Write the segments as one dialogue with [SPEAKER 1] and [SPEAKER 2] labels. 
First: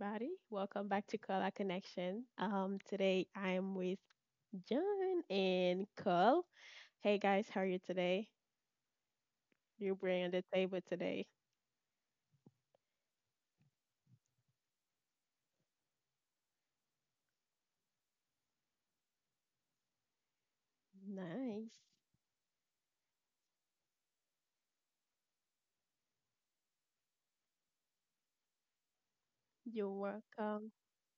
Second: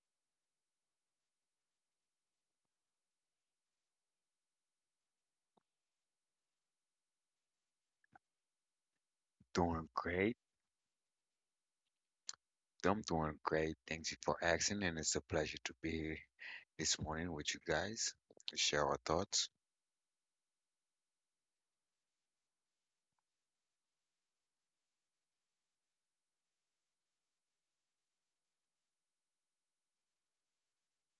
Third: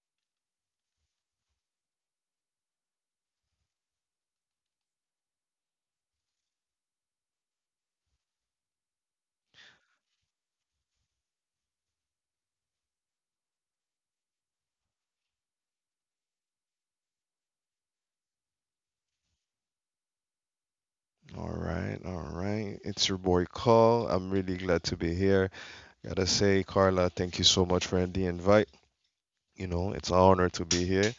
[SPEAKER 1] everybody. Welcome back to Color Connection. Today I am with John and Carl. Hey guys, how are you today?
[SPEAKER 2] Doing
[SPEAKER 1] You bring on
[SPEAKER 2] great.
[SPEAKER 1] the table today.
[SPEAKER 2] I'm doing great. Thank you for asking, and it's a pleasure to be here this morning with you guys to share our thoughts.
[SPEAKER 3] All
[SPEAKER 1] Nice.
[SPEAKER 3] right, all right. It's your boy Carl. I'm really glad to be here. Gotta say, Carla, thank you so much for the invite. You
[SPEAKER 1] You're
[SPEAKER 3] know, it's an honor to
[SPEAKER 1] welcome.
[SPEAKER 3] be here,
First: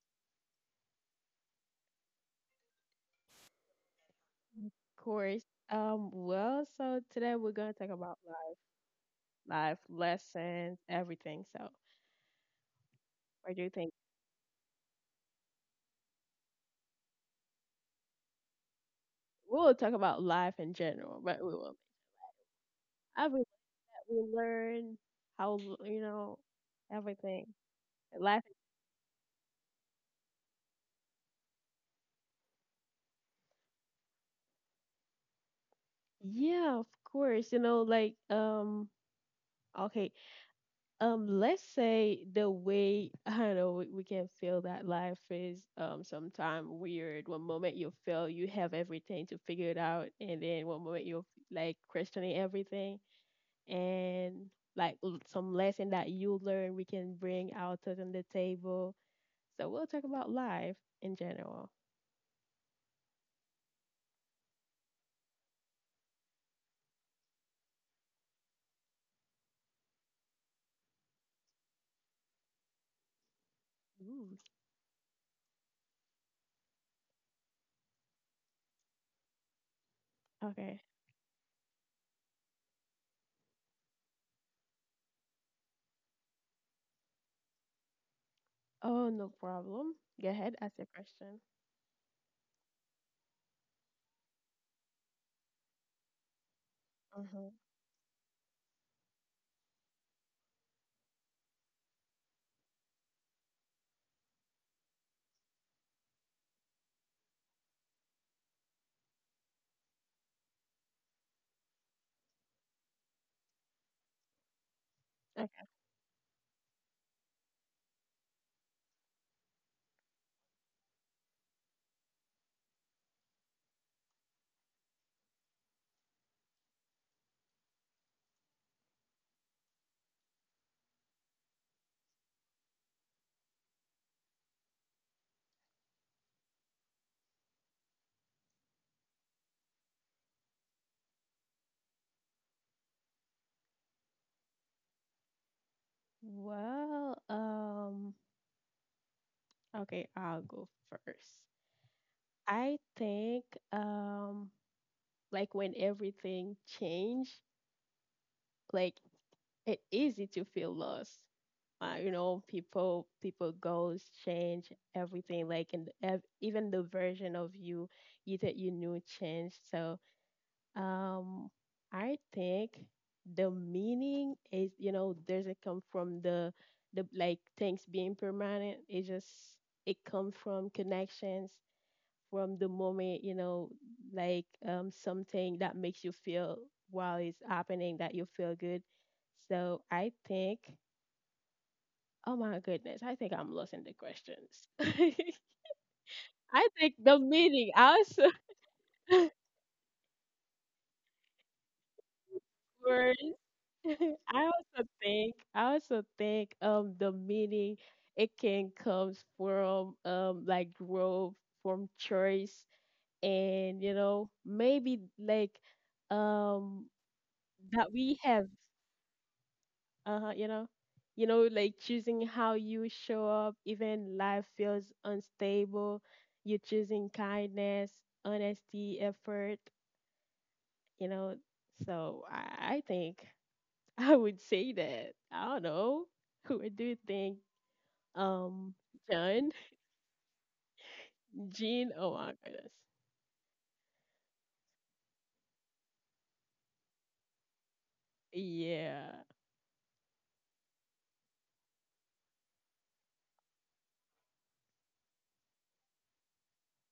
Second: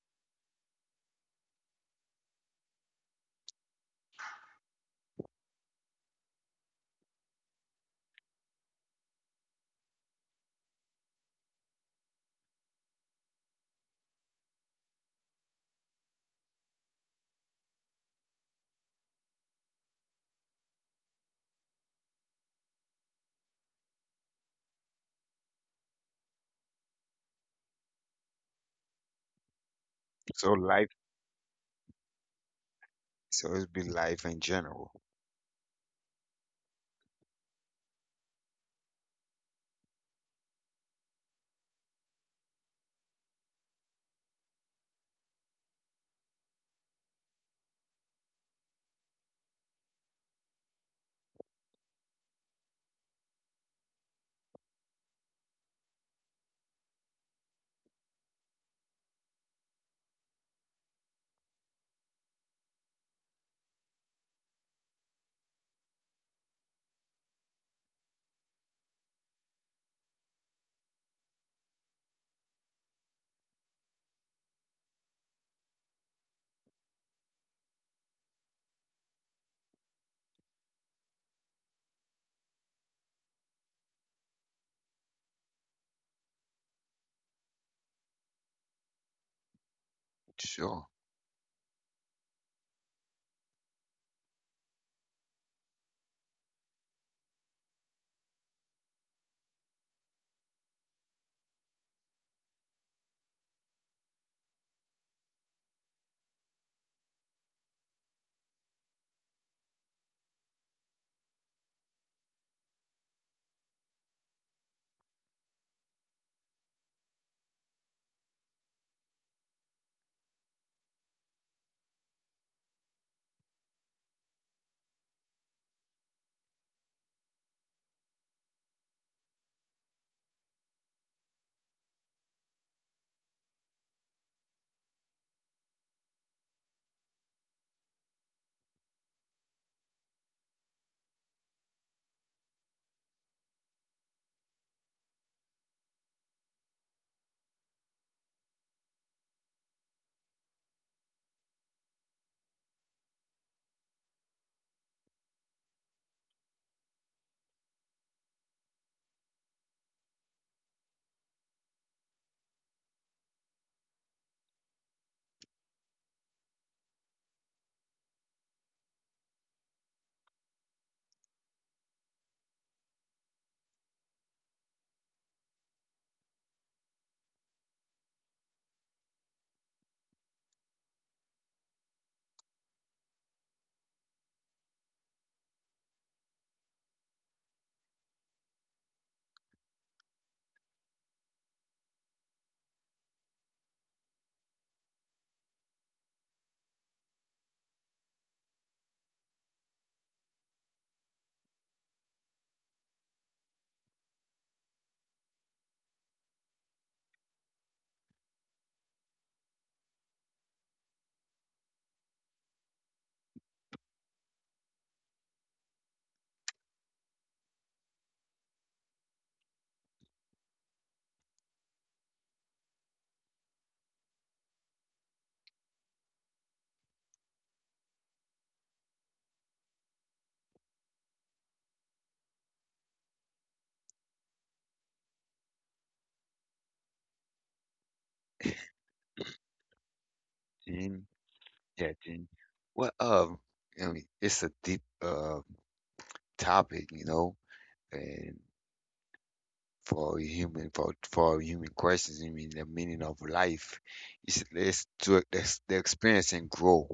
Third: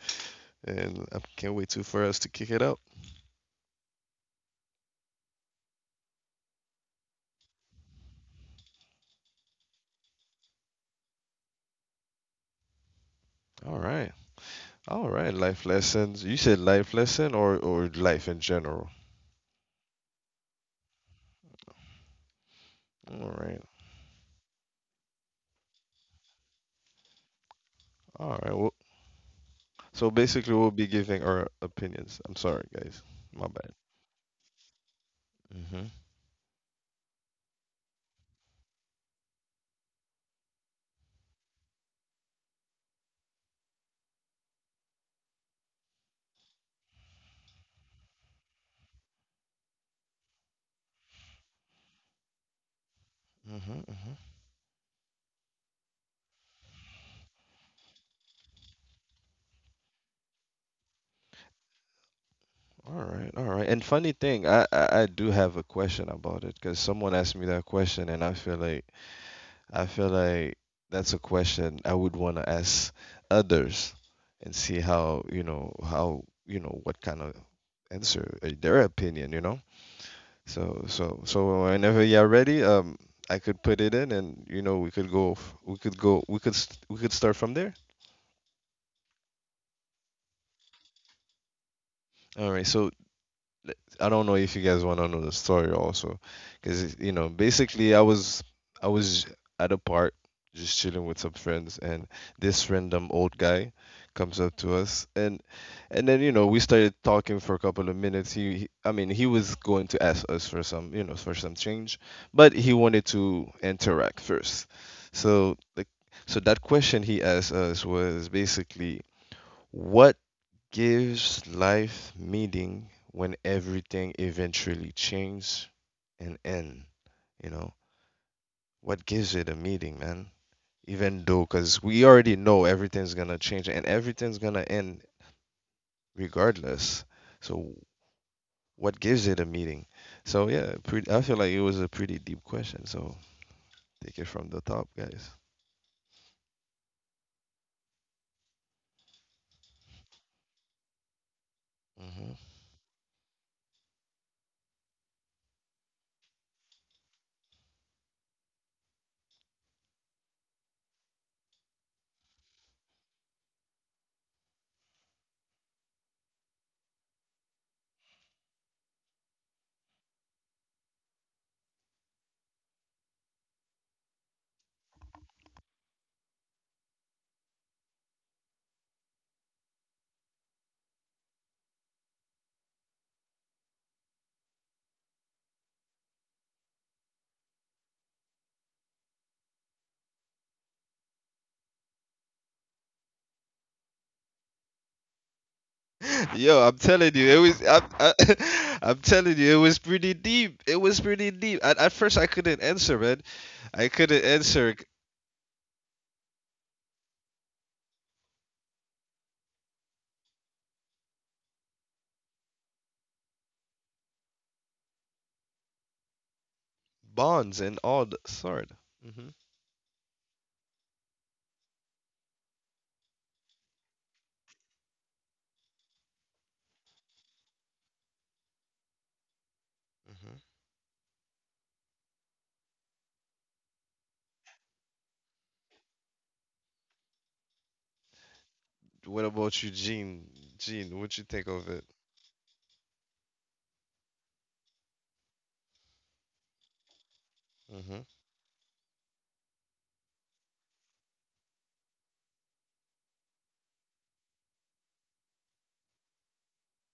[SPEAKER 3] and I can't wait to for us to kick it up.
[SPEAKER 1] Of course. Well, so today we're gonna talk about life, life lessons, everything. So, what do you
[SPEAKER 3] All
[SPEAKER 1] think?
[SPEAKER 3] right, all right. Life lessons. You said life lesson or life in general.
[SPEAKER 1] We'll talk about life in general, but we will
[SPEAKER 3] All
[SPEAKER 1] everything
[SPEAKER 3] right,
[SPEAKER 1] that we learn, how you know, everything.
[SPEAKER 3] all
[SPEAKER 1] Life.
[SPEAKER 3] right. Well, so basically,
[SPEAKER 2] So
[SPEAKER 3] we'll be
[SPEAKER 2] life,
[SPEAKER 3] giving our opinions. I'm sorry, guys. My
[SPEAKER 2] so it'd
[SPEAKER 3] bad.
[SPEAKER 2] be life in general.
[SPEAKER 3] Mm-hmm.
[SPEAKER 1] Yeah, of course. You know, like okay. Let's say the way I know we can feel that life is sometimes weird. One moment you feel you have everything to figure it out, and then one moment you're like questioning everything and like some lesson that you learn we can bring out to them the table. So we'll talk about life in general.
[SPEAKER 3] All right, all right. And funny thing, I do have a question about it because someone asked me that question, and I feel like I feel like that's a question I would want to ask others
[SPEAKER 1] Ooh.
[SPEAKER 3] and see how, you know, what kind of answer their opinion, you know.
[SPEAKER 1] Okay.
[SPEAKER 3] So whenever you're ready, I could put it in, and you know we could go f- we could go we could st- we could start from there.
[SPEAKER 1] Oh, no problem. Go ahead, ask
[SPEAKER 2] Sure.
[SPEAKER 1] your question.
[SPEAKER 3] All right. So I don't know if you guys want to know the story also, because you know,
[SPEAKER 1] Mm-hmm.
[SPEAKER 3] basically, I was at a park just chilling with some friends, and this random old guy comes up to us, and then you know we started talking for a couple of minutes. He I mean, he was going to ask us for some, you know, for some change, but he wanted to interact first. So like, so that question he asked us was basically, what gives life meaning when everything eventually changes and end, you know, what gives it a meaning, man, even though, because we already know everything's gonna change and everything's gonna end regardless. So what gives it a meaning? So yeah, pretty, I feel like it was a pretty deep question. So take it from the top, guys.
[SPEAKER 1] Well, okay, I'll go first.
[SPEAKER 3] Hmm.
[SPEAKER 1] I think, um, like when everything changed, like it easy to feel lost. You know, people, people goals change everything. Like, and even the version of you, you that you knew changed. So, Um, I think the meaning is, you know, doesn't come from the like things being permanent. It just it comes from connections from the moment, you know, like something that makes you feel while it's happening that you feel good. So I think, oh my goodness, I think I'm losing the questions. I
[SPEAKER 3] Yo, I'm
[SPEAKER 1] think
[SPEAKER 3] telling
[SPEAKER 1] the
[SPEAKER 3] you, it was.
[SPEAKER 1] meaning also
[SPEAKER 3] I'm telling you, it was pretty deep. It was pretty deep. At first, I couldn't answer, man. I couldn't answer
[SPEAKER 1] I also think the meaning it can comes from like growth from choice and you know maybe like um
[SPEAKER 3] bonds and
[SPEAKER 1] that
[SPEAKER 3] all the
[SPEAKER 1] we have
[SPEAKER 3] sort. Hmm,
[SPEAKER 1] uh you know you know like choosing how you show up even life feels unstable. You're choosing kindness, honesty, effort,
[SPEAKER 3] hmm.
[SPEAKER 1] you know. So I think I would say that. I don't know. Who do you think? Um,
[SPEAKER 3] What
[SPEAKER 1] John,
[SPEAKER 3] about you, Gene? Gene,
[SPEAKER 2] And
[SPEAKER 3] what you think of it?
[SPEAKER 2] yeah,
[SPEAKER 1] Jean. Oh
[SPEAKER 2] Jean.
[SPEAKER 1] my goodness.
[SPEAKER 2] Well, I mean, it's a deep topic, you know,
[SPEAKER 3] Hmm,
[SPEAKER 2] and
[SPEAKER 1] Yeah,
[SPEAKER 2] for human questions, I mean, the meaning of life is it's to it's the experience and grow.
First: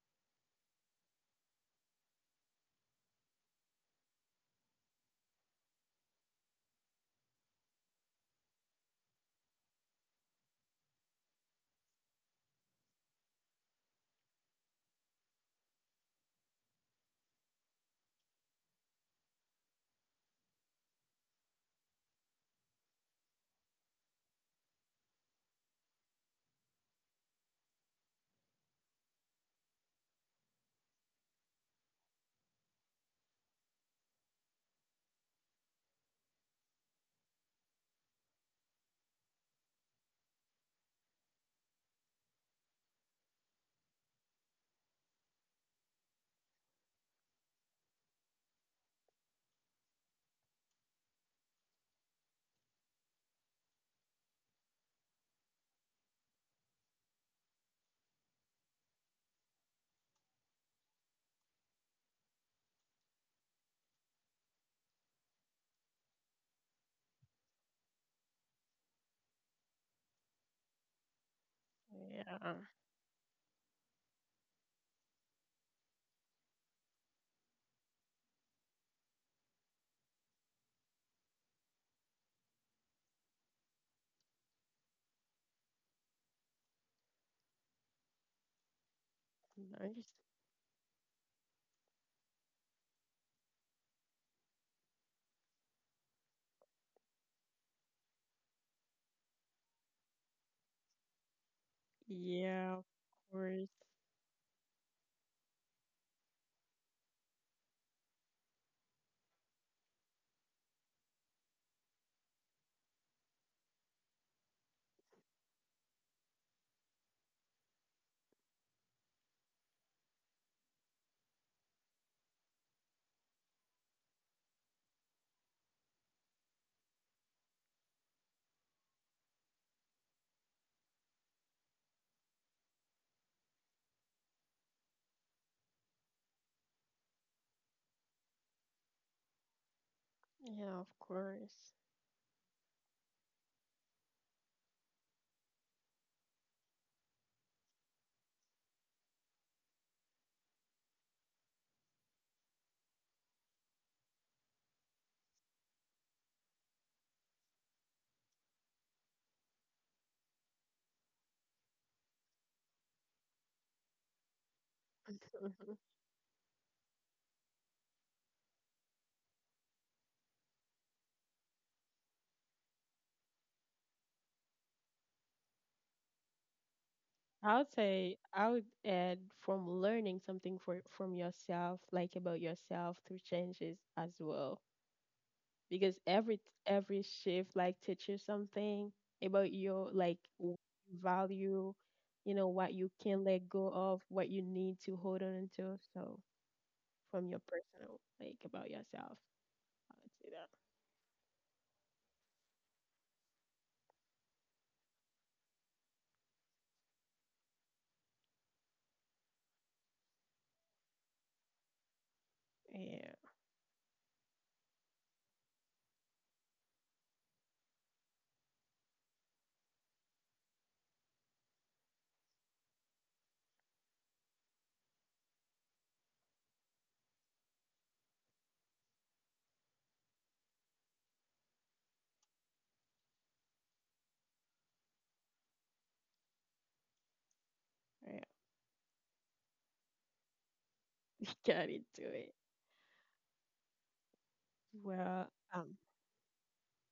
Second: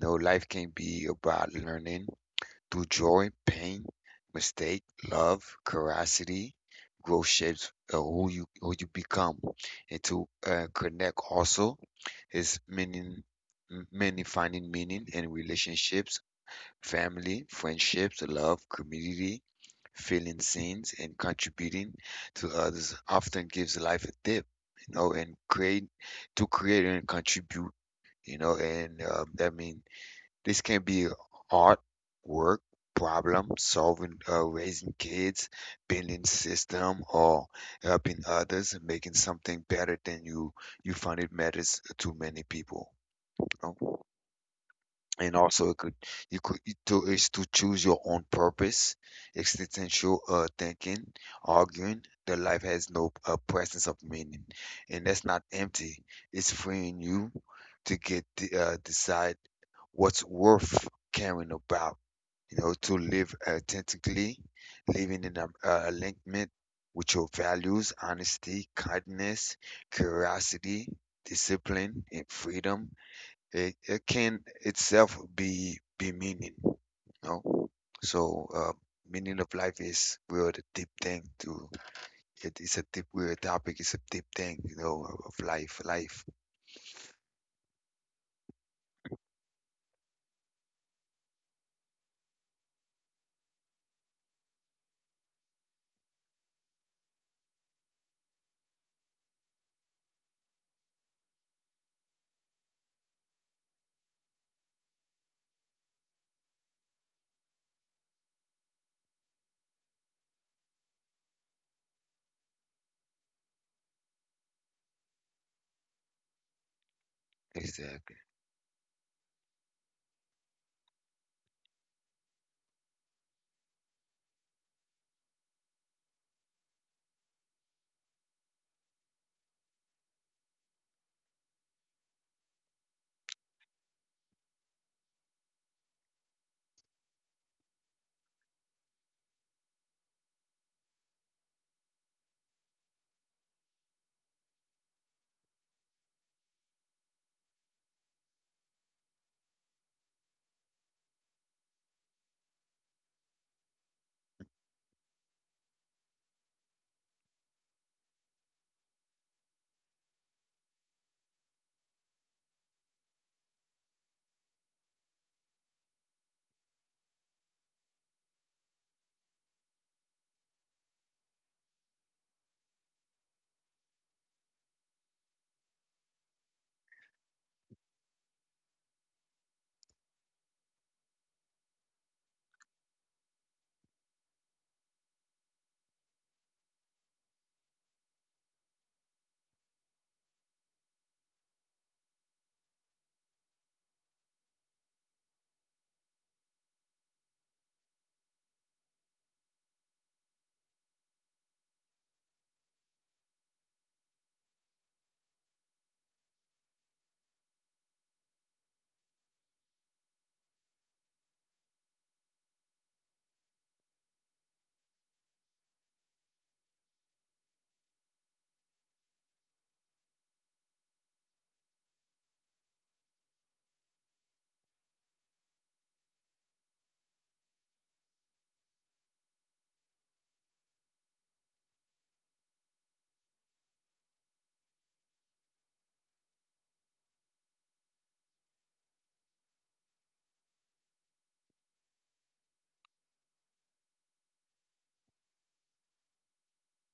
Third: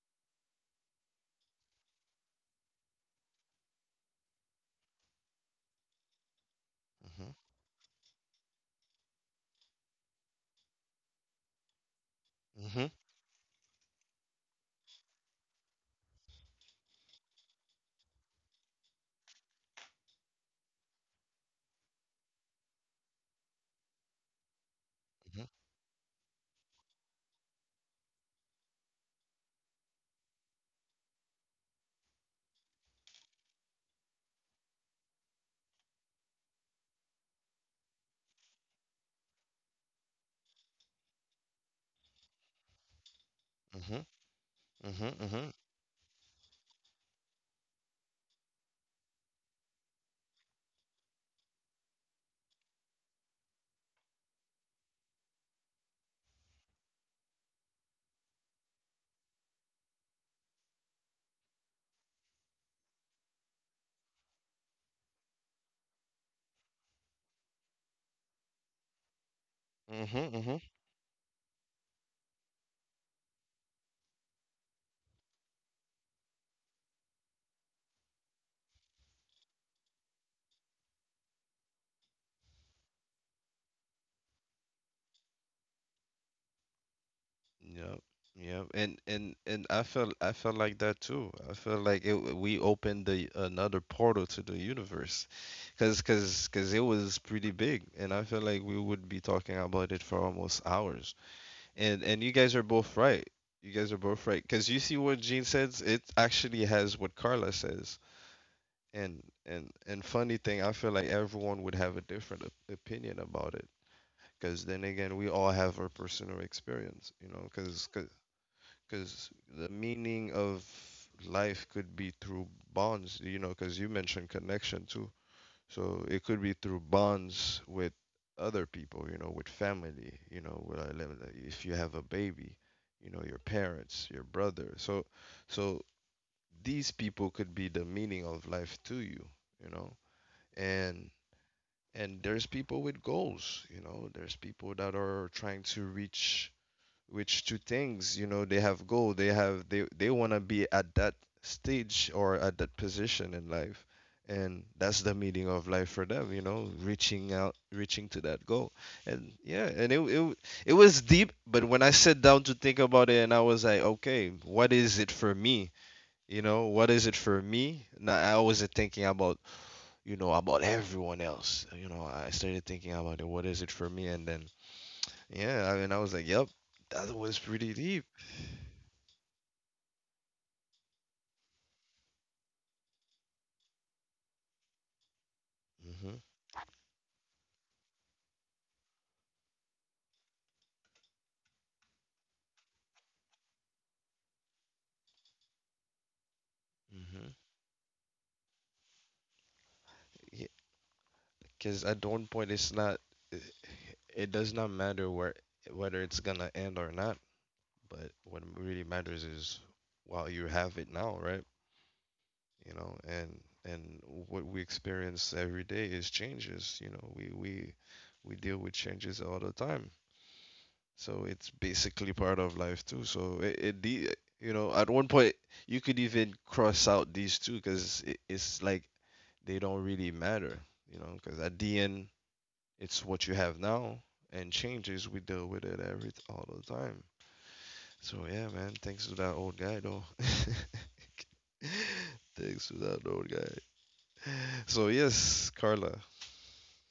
[SPEAKER 2] No, life can't be about learning through joy, pain, mistake, love, curiosity, growth shapes who you become. And to connect also is
[SPEAKER 3] hmm, hmm,
[SPEAKER 2] meaning. Many finding meaning in relationships, family, friendships, love, community, feeling seen and contributing to others often gives life a dip, you know, and
[SPEAKER 3] hmm,
[SPEAKER 2] create to create and contribute, you know, and that means this can be art, work, problem solving, raising kids, building system, or helping others, making something better than you. You find it matters to many people, you know.
[SPEAKER 3] hmm,
[SPEAKER 2] And
[SPEAKER 3] hmm,
[SPEAKER 2] also, it could you could it to is to choose your own purpose, existential thinking, arguing that life has no presence of meaning, and that's not empty. It's freeing you to get the decide what's worth caring about. You know, to live authentically, living in a alignment with your values, honesty, kindness,
[SPEAKER 3] hmm, hmm.
[SPEAKER 2] curiosity, discipline, and
[SPEAKER 1] yeah.
[SPEAKER 2] freedom. It can itself be meaning, you know. So meaning of life is real the deep thing. It's a deep real topic. It's a deep thing, you know, of life.
[SPEAKER 3] Yep, yep, and I
[SPEAKER 1] Nice.
[SPEAKER 3] felt, I felt like that too. I felt like it, we opened the another portal to the universe, cause it was pretty big, and I feel like we would be talking about it for almost hours. And you guys are
[SPEAKER 1] Yeah, of
[SPEAKER 3] both right.
[SPEAKER 1] course.
[SPEAKER 3] You guys are both right, cause you see what Gene says. It actually has what Carla says. And funny thing, I feel like everyone would have a different opinion about it, because then again we all have our personal experience, you know, cause
[SPEAKER 2] Exactly.
[SPEAKER 3] because the meaning of life could be through bonds, you know, because you mentioned connection too. So it could be through bonds with other people, you know, with family, you know, with, if you have a baby, you know, your parents, your brother. So, so these people could be the meaning of life to you, you know,
[SPEAKER 1] Yeah, of
[SPEAKER 3] and
[SPEAKER 1] course.
[SPEAKER 3] and there's people with goals, you know, there's people that are trying to reach, which two things, you know, they have goal, they have, they want to be at that stage or at that position in life, and that's the meaning of life for them, you know, reaching out, reaching to that goal. And yeah, and it was deep. But when I sat down to think about it, and I was like, okay, what is it for me, you know, what is it for me? Now I wasn't thinking about, you know, about everyone else, you know, I started thinking about it, what is it for me. And then yeah, I mean, I was like, yep, that was
[SPEAKER 1] I would
[SPEAKER 3] pretty deep.
[SPEAKER 1] say I would add from learning something for from yourself, like about yourself through changes as well. Because
[SPEAKER 3] Mm-hmm.
[SPEAKER 1] every shift like teaches something about your like value, you know, what you can let go of, what you need to hold on to. So from
[SPEAKER 3] Mm-hmm.
[SPEAKER 1] your personal like about yourself, I would say that.
[SPEAKER 3] Because at one point, it's not. It, it does not matter where whether it's gonna end or not. But what really matters is while you have it now, right? You know,
[SPEAKER 1] Yeah,
[SPEAKER 3] and what we experience every day is changes. You know, we deal with changes all the time. So it's basically part of life too. So it the, you know, at one point you could even cross out these two because it, it's like they don't really matter. You know, because at the end, it's what you have now, and changes, we deal with it every all the time.
[SPEAKER 1] yeah,
[SPEAKER 3] So yeah, man. Thanks to that old guy, though.
[SPEAKER 1] got into it.
[SPEAKER 3] Thanks to that old guy. So
[SPEAKER 1] Well,
[SPEAKER 3] yes,
[SPEAKER 1] um,
[SPEAKER 3] Carla.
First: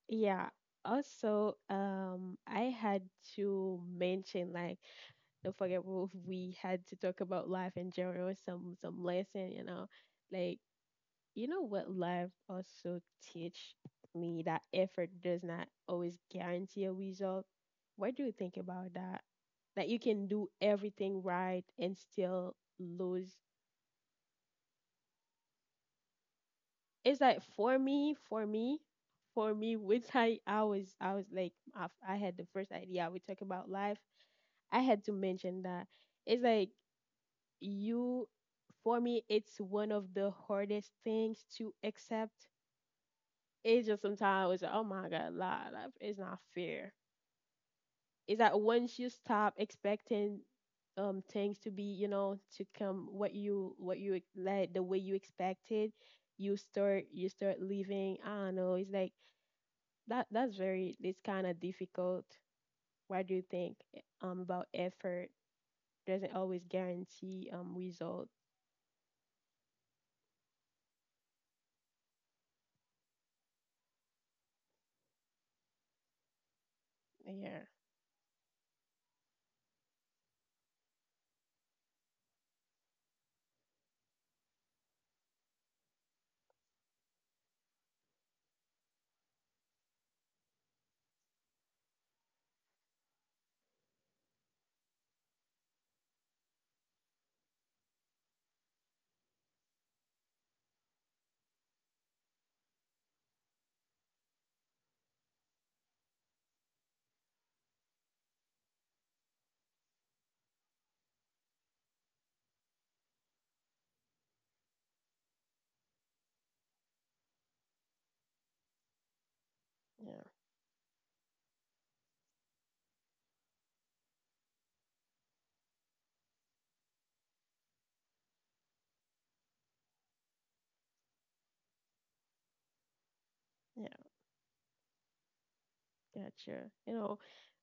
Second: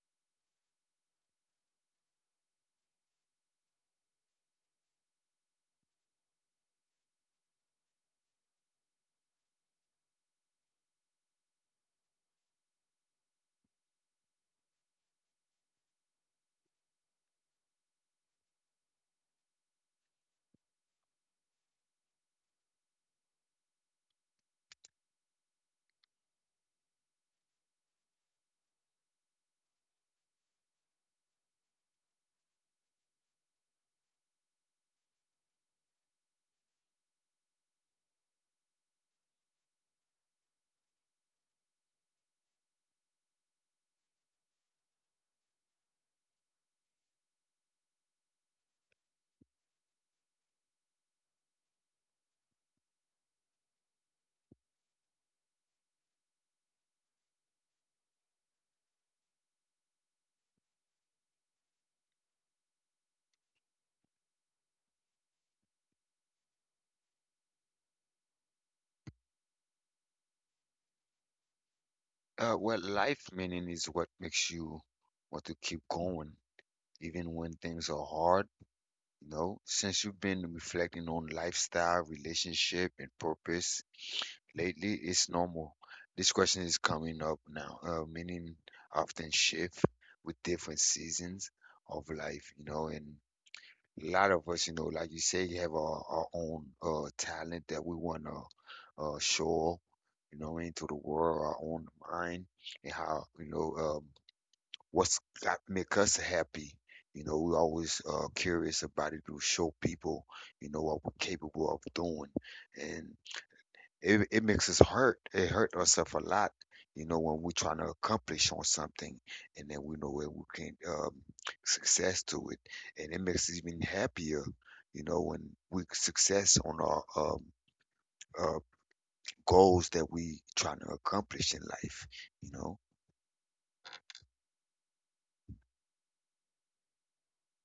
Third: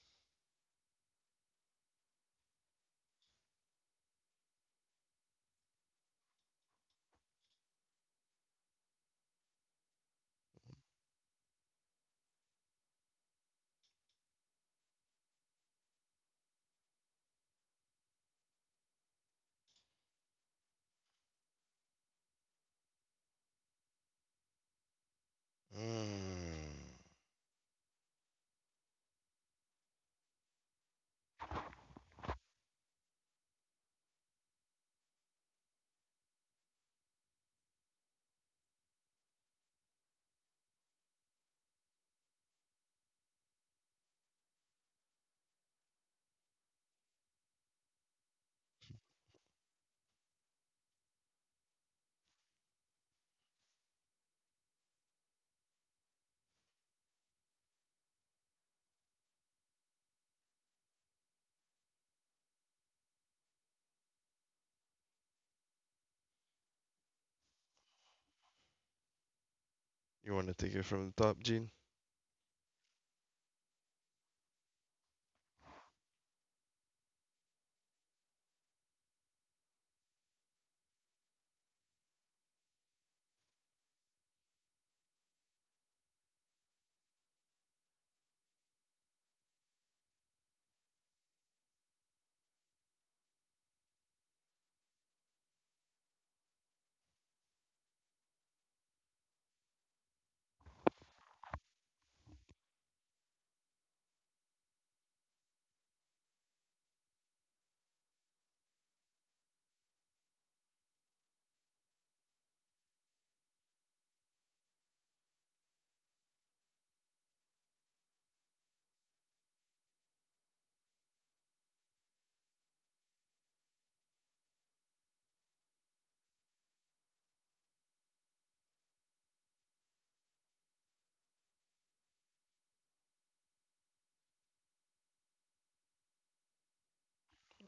[SPEAKER 1] yeah. Also, I had to mention like don't forget we had to talk about life in general, some lesson, you know, like. You know what life also teach me that effort does not always guarantee a result. What do you think about that? That you can do everything right and still lose.
[SPEAKER 3] Mm.
[SPEAKER 1] It's like for me, for me, for me, which I was I was like I had the first idea we talk about life. I had to mention that it's like you for me it's one of the hardest things to accept. It's just sometimes it's like, oh my god, lot it's not fair. It's like once you stop expecting things to be, you know, to come what you like the way you expected, you start living. I don't know. It's like that that's very it's kind of difficult. Why do you think about effort? Doesn't always guarantee result.
[SPEAKER 3] You want to take it from the top, Gene?
[SPEAKER 2] Well, life meaning is what makes you want to keep going, even when
[SPEAKER 1] Yeah,
[SPEAKER 2] things are hard. You know, since you've been reflecting on lifestyle, relationship, and purpose, lately, it's normal. This question is coming up now. Meaning often shift with different seasons of life, you know, and a lot of us, you know, like you say, you have our own talent that we want to show, you know, into the world, our own mind, and how, you know, what's got make us happy. You know, we're always curious about it to show people, you know, what we're capable of doing. And it makes us hurt. It hurt us up a lot, you know, when we're trying to accomplish on something and then we know
[SPEAKER 1] yeah,
[SPEAKER 2] where we can success to it. And it makes us even happier, you know, when we success on our uh, goals that we trying to accomplish in life, you know.
[SPEAKER 1] yeah. Gotcha. You know,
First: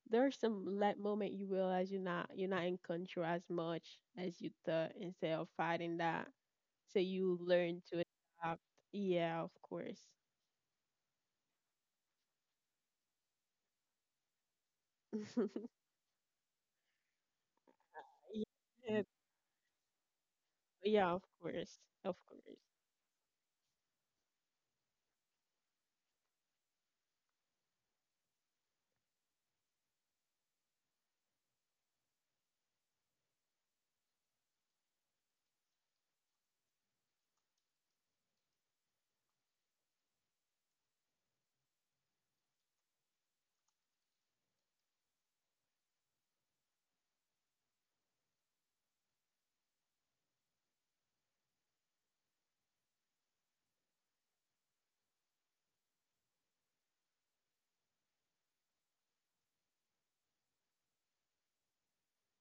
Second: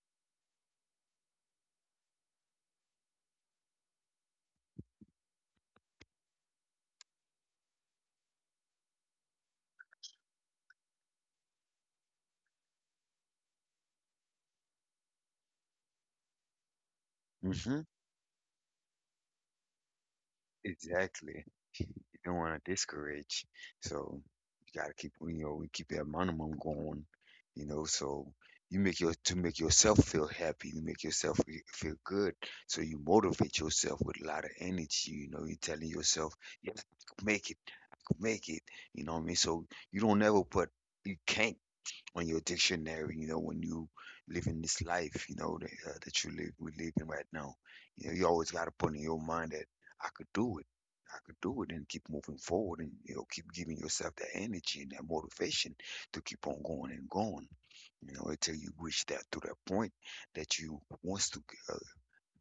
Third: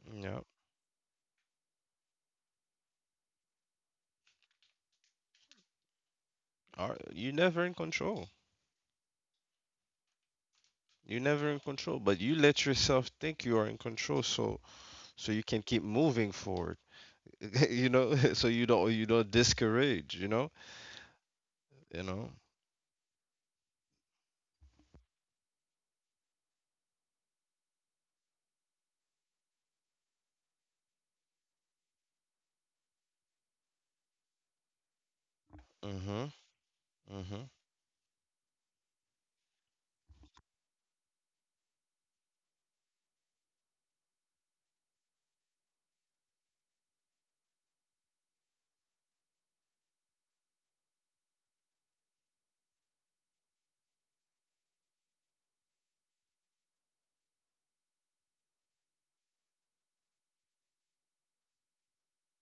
[SPEAKER 1] there's
[SPEAKER 3] Yeah.
[SPEAKER 1] some like moment you realize you're not in control as much as you thought instead of fighting that.
[SPEAKER 3] All
[SPEAKER 1] So
[SPEAKER 3] right. You're
[SPEAKER 1] you
[SPEAKER 3] never in
[SPEAKER 1] learn to
[SPEAKER 3] control.
[SPEAKER 1] adapt. Yeah, of course.
[SPEAKER 3] You're never in control, but you let yourself think you are in control, so so you can keep moving forward.
[SPEAKER 2] Hmm.
[SPEAKER 3] You know, so
[SPEAKER 1] yeah,
[SPEAKER 3] you don't discourage. You know,
[SPEAKER 1] yeah, of
[SPEAKER 2] Exactly.
[SPEAKER 1] course.
[SPEAKER 3] you
[SPEAKER 1] Of
[SPEAKER 2] You
[SPEAKER 3] know.
[SPEAKER 2] don't
[SPEAKER 1] course.
[SPEAKER 2] want to discourage. So you got to keep, you know, we keep that minimum going, you know, so you make to make yourself feel happy, you make yourself feel good. So you motivate yourself with a lot of energy, you know, you're telling
[SPEAKER 3] Mhm.
[SPEAKER 2] yourself, yes, I can
[SPEAKER 3] Mhm.
[SPEAKER 2] make it, I can make it, you know what I mean? So you don't ever put, you can't on your dictionary, you know, when you live in this life, you know, that you live, we live in right now. You know, you always got to put in your mind that I could do it. I could do it and keep moving forward and, you know, keep giving yourself that energy and that motivation to keep on going and going, you know, until you reach that point that you wants to uh,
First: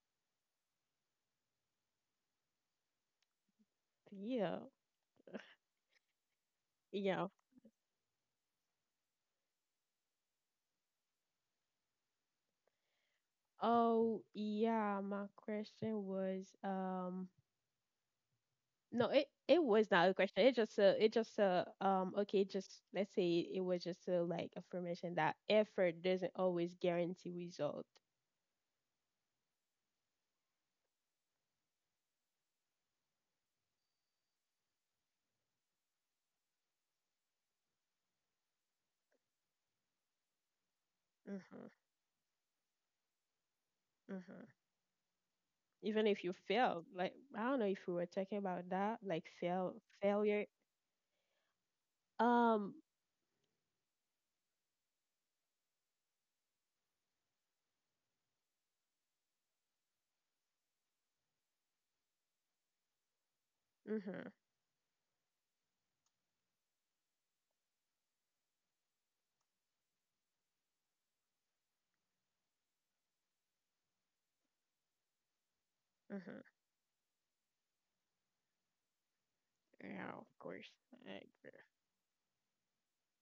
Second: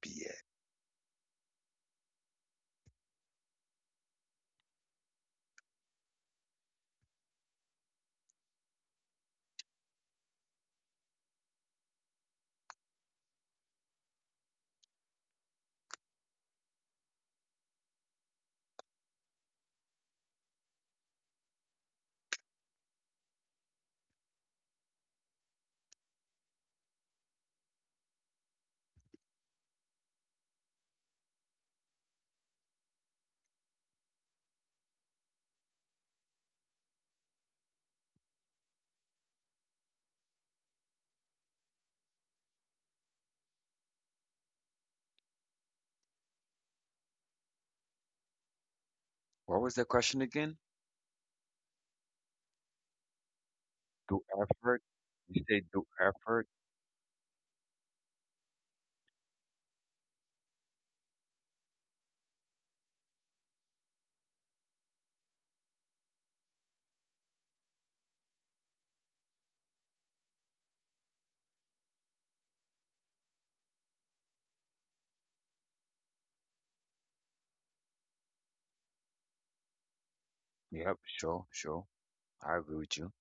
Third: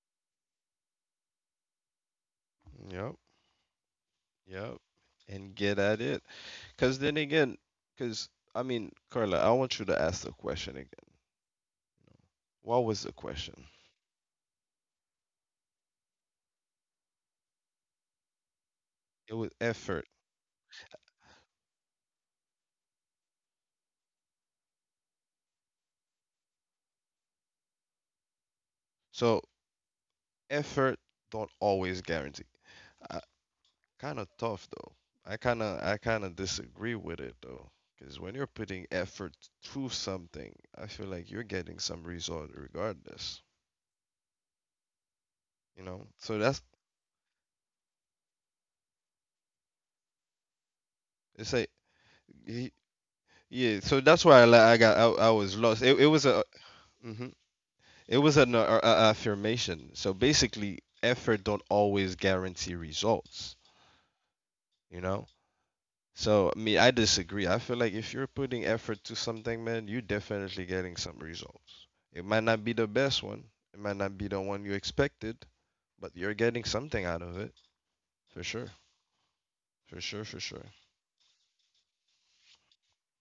[SPEAKER 2] be at.
[SPEAKER 3] Yep.
[SPEAKER 1] Yeah.
[SPEAKER 3] Yep. And get at it. Because then
[SPEAKER 1] Yeah.
[SPEAKER 3] again, because I mean, Carla, I want you to ask the question again. What was the question?
[SPEAKER 1] Oh, yeah, my question was no, it
[SPEAKER 3] It was
[SPEAKER 1] it was
[SPEAKER 3] effort.
[SPEAKER 1] not a question. It just a okay, just let's say it was just a like affirmation that effort doesn't always guarantee result.
[SPEAKER 3] So effort don't always guarantee. I, kind of tough though. I kind of disagree with it though. Because when you're putting effort through something, I feel like you're
[SPEAKER 1] Mhm,
[SPEAKER 3] getting some result regardless.
[SPEAKER 1] mhm.
[SPEAKER 3] You know.
[SPEAKER 1] Even if you
[SPEAKER 3] So that's
[SPEAKER 1] fail, like I don't know if we were talking about that, like
[SPEAKER 2] What was
[SPEAKER 1] fail
[SPEAKER 2] the question
[SPEAKER 1] failure.
[SPEAKER 2] again?
[SPEAKER 3] it's like y-
[SPEAKER 1] Um,
[SPEAKER 3] yeah. So
[SPEAKER 2] Do
[SPEAKER 3] that's why I, li- I
[SPEAKER 2] effort.
[SPEAKER 3] got I
[SPEAKER 2] You
[SPEAKER 3] was
[SPEAKER 2] say
[SPEAKER 3] lost.
[SPEAKER 2] do
[SPEAKER 3] It was a
[SPEAKER 2] effort.
[SPEAKER 3] mhm. It was an affirmation. So basically, effort don't always guarantee results,
[SPEAKER 1] mhm.
[SPEAKER 3] you know? So, me, I disagree. I feel like if you're putting effort to something, man, you're definitely getting some results. It might not be the best one, it might not be the one you expected, but you're
[SPEAKER 1] Mhm.
[SPEAKER 3] getting something out of it for sure. For
[SPEAKER 1] Yeah, of
[SPEAKER 3] sure, for
[SPEAKER 1] course.
[SPEAKER 3] sure.
[SPEAKER 2] Yep,
[SPEAKER 1] I
[SPEAKER 2] sure,
[SPEAKER 1] agree.
[SPEAKER 2] sure. I agree with you.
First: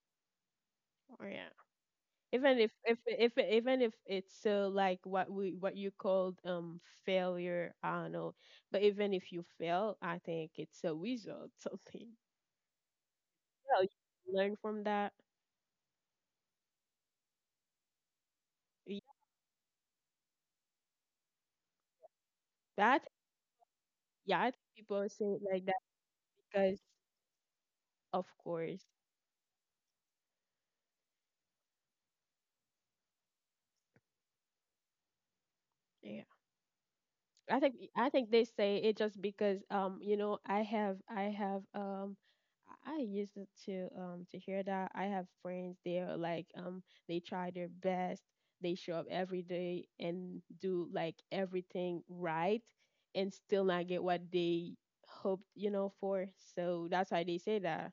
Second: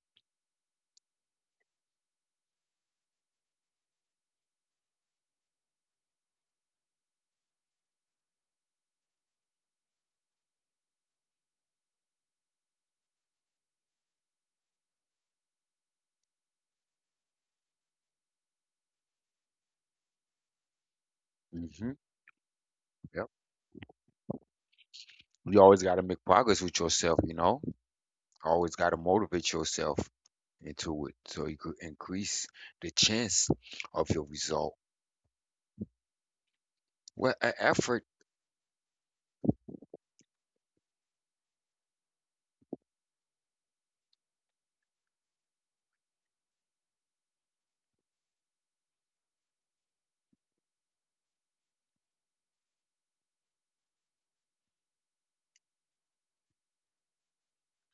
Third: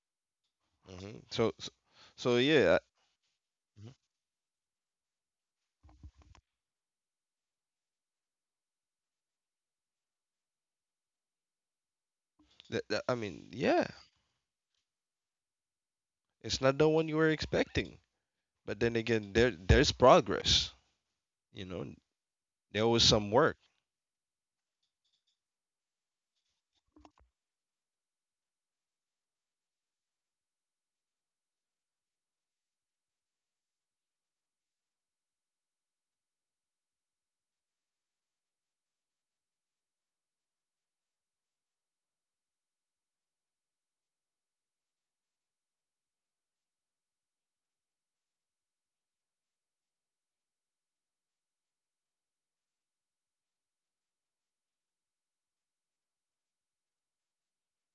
[SPEAKER 3] Hmm.
[SPEAKER 1] Oh yeah.
[SPEAKER 3] So
[SPEAKER 1] Even
[SPEAKER 3] yeah.
[SPEAKER 1] if even
[SPEAKER 3] Mhm.
[SPEAKER 1] if it's so like what we what you called failure, I don't know. But even if you fail, I think it's a result something.
[SPEAKER 3] I mean,
[SPEAKER 1] Well,
[SPEAKER 3] yeah,
[SPEAKER 1] you learn from that.
[SPEAKER 3] it's not the one you were expecting, but then
[SPEAKER 1] Yeah,
[SPEAKER 3] again, there there's progress, you
[SPEAKER 2] Mm-hmm.
[SPEAKER 3] know? There was
[SPEAKER 1] that
[SPEAKER 3] some
[SPEAKER 2] Yep.
[SPEAKER 3] work.
[SPEAKER 1] yeah, I think people say it
[SPEAKER 2] You
[SPEAKER 1] like that
[SPEAKER 2] always got to make progress
[SPEAKER 1] because
[SPEAKER 2] with yourself, you know?
[SPEAKER 1] of
[SPEAKER 2] Always
[SPEAKER 1] course.
[SPEAKER 2] got to motivate yourself into it so you could increase the chance of your result.
[SPEAKER 1] Yeah.
[SPEAKER 2] Well, e- effort,
[SPEAKER 1] I think they say it just because you know I have I have I used to hear that I have friends they're like they try their best, they show up every day and do like everything right and still not get what they hoped you know for. So that's why they say that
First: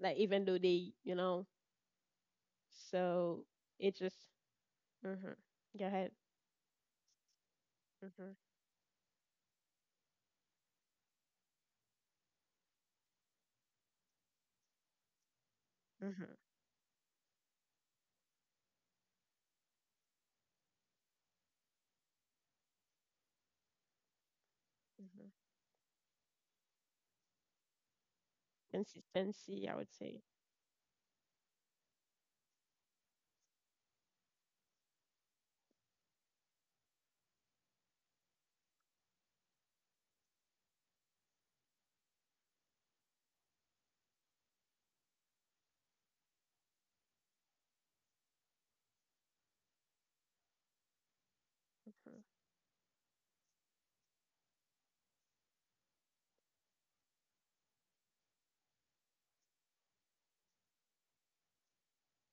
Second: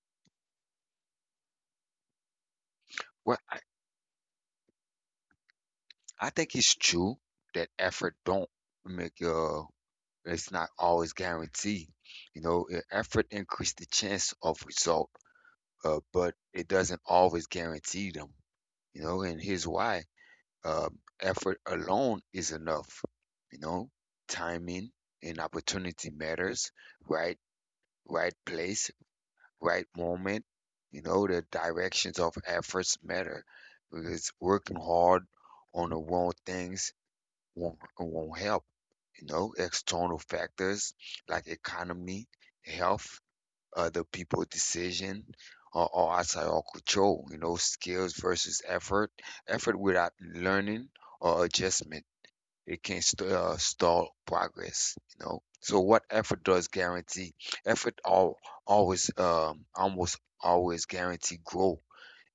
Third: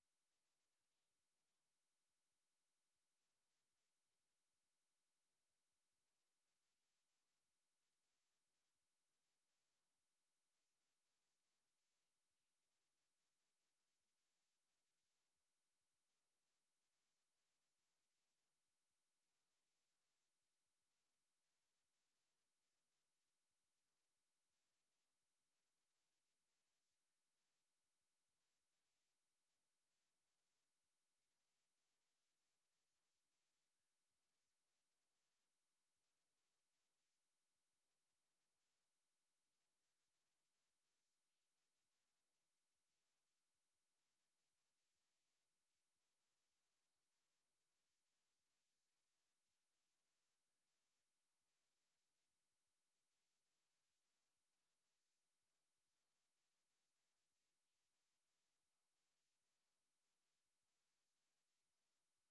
[SPEAKER 1] like even though they you know.
[SPEAKER 2] well,
[SPEAKER 1] So it just mhm go ahead
[SPEAKER 2] I think it's true that effort
[SPEAKER 1] mhm
[SPEAKER 2] don't make your, it's not always guaranteed. You know, effort increase the chance of result, but
[SPEAKER 1] mhm
[SPEAKER 2] it doesn't always guarantee them, you know. And here's why: uh, effort alone is enough, you know. Timing
[SPEAKER 1] mhm
[SPEAKER 2] and opportunity matters, right? Right place,
[SPEAKER 1] consistency I
[SPEAKER 2] right
[SPEAKER 1] would say.
[SPEAKER 2] moment. You know the directions of efforts matter because working hard on the wrong things won't help. You know external factors like economy, health, other people decision or outside our control, you know, skills versus effort. Effort without learning or adjustment,
[SPEAKER 1] Mm-hmm.
[SPEAKER 2] it can stall progress, you know. So what effort does guarantee? Effort almost always guarantee growth,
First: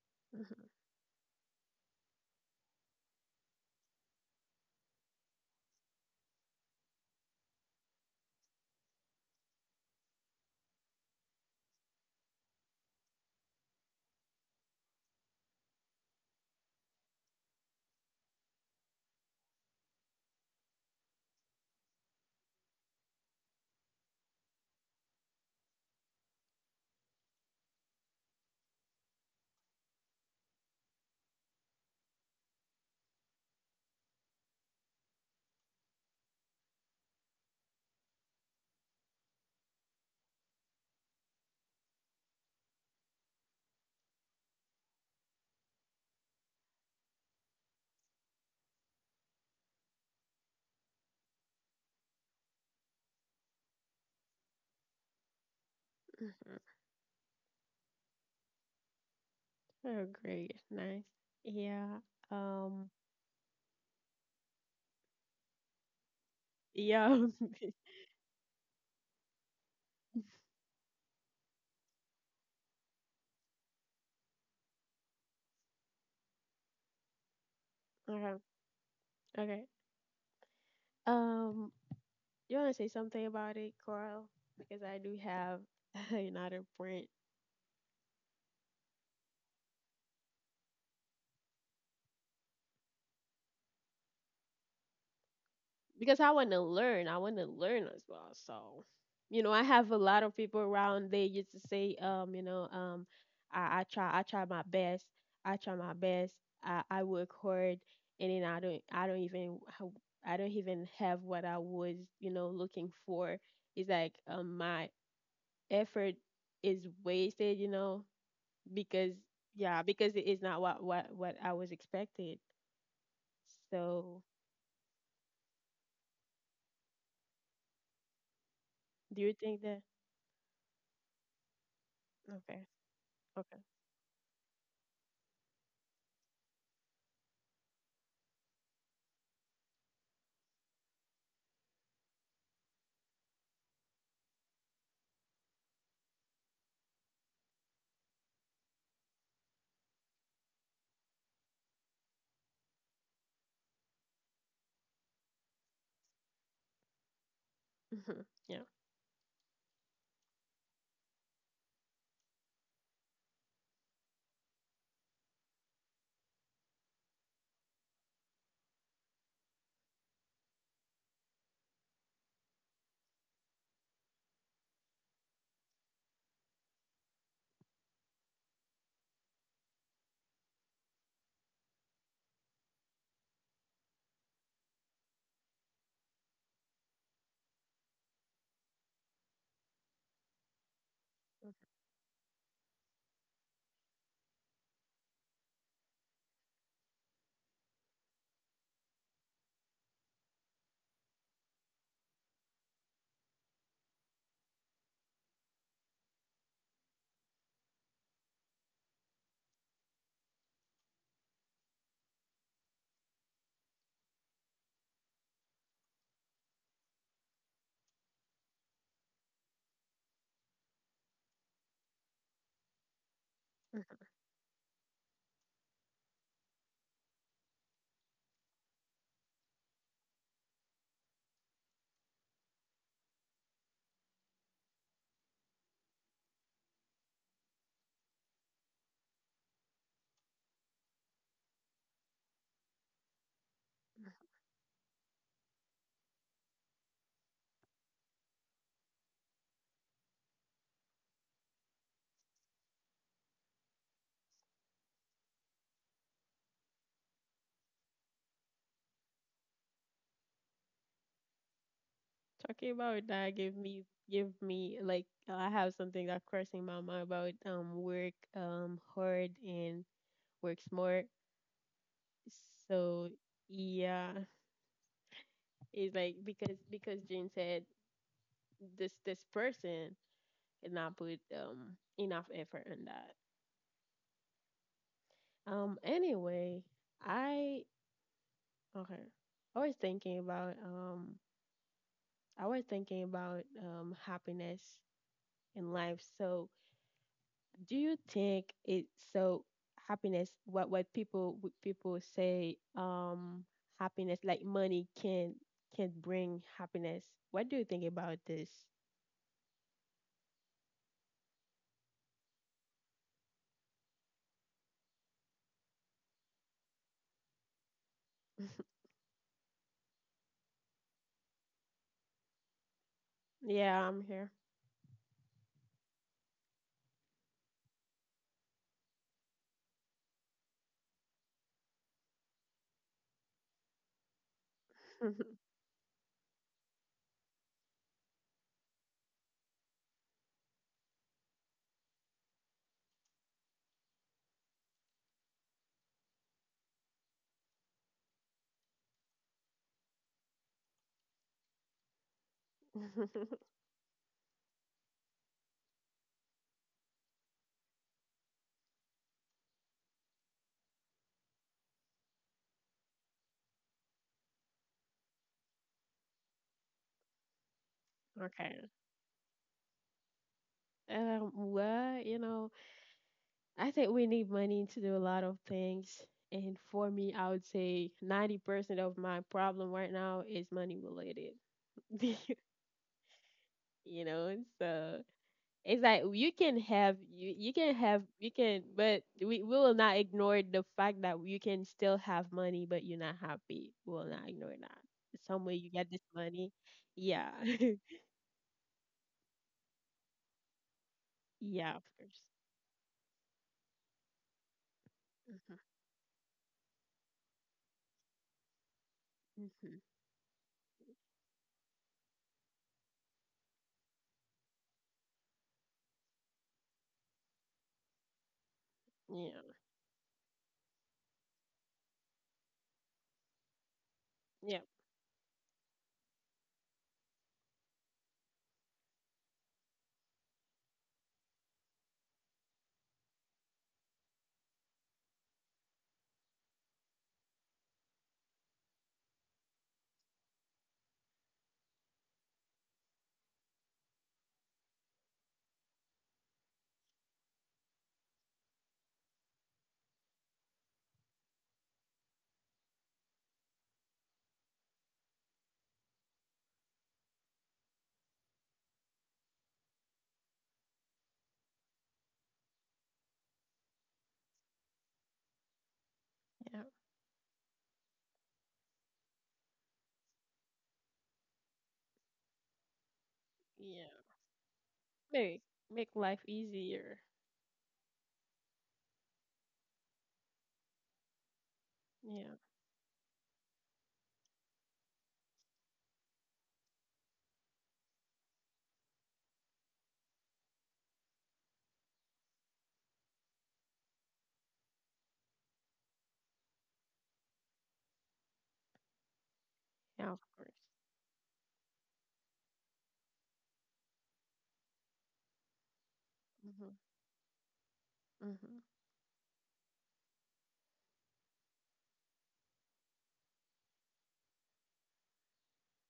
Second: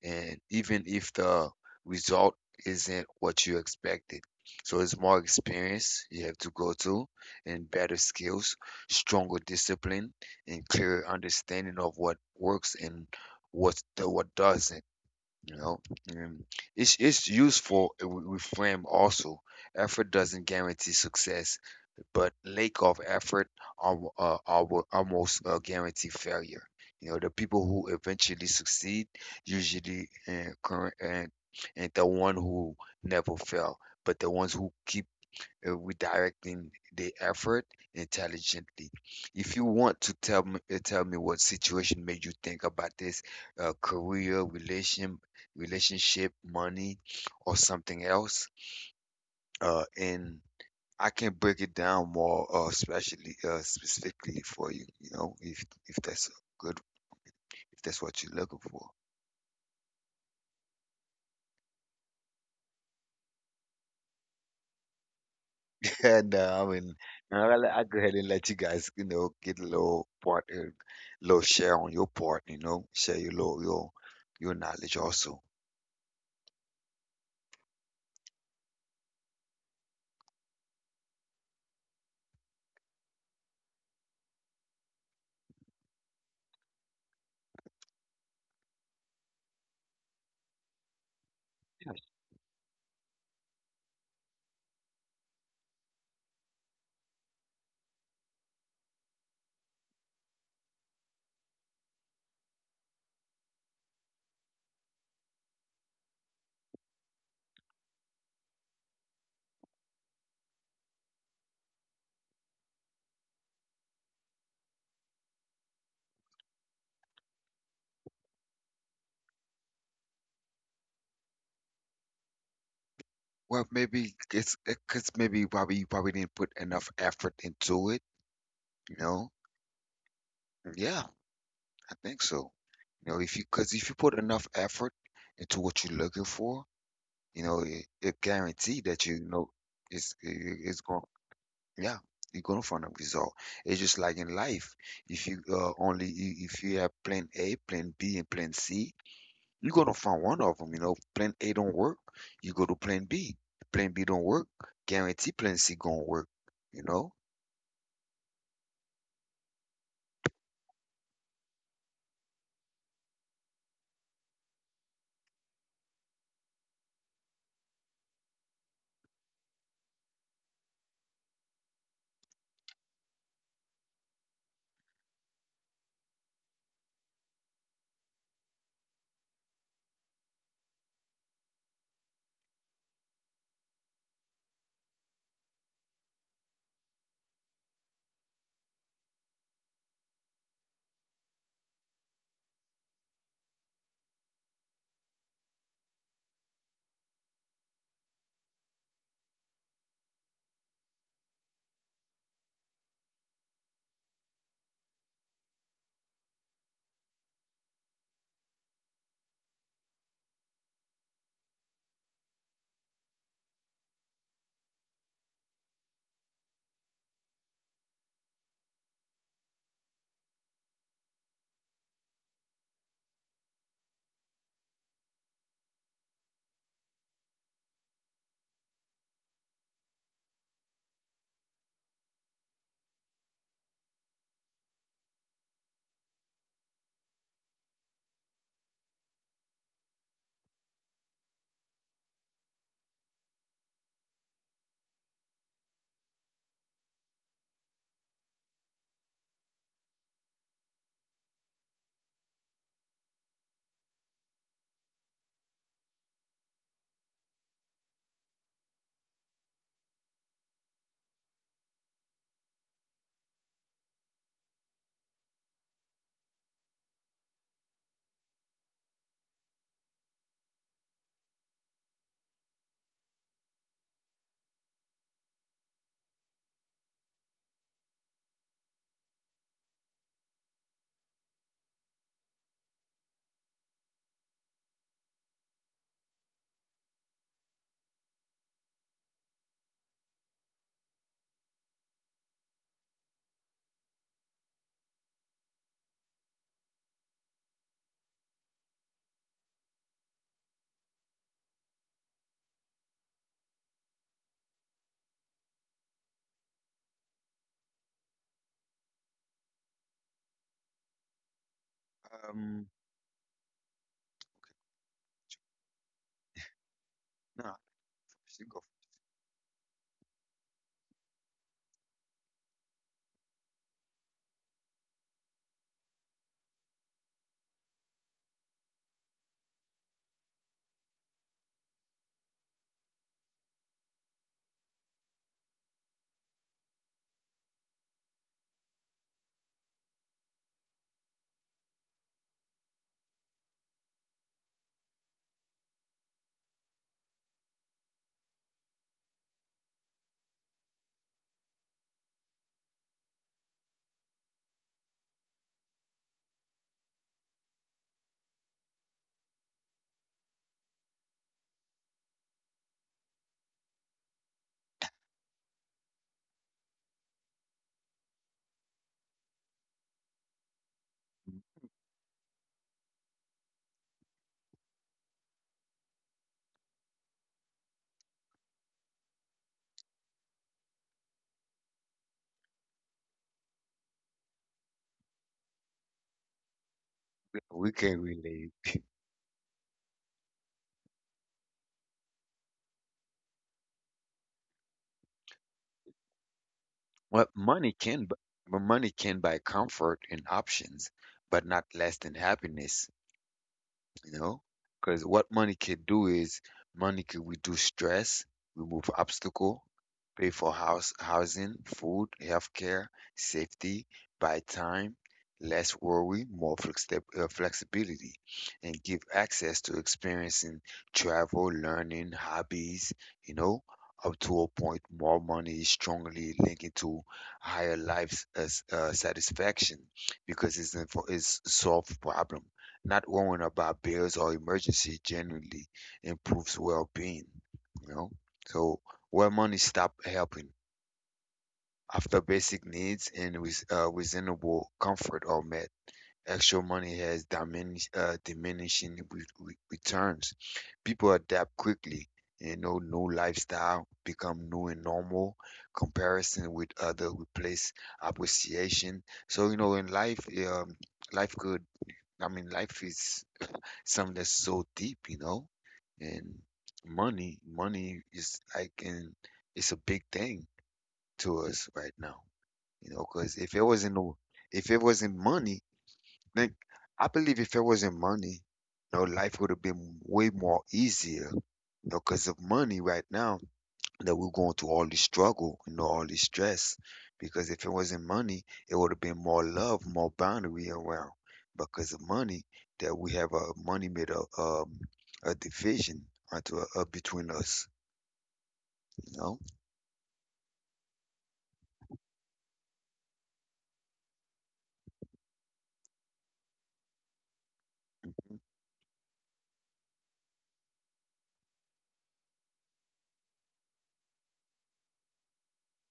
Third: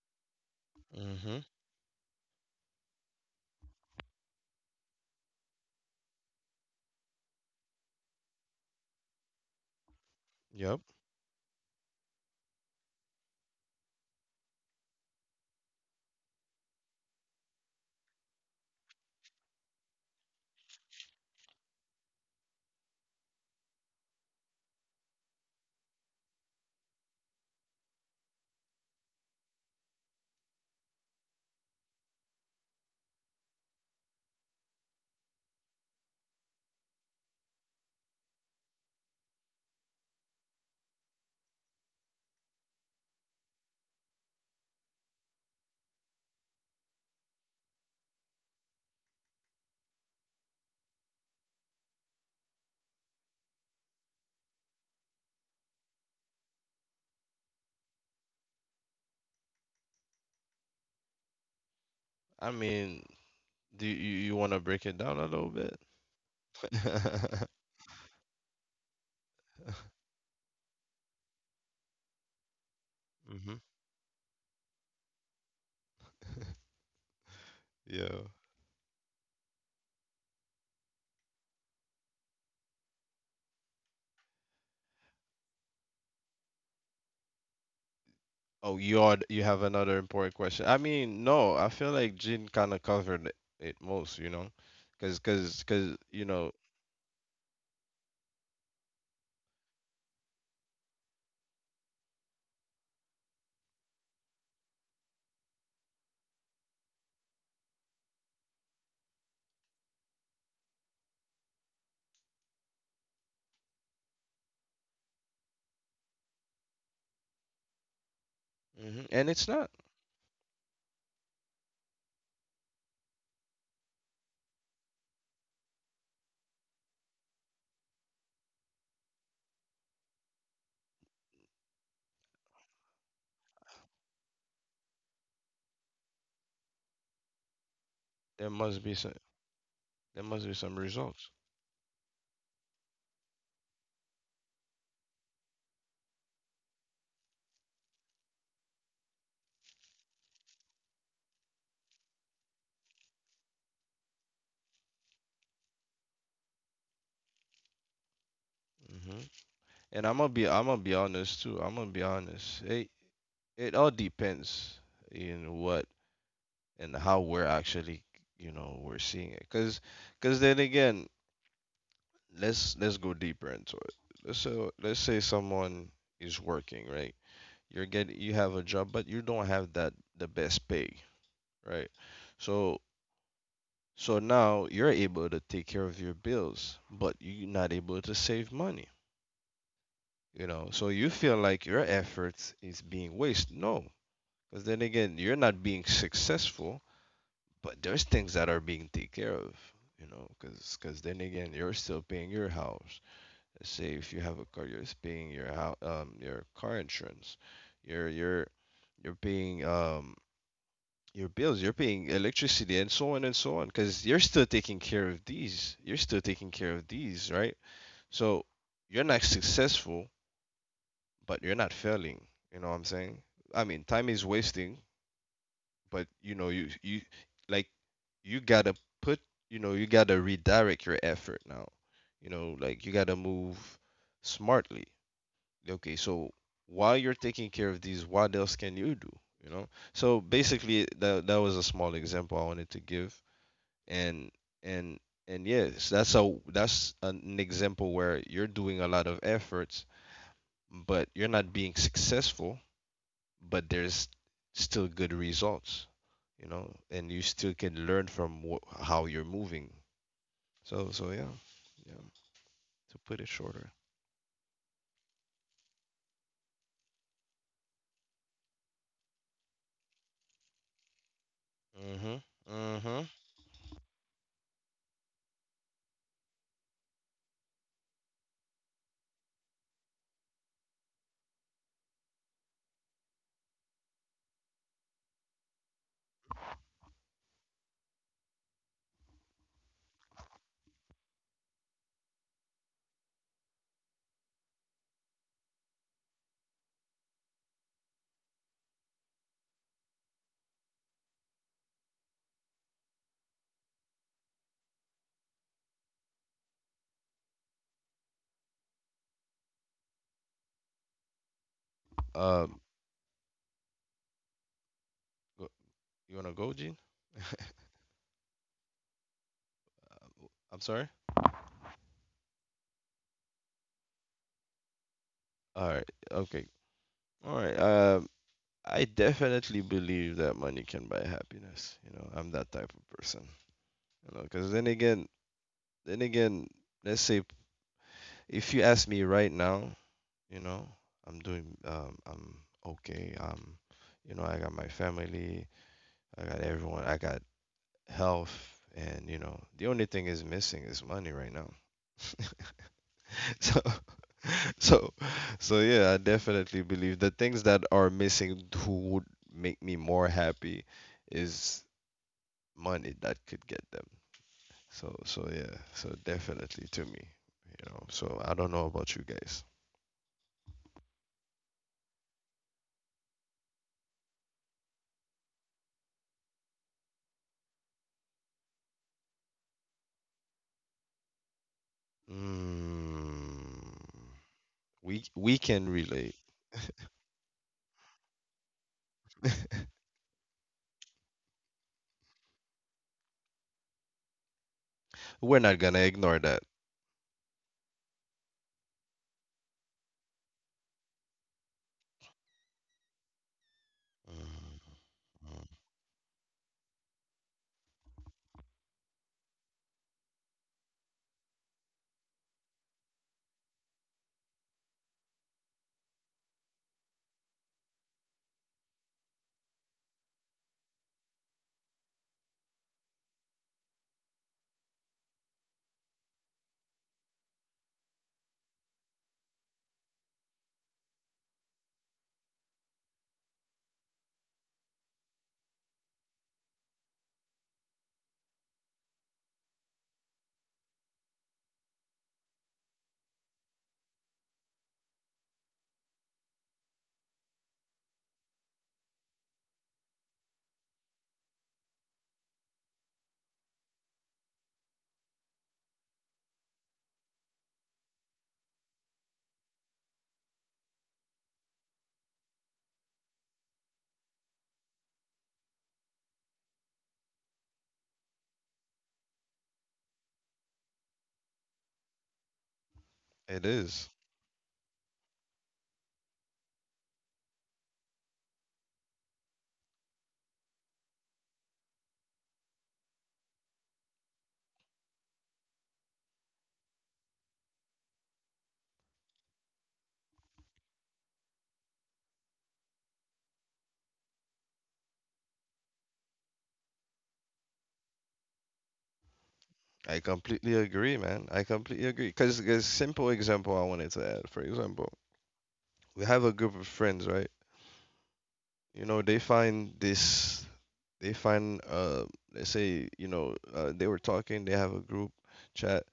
[SPEAKER 2] and
[SPEAKER 1] Mhm,
[SPEAKER 2] even if
[SPEAKER 3] Mm-hmm.
[SPEAKER 2] the result isn't what you expected. So it's more experience you have to go to and better skills, stronger discipline, and
[SPEAKER 3] Yep.
[SPEAKER 2] clearer understanding of what works and what doesn't. You know, and it's useful with frame also. Effort doesn't guarantee success, but lack of effort almost guarantee failure. You know, the people who eventually succeed usually and current, and the one who never fail, but the ones who keep redirecting the effort intelligently. If you want to tell me, what situation made you think about this, career, relationship, money, or something else, in I can break it down more, especially specifically for you, you know, if that's
[SPEAKER 1] mhm.
[SPEAKER 2] good, if that's what you're looking for.
[SPEAKER 1] Oh, great. Nice. Yeah.
[SPEAKER 3] I
[SPEAKER 1] Um,
[SPEAKER 3] mean, do you, you want to break it down a little bit?
[SPEAKER 2] And I mean,
[SPEAKER 1] yeah.
[SPEAKER 2] I'll, I'll go ahead and let you guys, you know, get a little part a little share on your part, you know, share your
[SPEAKER 3] Mm-hmm.
[SPEAKER 2] little your knowledge also.
[SPEAKER 3] Yeah.
[SPEAKER 1] Okay. Okay. Um, you want to say something about it, Carl? Because I do have another point
[SPEAKER 3] Oh, you are, you have another important question. I mean, no, I feel like Jin kind of covered it it most, you know, because
[SPEAKER 1] because
[SPEAKER 3] you
[SPEAKER 1] I
[SPEAKER 3] know,
[SPEAKER 1] want to learn. I want to learn as well. So, you know, I have a lot of people around. They used to say, you know, I try, I try my best. I try my best. I work hard, and then I don't, I don't even have what I was, you know, looking for. It's like my effort is wasted, you know,
[SPEAKER 3] hmm
[SPEAKER 1] because
[SPEAKER 3] and it's not.
[SPEAKER 1] yeah, because it is not what what I was expected.
[SPEAKER 2] Well, maybe
[SPEAKER 1] So,
[SPEAKER 2] it's because maybe probably you probably didn't put enough effort into it, you
[SPEAKER 1] do
[SPEAKER 2] know.
[SPEAKER 1] you think that?
[SPEAKER 2] Yeah. I think so.
[SPEAKER 1] Okay,
[SPEAKER 2] You know, if you because if you put enough effort into what you're looking for, you know, it
[SPEAKER 3] There must
[SPEAKER 2] guaranteed
[SPEAKER 3] be
[SPEAKER 2] that
[SPEAKER 3] some.
[SPEAKER 2] you know, it's
[SPEAKER 3] There must be
[SPEAKER 2] it-
[SPEAKER 3] some
[SPEAKER 2] it's going.
[SPEAKER 3] results.
[SPEAKER 2] Yeah, you're going to find a result. It's just like in life. If you have plan A, plan B, and plan C, you're going to find one of them. You know, plan A don't work, you go to plan B. Plan B don't work, guarantee plan C gonna work. You know.
[SPEAKER 1] okay. yeah.
[SPEAKER 3] Hmm. And I'm gonna be honest too. I'm gonna be honest. It all depends in what and how we're actually, you know, we're seeing it. Because then again, let's go deeper into it. Let's So let's say someone is working, right? You're getting, you have a job, but you don't have that the best pay, right? So so now you're able to take care of your bills, but you're not able to save money. You know, so you feel like your efforts is being wasted? No. Because then again, you're not being successful. But there's things that are being taken care of, you know, because then again, you're still paying your house. Let's say if you have a car, you're paying your house, your car insurance. You're you're you're paying your bills. You're paying electricity and so on and so on. Because you're still taking care of these. You're still taking care of these, right? So you're not successful, but you're not failing. You know what I'm saying? I mean, time is wasting, but you know you you like you gotta put, you know, you gotta redirect your effort now, you know, like you gotta move smartly. Okay, so while you're taking care of these, what else can you do, you know? So basically that was a small example I wanted to give. And and and yes, that's a, that's an example where you're doing a lot of efforts, but you're not being successful, but there's still good results, you know, and you still can learn from how you're moving. So, so yeah, yeah. To
[SPEAKER 1] Talking about
[SPEAKER 3] put it
[SPEAKER 1] that gave
[SPEAKER 3] shorter.
[SPEAKER 1] me give me like I have something that crossing my mind about work hard and work smart.
[SPEAKER 3] Mhm. Mhm.
[SPEAKER 1] So yeah, it's like because Jane said this this person did not put enough effort in that. Anyway, I okay. I was thinking about I was thinking about happiness in life. So do you think it's so happiness what people say happiness like money can bring happiness? What do you think about this?
[SPEAKER 3] Um,
[SPEAKER 2] Um,
[SPEAKER 3] go- you wanna go, Gene?
[SPEAKER 2] no, think of-
[SPEAKER 3] Uh, I'm sorry.
[SPEAKER 1] Yeah, I'm here.
[SPEAKER 3] All right. Okay. All right. I definitely believe that money can buy happiness. You know, I'm that type of person. You know, because then again, let's say if you ask me right now, you know, I'm doing I'm okay. Um, you know, I got my family, I got everyone, I got health, and you know, the only thing is missing is money right now. So so so yeah, I definitely believe the things that are missing who would make me more happy is money that could get them. So yeah. So definitely, to me, you know. So I don't
[SPEAKER 1] Okay,
[SPEAKER 3] know about you guys.
[SPEAKER 1] well, you know, I think we need money to do a lot of things, and for me I would say 90% of my problem right now is money related.
[SPEAKER 3] Mm,
[SPEAKER 1] You know. So
[SPEAKER 3] we can
[SPEAKER 1] it's like
[SPEAKER 3] relate.
[SPEAKER 1] you can have you, you
[SPEAKER 2] we
[SPEAKER 1] can
[SPEAKER 2] can
[SPEAKER 1] have you can
[SPEAKER 2] relate.
[SPEAKER 1] but we will not ignore the fact that you can still have money but you're not happy. We will not ignore that.
[SPEAKER 3] We're
[SPEAKER 1] Some
[SPEAKER 3] not
[SPEAKER 1] way you
[SPEAKER 3] gonna
[SPEAKER 1] get this
[SPEAKER 3] ignore that.
[SPEAKER 1] money.
[SPEAKER 2] Well,
[SPEAKER 1] Yeah.
[SPEAKER 2] money can bu- but money can buy comfort and options, but not
[SPEAKER 1] yeah, of
[SPEAKER 2] lasting
[SPEAKER 1] course.
[SPEAKER 2] happiness. You know,
[SPEAKER 3] Mhm.
[SPEAKER 2] because what money can do is money can reduce stress, remove
[SPEAKER 1] Hmm
[SPEAKER 2] obstacle,
[SPEAKER 1] hmm
[SPEAKER 2] pay for house housing, food, healthcare, safety, buy time, less worry, more flexibility, and give
[SPEAKER 1] Yeah.
[SPEAKER 2] access to experiencing travel, learning, hobbies. You know, up to a
[SPEAKER 1] Yeah.
[SPEAKER 2] point, more money is strongly linked to higher life satisfaction because it's solve problem, not worrying about bills or emergency, generally improves well-being, you know. So where money stop helping, after basic needs and with reasonable comfort are met, extra money has diminishing returns. People adapt quickly. You know, new lifestyle become new and normal. Comparison with other replace appreciation. So you know, in life, um, life could. I mean, life is something that's so deep, you know. And
[SPEAKER 1] Yeah.
[SPEAKER 2] money is like an it's a big thing to us right now, you know. Because
[SPEAKER 3] It
[SPEAKER 2] if it
[SPEAKER 3] is.
[SPEAKER 1] Yeah.
[SPEAKER 2] wasn't no, if it wasn't
[SPEAKER 1] Make
[SPEAKER 2] money,
[SPEAKER 1] make life
[SPEAKER 2] then
[SPEAKER 1] easier.
[SPEAKER 2] I believe if it wasn't money, you know, life would have been way more easier, you know, because
[SPEAKER 1] Yeah.
[SPEAKER 2] of money right now that we're going through all this struggle, you know, all this stress. Because if it wasn't money, it would have been more love, more boundary around. Because of money, that we have a money made a division onto up between us, you know.
[SPEAKER 3] I
[SPEAKER 1] Yeah, of course.
[SPEAKER 3] completely agree, man. I completely agree. Cause cause simple example I wanted to add. For example, we have a group of
[SPEAKER 1] Hmm
[SPEAKER 3] friends, right?
[SPEAKER 2] Hmm.
[SPEAKER 1] hmm
[SPEAKER 3] You know, they find this. They find let's say you know, they were talking. They have a group chat.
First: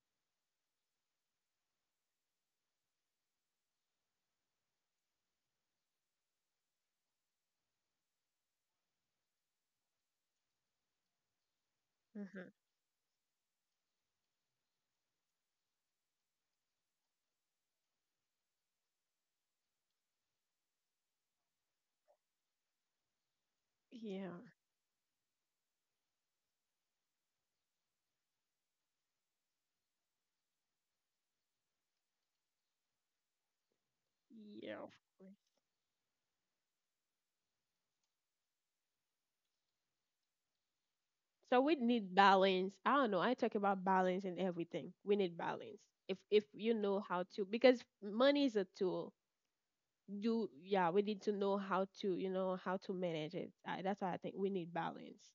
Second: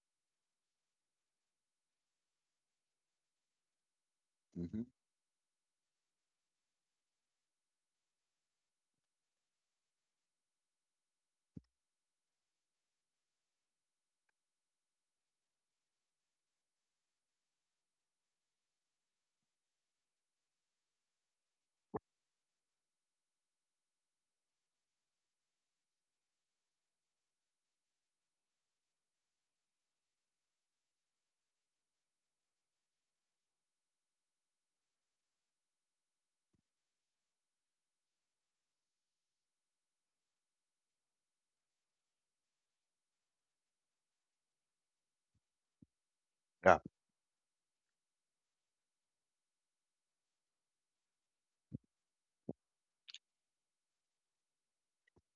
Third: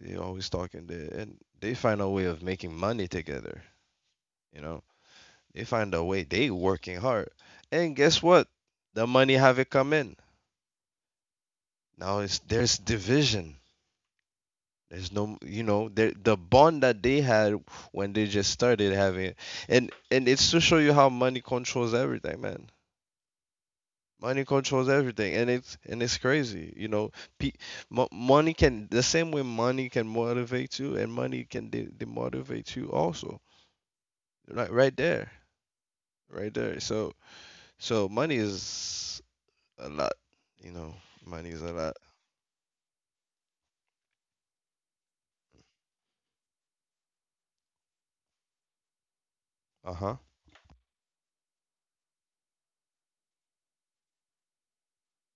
[SPEAKER 3] They always talking there, and they find a way of making money together. You
[SPEAKER 2] Hmm.
[SPEAKER 3] know, they find a way. They working hard, and guess what? The money have it come in. Now it's
[SPEAKER 1] hmm
[SPEAKER 3] there's division. There's no, you know, the bond that they had when they just started having it, and it's to show you how money controls everything, man.
[SPEAKER 1] Yeah.
[SPEAKER 3] Money controls everything, and it's crazy, you know. Pe- money can the same way money can motivate you, and money can demotivate you also. Right,
[SPEAKER 1] Yeah, of
[SPEAKER 3] right there,
[SPEAKER 1] course.
[SPEAKER 3] right there. So money is a lot, you know. Money is
[SPEAKER 1] So
[SPEAKER 3] a
[SPEAKER 1] we
[SPEAKER 3] lot.
[SPEAKER 1] need balance. I don't know. I talk about balance in everything. We need balance. If you
[SPEAKER 2] Yeah.
[SPEAKER 1] know how to, because money is a tool.
[SPEAKER 3] Uh huh.
[SPEAKER 1] You yeah, we need to know how to, you know, how to manage it. I, that's why I think we need balance.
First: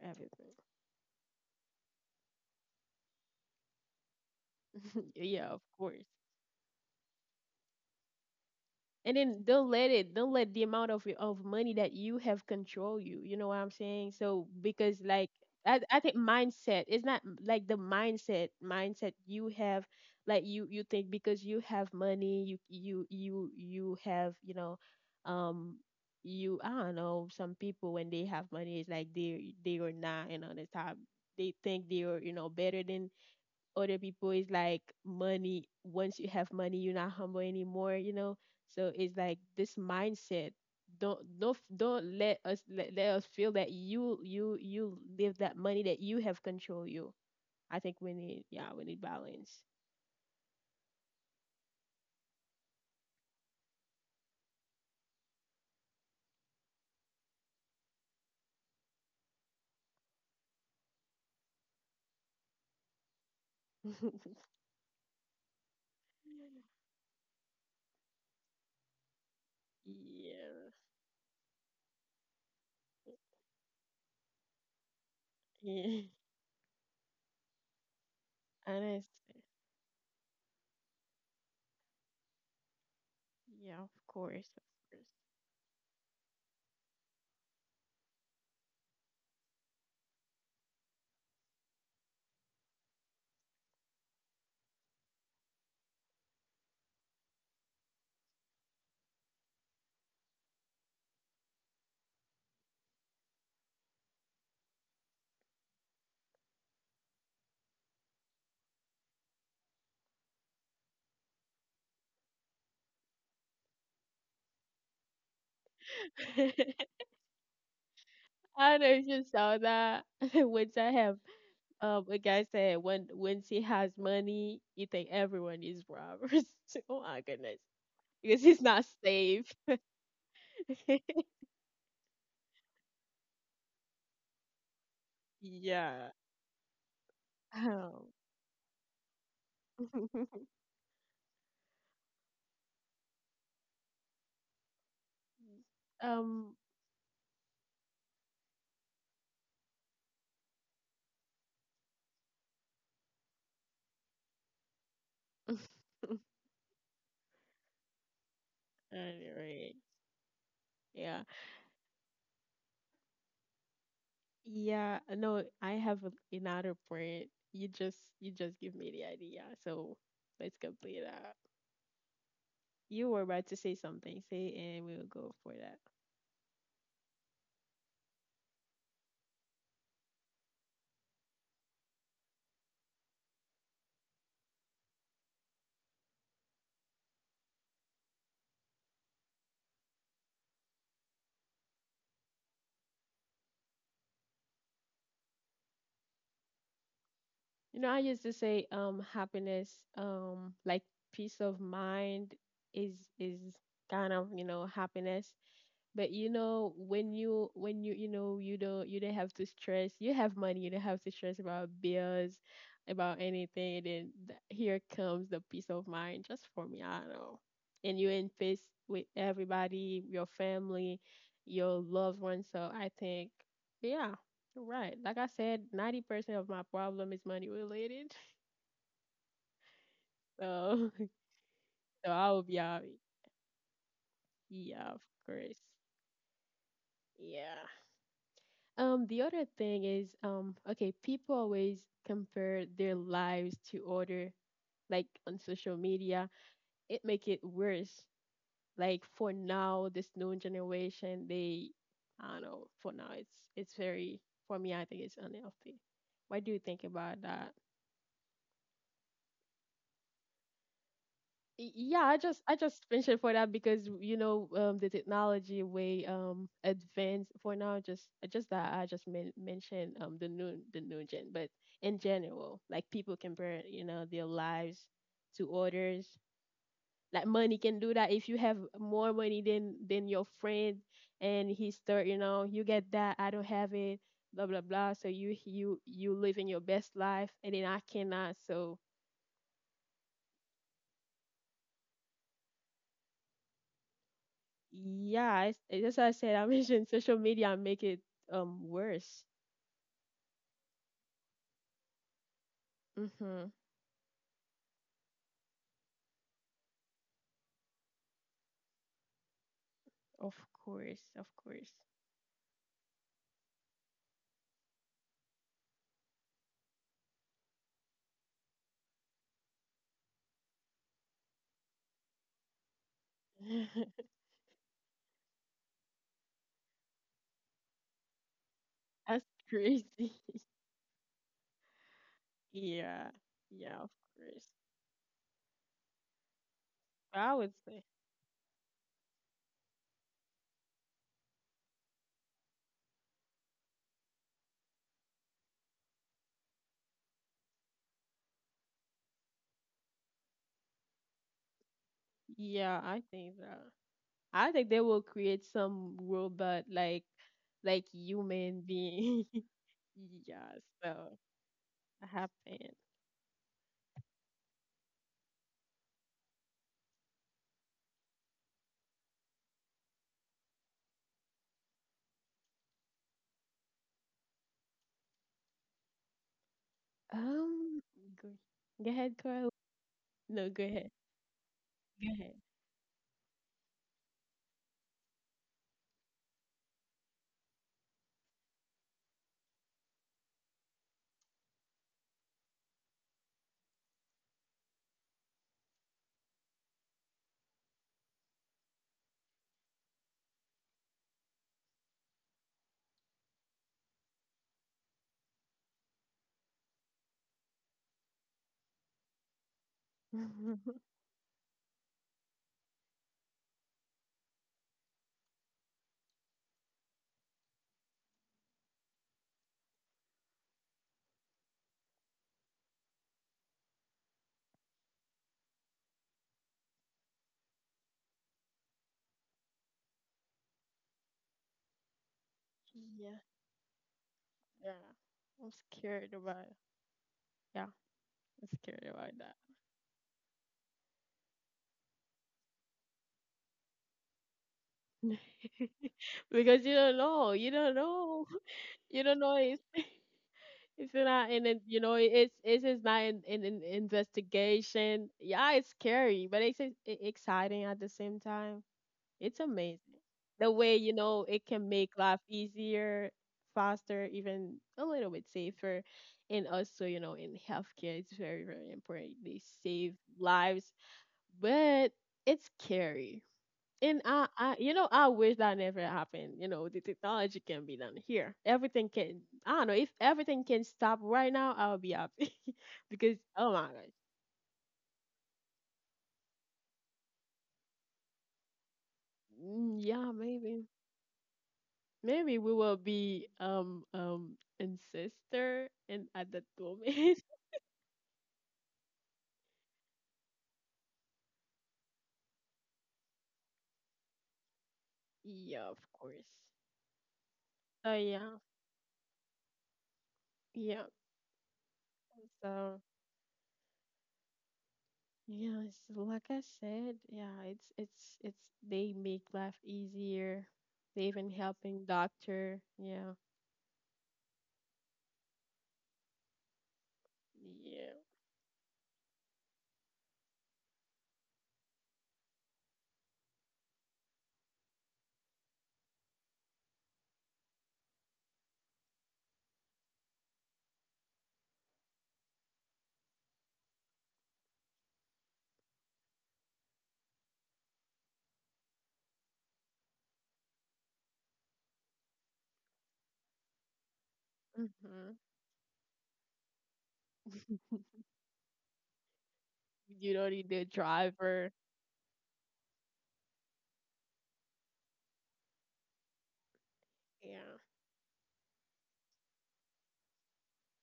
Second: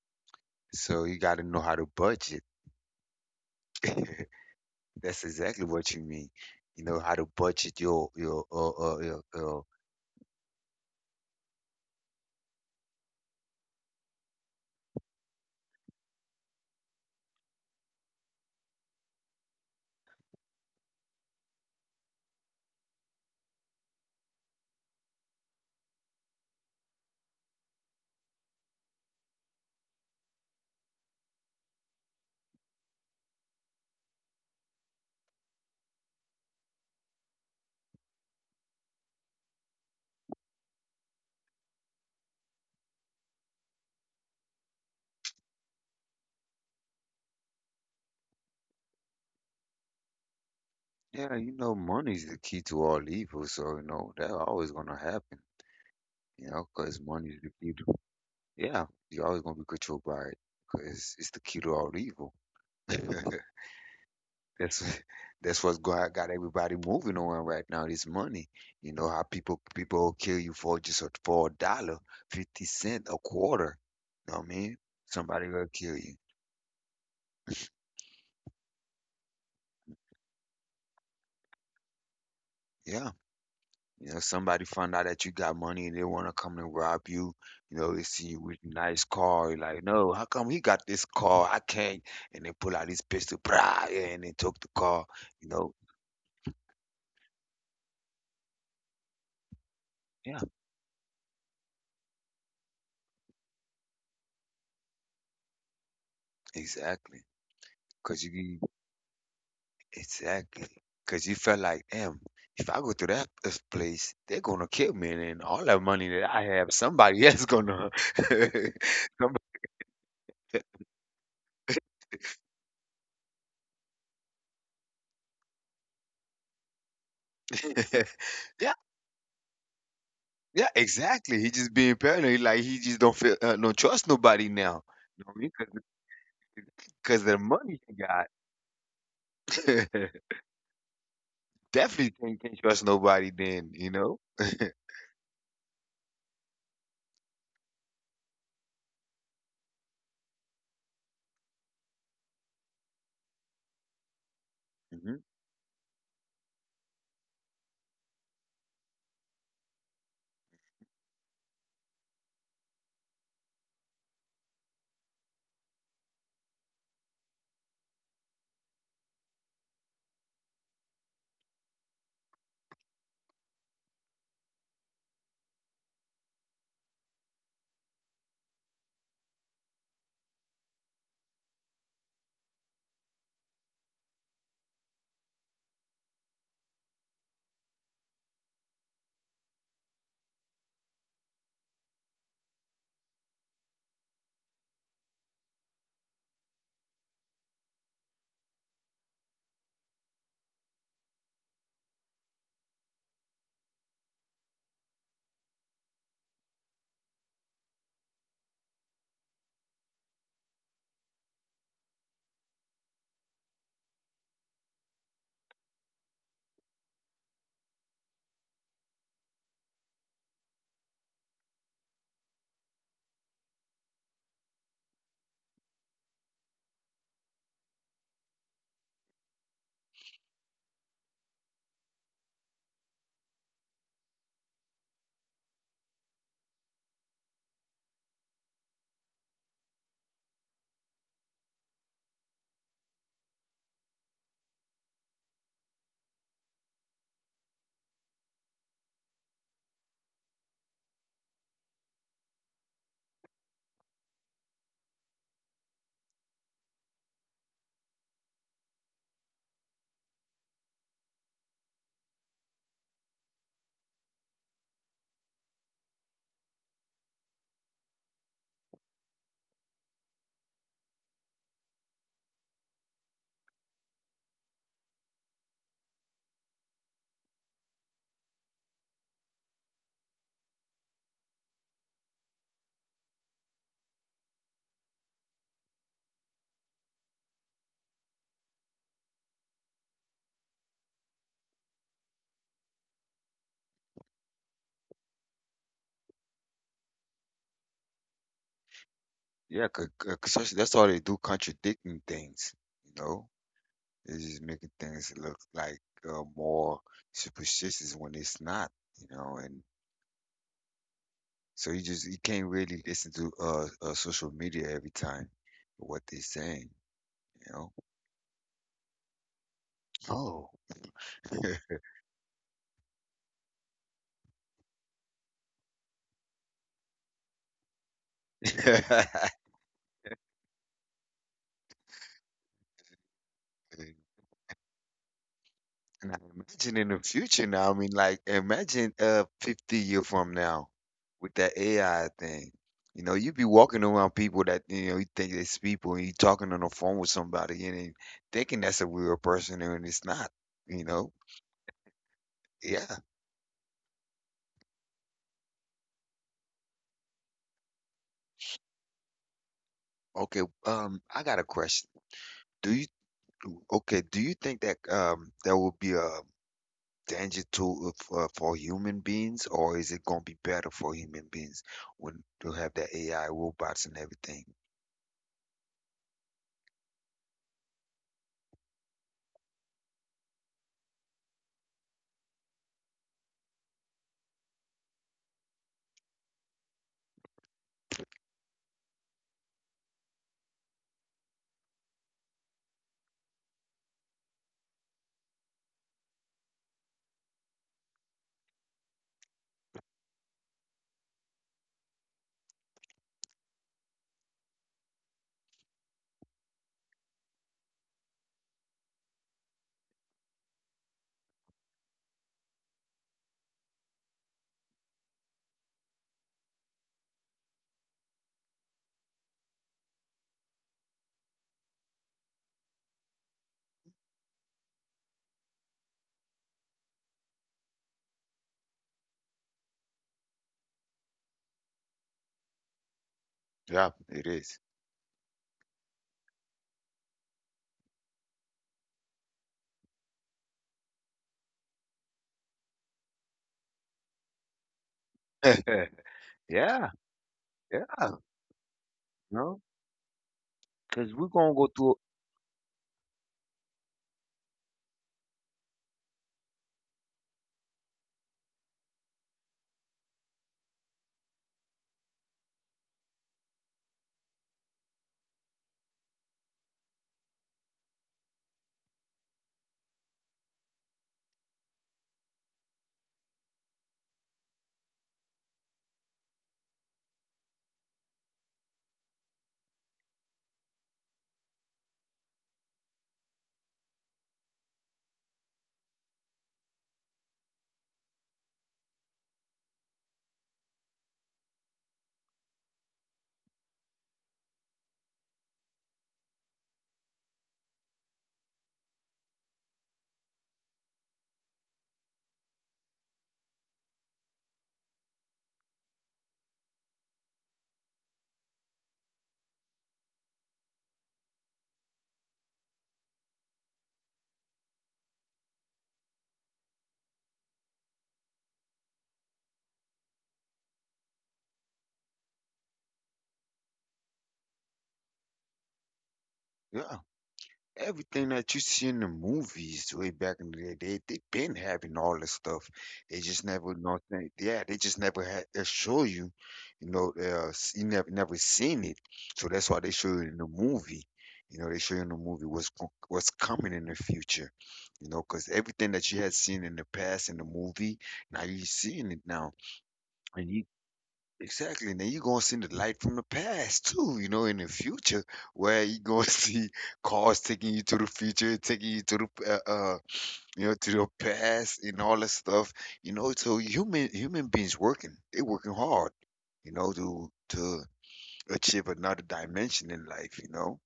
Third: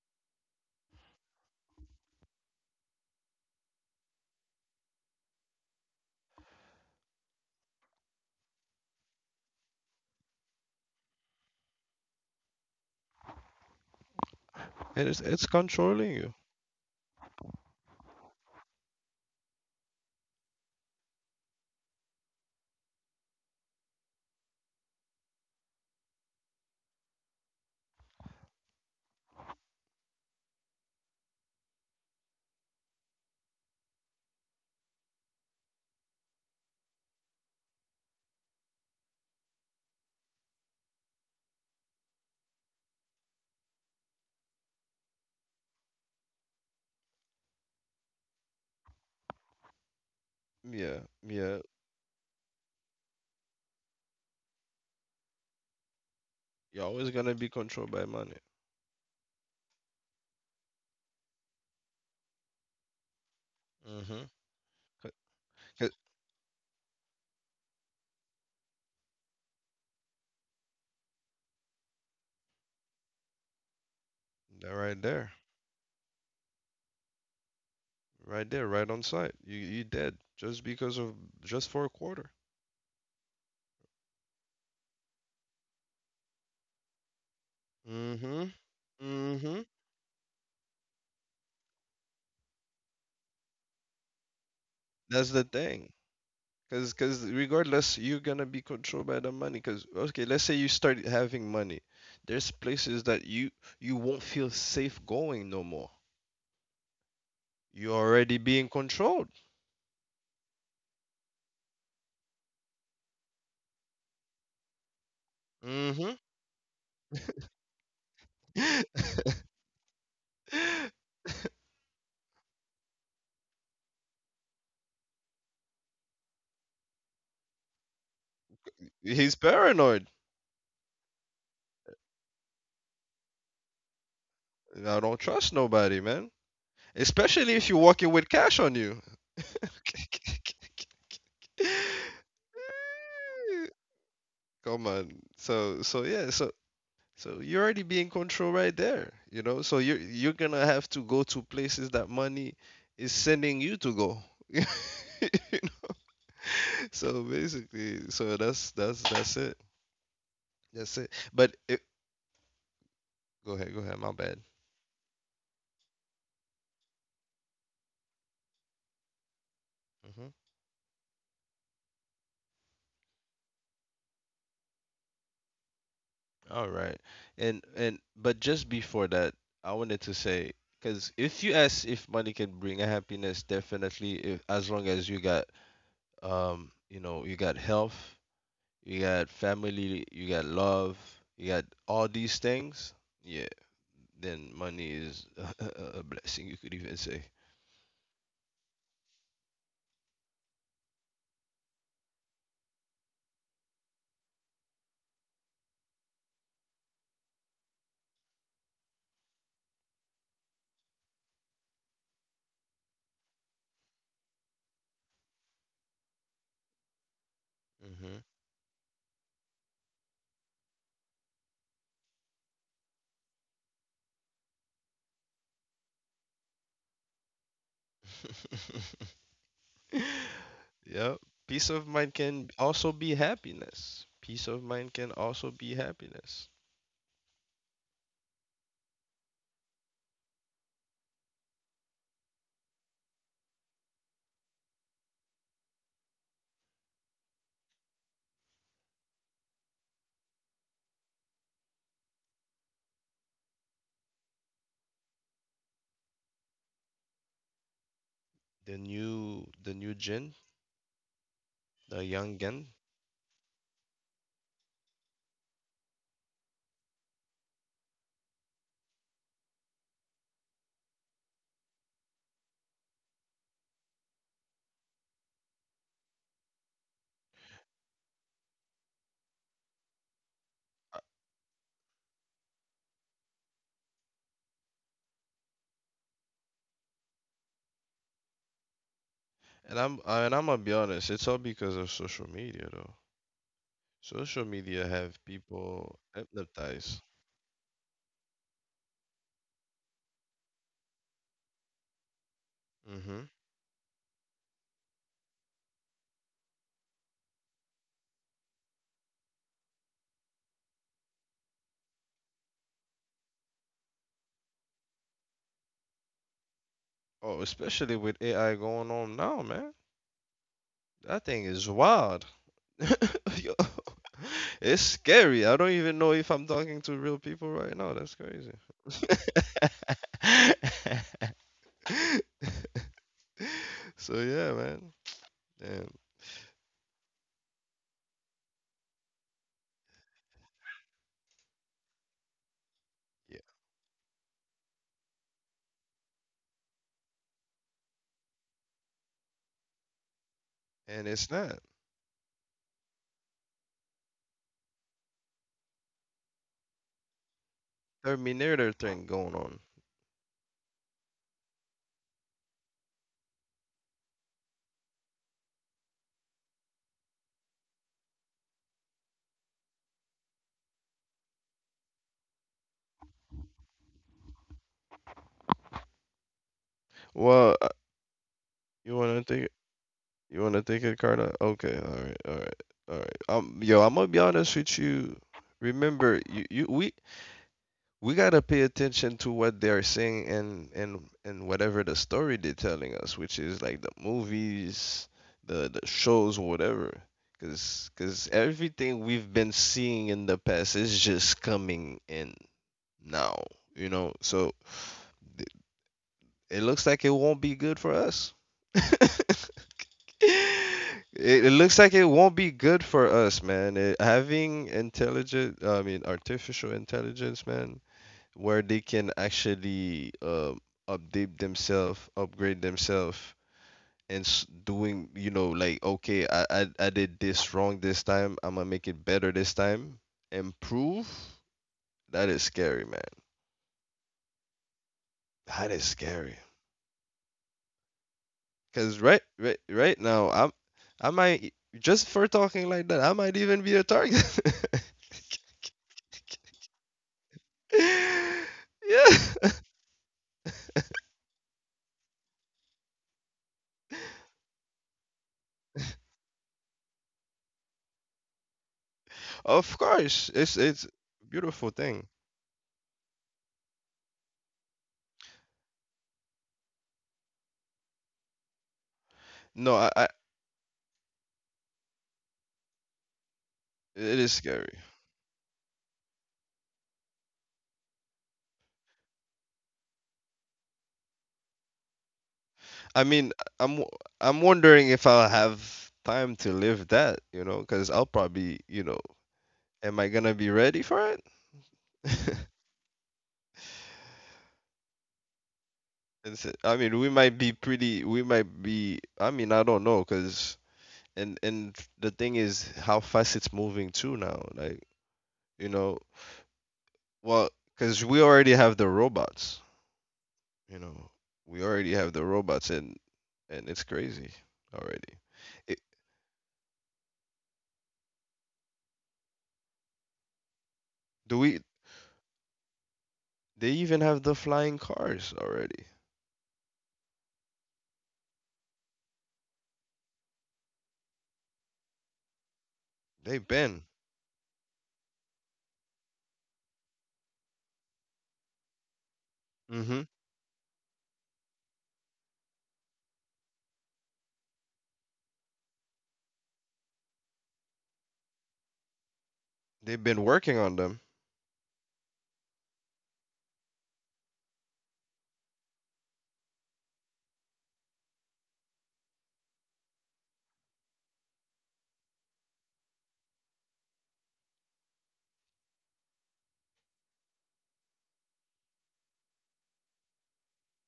[SPEAKER 1] Everything.
[SPEAKER 2] So you got to know how to budget. That's
[SPEAKER 1] yeah, of
[SPEAKER 2] exactly what you
[SPEAKER 1] course.
[SPEAKER 2] mean. You know how to budget your your uh, uh,
[SPEAKER 1] And
[SPEAKER 2] your,
[SPEAKER 1] then
[SPEAKER 2] your
[SPEAKER 1] don't let it don't let the amount of money that you have control you, you know what I'm saying. So because
[SPEAKER 3] It is.
[SPEAKER 1] like
[SPEAKER 3] It's
[SPEAKER 1] I
[SPEAKER 3] controlling
[SPEAKER 1] think
[SPEAKER 3] you.
[SPEAKER 1] mindset it's not like the mindset mindset you have like you think because you have money you you you you have you know um you I don't know some people when they have money it's like they are not and on the top they think they are you know better than other people is like money once you have money you're not humble anymore you know. So it's like this mindset don't let us let, let us feel that you live that money that you have control you. I think we need yeah we need balance.
[SPEAKER 3] Yeah,
[SPEAKER 2] yeah. You
[SPEAKER 3] yeah.
[SPEAKER 2] know, money is the key to all evil. So you know that always gonna happen. You know,
[SPEAKER 3] You're
[SPEAKER 2] because
[SPEAKER 3] always
[SPEAKER 2] money
[SPEAKER 3] gonna
[SPEAKER 2] is
[SPEAKER 3] be
[SPEAKER 2] the key
[SPEAKER 3] controlled
[SPEAKER 2] to.
[SPEAKER 3] by money.
[SPEAKER 2] Yeah, you're always gonna be controlled by it because it's the key to all evil.
[SPEAKER 3] Mm-hmm.
[SPEAKER 2] That's
[SPEAKER 3] That
[SPEAKER 2] that's what's got everybody moving on right now. This money, you know how people will kill you
[SPEAKER 1] Yeah.
[SPEAKER 2] for just a dollar, 50¢, a quarter. You know what I mean?
[SPEAKER 3] right there,
[SPEAKER 2] Somebody will kill
[SPEAKER 1] Yeah.
[SPEAKER 2] you.
[SPEAKER 3] right there, right on
[SPEAKER 1] Honest.
[SPEAKER 3] site. You dead just because of just for a quarter.
[SPEAKER 2] Yeah,
[SPEAKER 1] Yeah, of
[SPEAKER 2] you know
[SPEAKER 1] course.
[SPEAKER 2] somebody find
[SPEAKER 1] Of
[SPEAKER 2] out that you got money and they wanna come and rob you. You know they see you
[SPEAKER 3] Mm-hmm.
[SPEAKER 2] with a nice car, you're
[SPEAKER 3] Mm-hmm.
[SPEAKER 2] like, no, how come he got this car? I can't. And they pull out this pistol, brah, yeah, and they took the car.
[SPEAKER 3] That's the
[SPEAKER 2] You know,
[SPEAKER 3] thing. Cause regardless, you're gonna be controlled by the money. Cause okay,
[SPEAKER 2] yeah.
[SPEAKER 3] let's say you start having money. There's places that you won't feel safe going no more.
[SPEAKER 2] Exactly,
[SPEAKER 3] You're
[SPEAKER 2] cause
[SPEAKER 3] already
[SPEAKER 2] you
[SPEAKER 3] being controlled.
[SPEAKER 2] exactly, cause you felt like, "Damn, if I go to that this place, they're gonna kill me, and then all that money
[SPEAKER 3] Mm-hmm.
[SPEAKER 2] that I
[SPEAKER 1] course.
[SPEAKER 2] have, somebody else gonna
[SPEAKER 1] I don't know if you
[SPEAKER 2] somebody."
[SPEAKER 1] saw that. Once I have, a guy said when once he has money, you think everyone is robbers. Oh my goodness, because he's
[SPEAKER 2] Yeah,
[SPEAKER 1] not
[SPEAKER 3] He's
[SPEAKER 1] safe.
[SPEAKER 3] paranoid.
[SPEAKER 2] yeah, exactly. He just being paranoid, like, he just don't feel don't trust nobody now.
[SPEAKER 3] I don't
[SPEAKER 2] You know what I mean?
[SPEAKER 3] trust
[SPEAKER 2] 'Cause the
[SPEAKER 3] nobody,
[SPEAKER 1] yeah.
[SPEAKER 3] man.
[SPEAKER 2] 'cause the
[SPEAKER 3] Especially if you're
[SPEAKER 2] money he
[SPEAKER 3] walking
[SPEAKER 1] Um.
[SPEAKER 2] got.
[SPEAKER 3] with cash on you. Okay, okay, okay, okay, okay.
[SPEAKER 2] Definitely can't trust nobody then, you know?
[SPEAKER 3] Come on. So so yeah, so
[SPEAKER 1] um.
[SPEAKER 3] so you already be in control right there, you know? So you're gonna have to go to places that money is sending you to go.
[SPEAKER 2] Mhm.
[SPEAKER 3] You know? So basically, so that's it.
[SPEAKER 1] Anyway,
[SPEAKER 3] That's it.
[SPEAKER 1] yeah,
[SPEAKER 3] Go ahead, my bad.
[SPEAKER 1] yeah. No, I have another point. You just give me the idea. So
[SPEAKER 3] Mm-hmm.
[SPEAKER 1] let's complete that. You were about to say something. Say it and we will go for that.
[SPEAKER 3] All right. And but just before that, I wanted to say because if you ask if money can bring a happiness, definitely if, as long as you got you know you got health, you got family, you got love, you got all these things, yeah, then money is a, blessing. You could even say.
[SPEAKER 1] You know, I used to say happiness, like peace of mind is is kind of, you know, happiness. But you know, when you know you don't have to stress. You have money, you don't have to stress about bills, about anything, and then here comes the peace of mind. Just for me, I don't know. And you're
[SPEAKER 3] Hmm.
[SPEAKER 1] in peace with everybody, your family, your loved ones. So I think, yeah, you're right, like I said, 90% of my problem is money related. So
[SPEAKER 3] Yep. Peace of mind
[SPEAKER 1] so I'll
[SPEAKER 3] can
[SPEAKER 1] be out.
[SPEAKER 3] also be happiness. Peace of
[SPEAKER 1] Yeah,
[SPEAKER 3] mind
[SPEAKER 1] of
[SPEAKER 3] can also
[SPEAKER 1] course.
[SPEAKER 3] be happiness.
[SPEAKER 1] Yeah. The other thing is, okay, people always compare their lives to other, like on social media. It make it worse. Like for now, this new generation, they, I don't know. For now, it's very for me. I think it's unhealthy. What do you think about that?
[SPEAKER 3] The new gen. The
[SPEAKER 1] Yeah, i just i
[SPEAKER 3] youngin.
[SPEAKER 1] just mentioned for that because you know the technology way advanced for now, just that I just mentioned the new gen, but in general, like people compare, you know, their lives to others. Like money can do that. If you have more money than your friend,
[SPEAKER 3] Uh,
[SPEAKER 1] and he start, you know, you get that I don't have it, blah blah blah. So you you living your best life and then I cannot. So
[SPEAKER 3] And I'm and I'm gonna be honest, it's all because of social media though. Social media have
[SPEAKER 1] yeah, I, as
[SPEAKER 3] people
[SPEAKER 1] I said, I mentioned
[SPEAKER 3] hypnotized.
[SPEAKER 1] social media make it worse.
[SPEAKER 2] Yeah, 'cause that's all they do, contradicting things, you
[SPEAKER 3] Hmm.
[SPEAKER 2] know?
[SPEAKER 1] Mm-hmm.
[SPEAKER 2] It's just making things look like more superstitious when it's not, you know. And
[SPEAKER 1] Of course, of course.
[SPEAKER 2] so you can't really listen to social media every time what they're saying,
[SPEAKER 3] Oh,
[SPEAKER 2] you know.
[SPEAKER 3] especially with AI going on now, man.
[SPEAKER 2] Oh,
[SPEAKER 3] That thing is wild. Yo, it's scary. I don't even know if I'm talking to real people right now. That's crazy.
[SPEAKER 1] That's crazy. Yeah, yeah, of
[SPEAKER 3] So
[SPEAKER 1] course.
[SPEAKER 3] yeah, man. And
[SPEAKER 2] and I imagine in the
[SPEAKER 1] I
[SPEAKER 2] future
[SPEAKER 1] would
[SPEAKER 2] now, I
[SPEAKER 1] say,
[SPEAKER 2] mean, like, imagine 50-year from now with that AI thing. You know, you
[SPEAKER 3] yeah.
[SPEAKER 2] be walking around people that, you know, you think it's people and you talking on the phone with somebody and then thinking that's a real person and it's not, you
[SPEAKER 3] And
[SPEAKER 2] know.
[SPEAKER 3] it's not
[SPEAKER 1] yeah, I
[SPEAKER 2] Yeah.
[SPEAKER 1] think that. I think they will create some robot like human
[SPEAKER 3] Terminator thing
[SPEAKER 1] being.
[SPEAKER 3] going on.
[SPEAKER 2] Okay.
[SPEAKER 1] Yeah, so
[SPEAKER 2] I got a question.
[SPEAKER 1] happen.
[SPEAKER 2] Do you okay, do you think that there will be a danger to if, for human beings, or is it gonna be better for human beings when to have the AI robots and everything?
[SPEAKER 3] Well,
[SPEAKER 1] Um, go, go
[SPEAKER 3] you
[SPEAKER 1] ahead,
[SPEAKER 3] wanna take
[SPEAKER 1] Carl.
[SPEAKER 3] it? You
[SPEAKER 1] No,
[SPEAKER 3] wanna
[SPEAKER 1] go
[SPEAKER 3] take
[SPEAKER 1] ahead.
[SPEAKER 3] it, Carla? Okay, all
[SPEAKER 1] Go
[SPEAKER 3] right, all
[SPEAKER 1] ahead.
[SPEAKER 3] right, all right. Yo, I'm gonna be honest with you. Remember, you we gotta pay attention to what they're saying and whatever the story they're telling us, which is like the movies, the shows, whatever. Cause everything we've been seeing in the past is just coming in now, you know. So th- it looks like it won't be good for us. It looks like it won't be good for us, man. Having intelligent, I mean, artificial intelligence, man, where they can actually update themselves, upgrade themselves, and doing, you know, like, okay, I did this wrong this time. I'm gonna make it better this time. Improve. That is scary, man.
[SPEAKER 1] Yeah.
[SPEAKER 2] Yeah, it is.
[SPEAKER 1] Yeah, I'm
[SPEAKER 3] That is
[SPEAKER 1] scared
[SPEAKER 3] scary.
[SPEAKER 1] about. Yeah, I'm scared
[SPEAKER 3] Cause
[SPEAKER 1] about
[SPEAKER 3] right now, I might just for talking like that, I might even be a target.
[SPEAKER 1] that because you
[SPEAKER 2] Yeah,
[SPEAKER 1] don't know. You don't
[SPEAKER 2] yeah,
[SPEAKER 1] know. You
[SPEAKER 3] Yeah,
[SPEAKER 1] don't know.
[SPEAKER 2] no,
[SPEAKER 1] It's it's
[SPEAKER 2] because we're
[SPEAKER 1] not in
[SPEAKER 2] gonna
[SPEAKER 1] it.
[SPEAKER 2] go
[SPEAKER 1] You know,
[SPEAKER 2] through,
[SPEAKER 1] it's it's not in an investigation. Yeah, it's scary, but it's exciting at the same time. It's
[SPEAKER 3] of
[SPEAKER 1] amazing
[SPEAKER 3] course.
[SPEAKER 1] the
[SPEAKER 3] It's
[SPEAKER 1] way,
[SPEAKER 3] it's
[SPEAKER 1] you know, it
[SPEAKER 3] beautiful
[SPEAKER 1] can make
[SPEAKER 3] thing.
[SPEAKER 1] life easier, faster, even a little bit safer, and also, you know, in healthcare it's very very important. They
[SPEAKER 3] No,
[SPEAKER 1] save
[SPEAKER 3] I
[SPEAKER 1] lives, but it's scary. And
[SPEAKER 3] it
[SPEAKER 1] I,
[SPEAKER 3] is
[SPEAKER 1] I
[SPEAKER 3] scary.
[SPEAKER 1] you know, I wish that never happened. You know, the technology can be done here. Everything can, I don't know, if everything can stop right now, I'll be happy.
[SPEAKER 3] I
[SPEAKER 1] Because
[SPEAKER 3] mean,
[SPEAKER 1] oh my
[SPEAKER 3] I'm
[SPEAKER 1] gosh.
[SPEAKER 3] w- I'm wondering if I'll have time to live that, you know, because I'll probably, you know,
[SPEAKER 1] Mm,
[SPEAKER 3] am I
[SPEAKER 1] yeah,
[SPEAKER 3] gonna be
[SPEAKER 1] maybe
[SPEAKER 3] ready for it?
[SPEAKER 1] maybe we will be ancestor and at
[SPEAKER 3] It's,
[SPEAKER 1] the
[SPEAKER 3] I mean, we
[SPEAKER 1] domain.
[SPEAKER 3] might be pretty. We might be. I mean, I don't know, cause and the thing is how fast it's moving too now. Like
[SPEAKER 1] Yeah,
[SPEAKER 3] you
[SPEAKER 1] of
[SPEAKER 3] know,
[SPEAKER 1] course.
[SPEAKER 3] well,
[SPEAKER 1] So
[SPEAKER 3] cause we
[SPEAKER 1] yeah,
[SPEAKER 3] already have the robots. You
[SPEAKER 1] yeah,
[SPEAKER 3] know, we already have the robots
[SPEAKER 1] so
[SPEAKER 3] and it's crazy already.
[SPEAKER 1] yeah,
[SPEAKER 3] It,
[SPEAKER 1] it's like I said, yeah, it's it's they make life easier. They even
[SPEAKER 3] do we?
[SPEAKER 1] helping doctor. Yeah.
[SPEAKER 3] They even have the flying cars already.
[SPEAKER 2] yeah.
[SPEAKER 1] Yeah.
[SPEAKER 2] Everything that you see in the movies way back in the day, they been having all this stuff. They just
[SPEAKER 3] They've
[SPEAKER 2] never
[SPEAKER 3] been.
[SPEAKER 2] know. They, yeah, they just never had they show you, you know. You never seen it, so that's why they
[SPEAKER 3] Hmm.
[SPEAKER 2] show you in the movie. You know, they show you in the movie what's coming in the future. You know, because everything that you had seen in the past in the movie, now you're seeing it now,
[SPEAKER 3] They've been
[SPEAKER 2] and
[SPEAKER 3] working
[SPEAKER 2] you
[SPEAKER 3] on them.
[SPEAKER 2] exactly. Now you're gonna see the light from the past too, you know, in the
[SPEAKER 1] Hmm.
[SPEAKER 2] future, where you're gonna see cars taking you to the future, taking you to the
[SPEAKER 1] You don't need the
[SPEAKER 2] you know to the
[SPEAKER 1] driver.
[SPEAKER 2] past and all that stuff. You know, so human beings working, they working hard, you know, to
[SPEAKER 1] Yeah.
[SPEAKER 2] to achieve another dimension in life, you know.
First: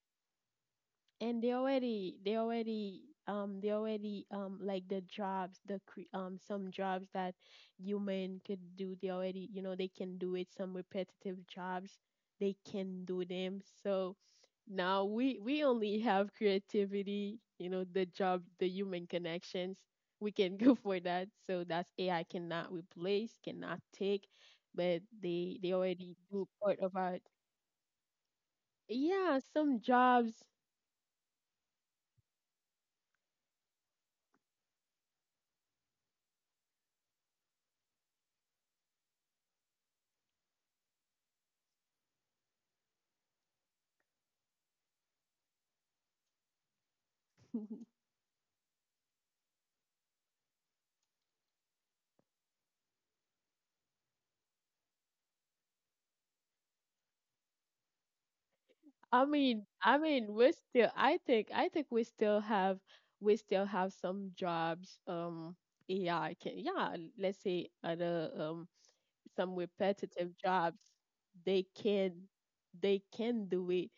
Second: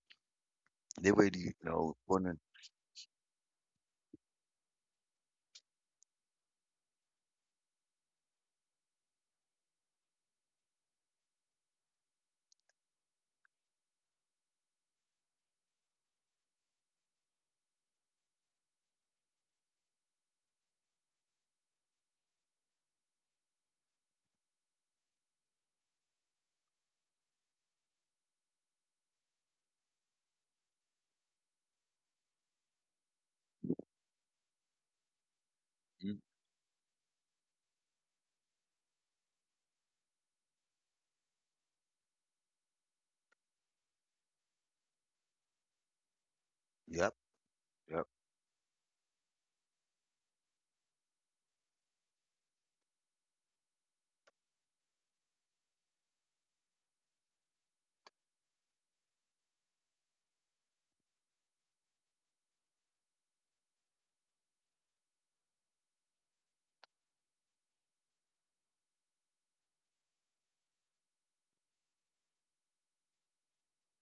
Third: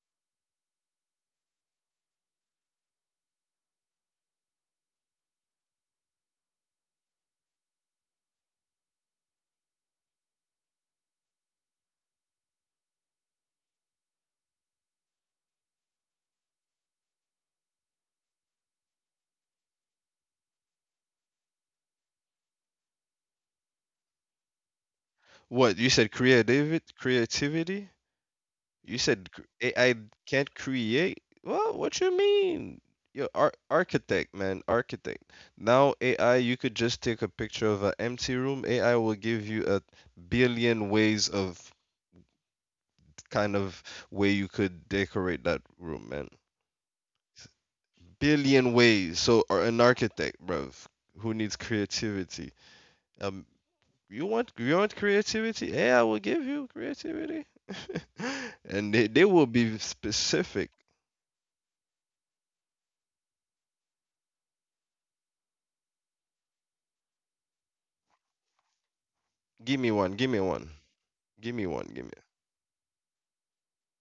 [SPEAKER 2] They really,
[SPEAKER 1] And they
[SPEAKER 2] you know,
[SPEAKER 1] already they
[SPEAKER 2] wanna
[SPEAKER 1] already they already like the jobs, the some jobs that human could do, they already, you know, they can do it, some repetitive jobs. They can do them. So now we only have creativity. You know, the job, the human connections, we can go for that. So that's AI cannot replace, cannot take, but they
[SPEAKER 3] What you said?
[SPEAKER 1] already do part
[SPEAKER 3] Creativity.
[SPEAKER 1] of our,
[SPEAKER 3] Creativity. You said
[SPEAKER 1] yeah, some
[SPEAKER 3] AI
[SPEAKER 1] jobs.
[SPEAKER 3] can't create. Well, what you mean? You're architect, man. Architect. Now
[SPEAKER 2] mm,
[SPEAKER 3] AI, you could just take a picture of an empty room. AI will give you a billion ways of kind of way you could decorate that room, man.
[SPEAKER 2] yep, yep.
[SPEAKER 3] Billion ways. So, or an architect, bruv, who needs creativity. Um, you want creativity? Yeah, I will give you creativity. And they will be
[SPEAKER 1] I mean, we're
[SPEAKER 3] specific.
[SPEAKER 1] still. I think we still have some jobs. AI can, yeah, let's say other some
[SPEAKER 3] Give me one. Give
[SPEAKER 1] repetitive
[SPEAKER 3] me one.
[SPEAKER 1] jobs,
[SPEAKER 3] Give me
[SPEAKER 1] they
[SPEAKER 3] one. Give me.
[SPEAKER 1] can, they can do it.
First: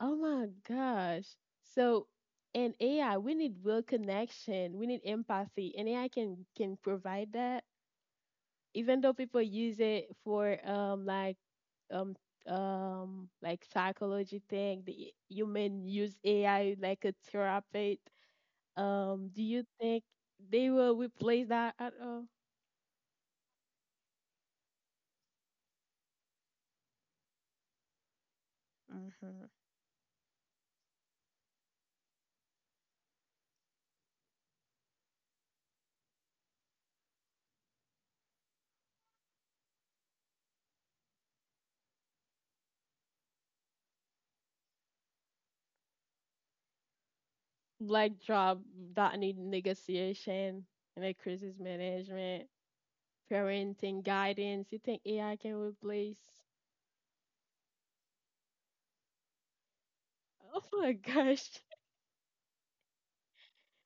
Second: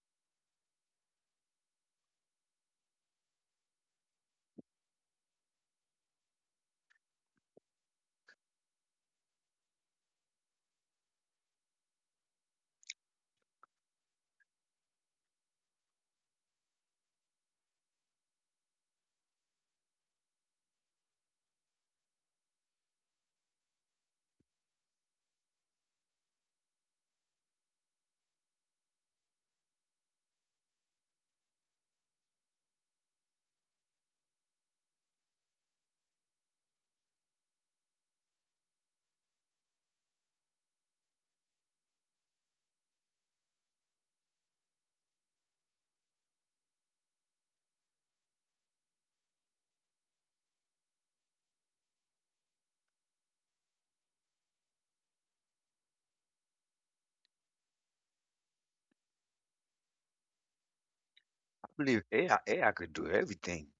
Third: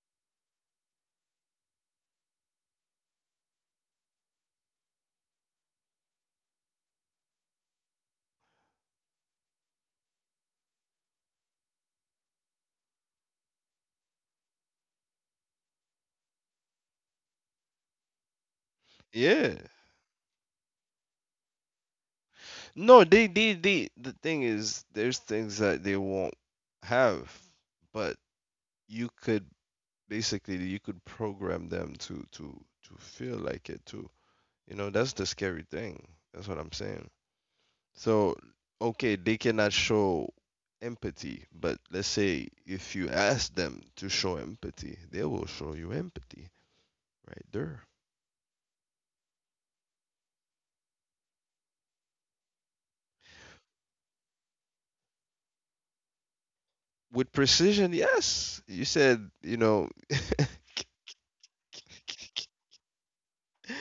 [SPEAKER 1] Oh my gosh! So, and AI, we need real connection. We need empathy, and AI can provide that. Even though people use it for um like psychology thing, the human use AI like a therapy. Do
[SPEAKER 3] Yeah.
[SPEAKER 1] you think they will replace that at all?
[SPEAKER 3] No, they. The thing is, there's things that they won't have, but you could basically you could program them to feel like it too. You know, that's the scary thing. That's what I'm saying. So, okay, they cannot show empathy, but let's say if you ask them to show empathy, they will show you empathy right there.
[SPEAKER 1] Like job that need negotiation and like crisis management, parenting guidance, you think AI can replace?
[SPEAKER 3] With precision, yes. You said, you know,
[SPEAKER 1] Oh my gosh.
[SPEAKER 2] I believe AI could do everything.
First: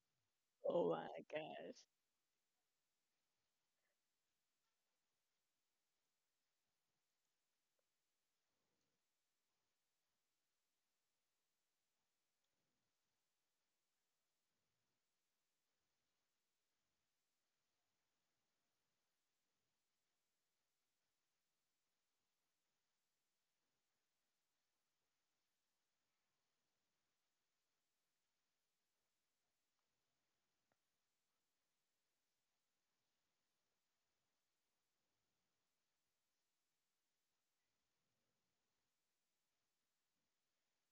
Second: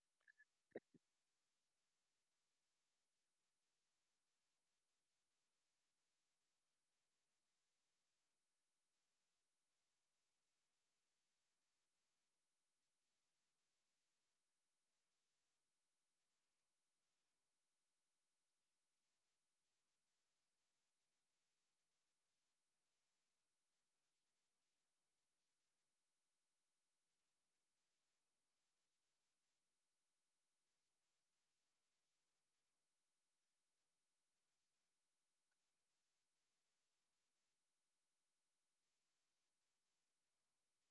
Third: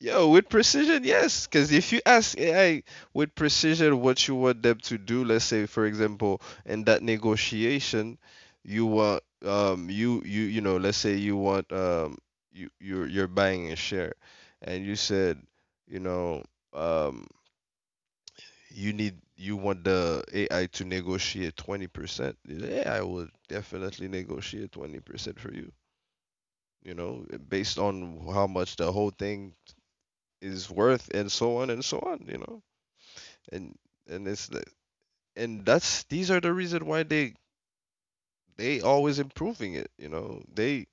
[SPEAKER 3] Yo, with
[SPEAKER 1] Oh
[SPEAKER 3] precision,
[SPEAKER 1] my
[SPEAKER 3] yes. Because
[SPEAKER 1] gosh.
[SPEAKER 3] if you ask AI with precision what you want them to do, let's say, for example, in that negotiation, you want you know, let's say you want you're buying a share, and you said, you know, um you want the AI to negotiate 20%. The AI will definitely negotiate 20% for you, you know, based on how much the whole thing is worth, and so on and so on, you know. And and it's and that's these are the reason why they always improving it, you know. They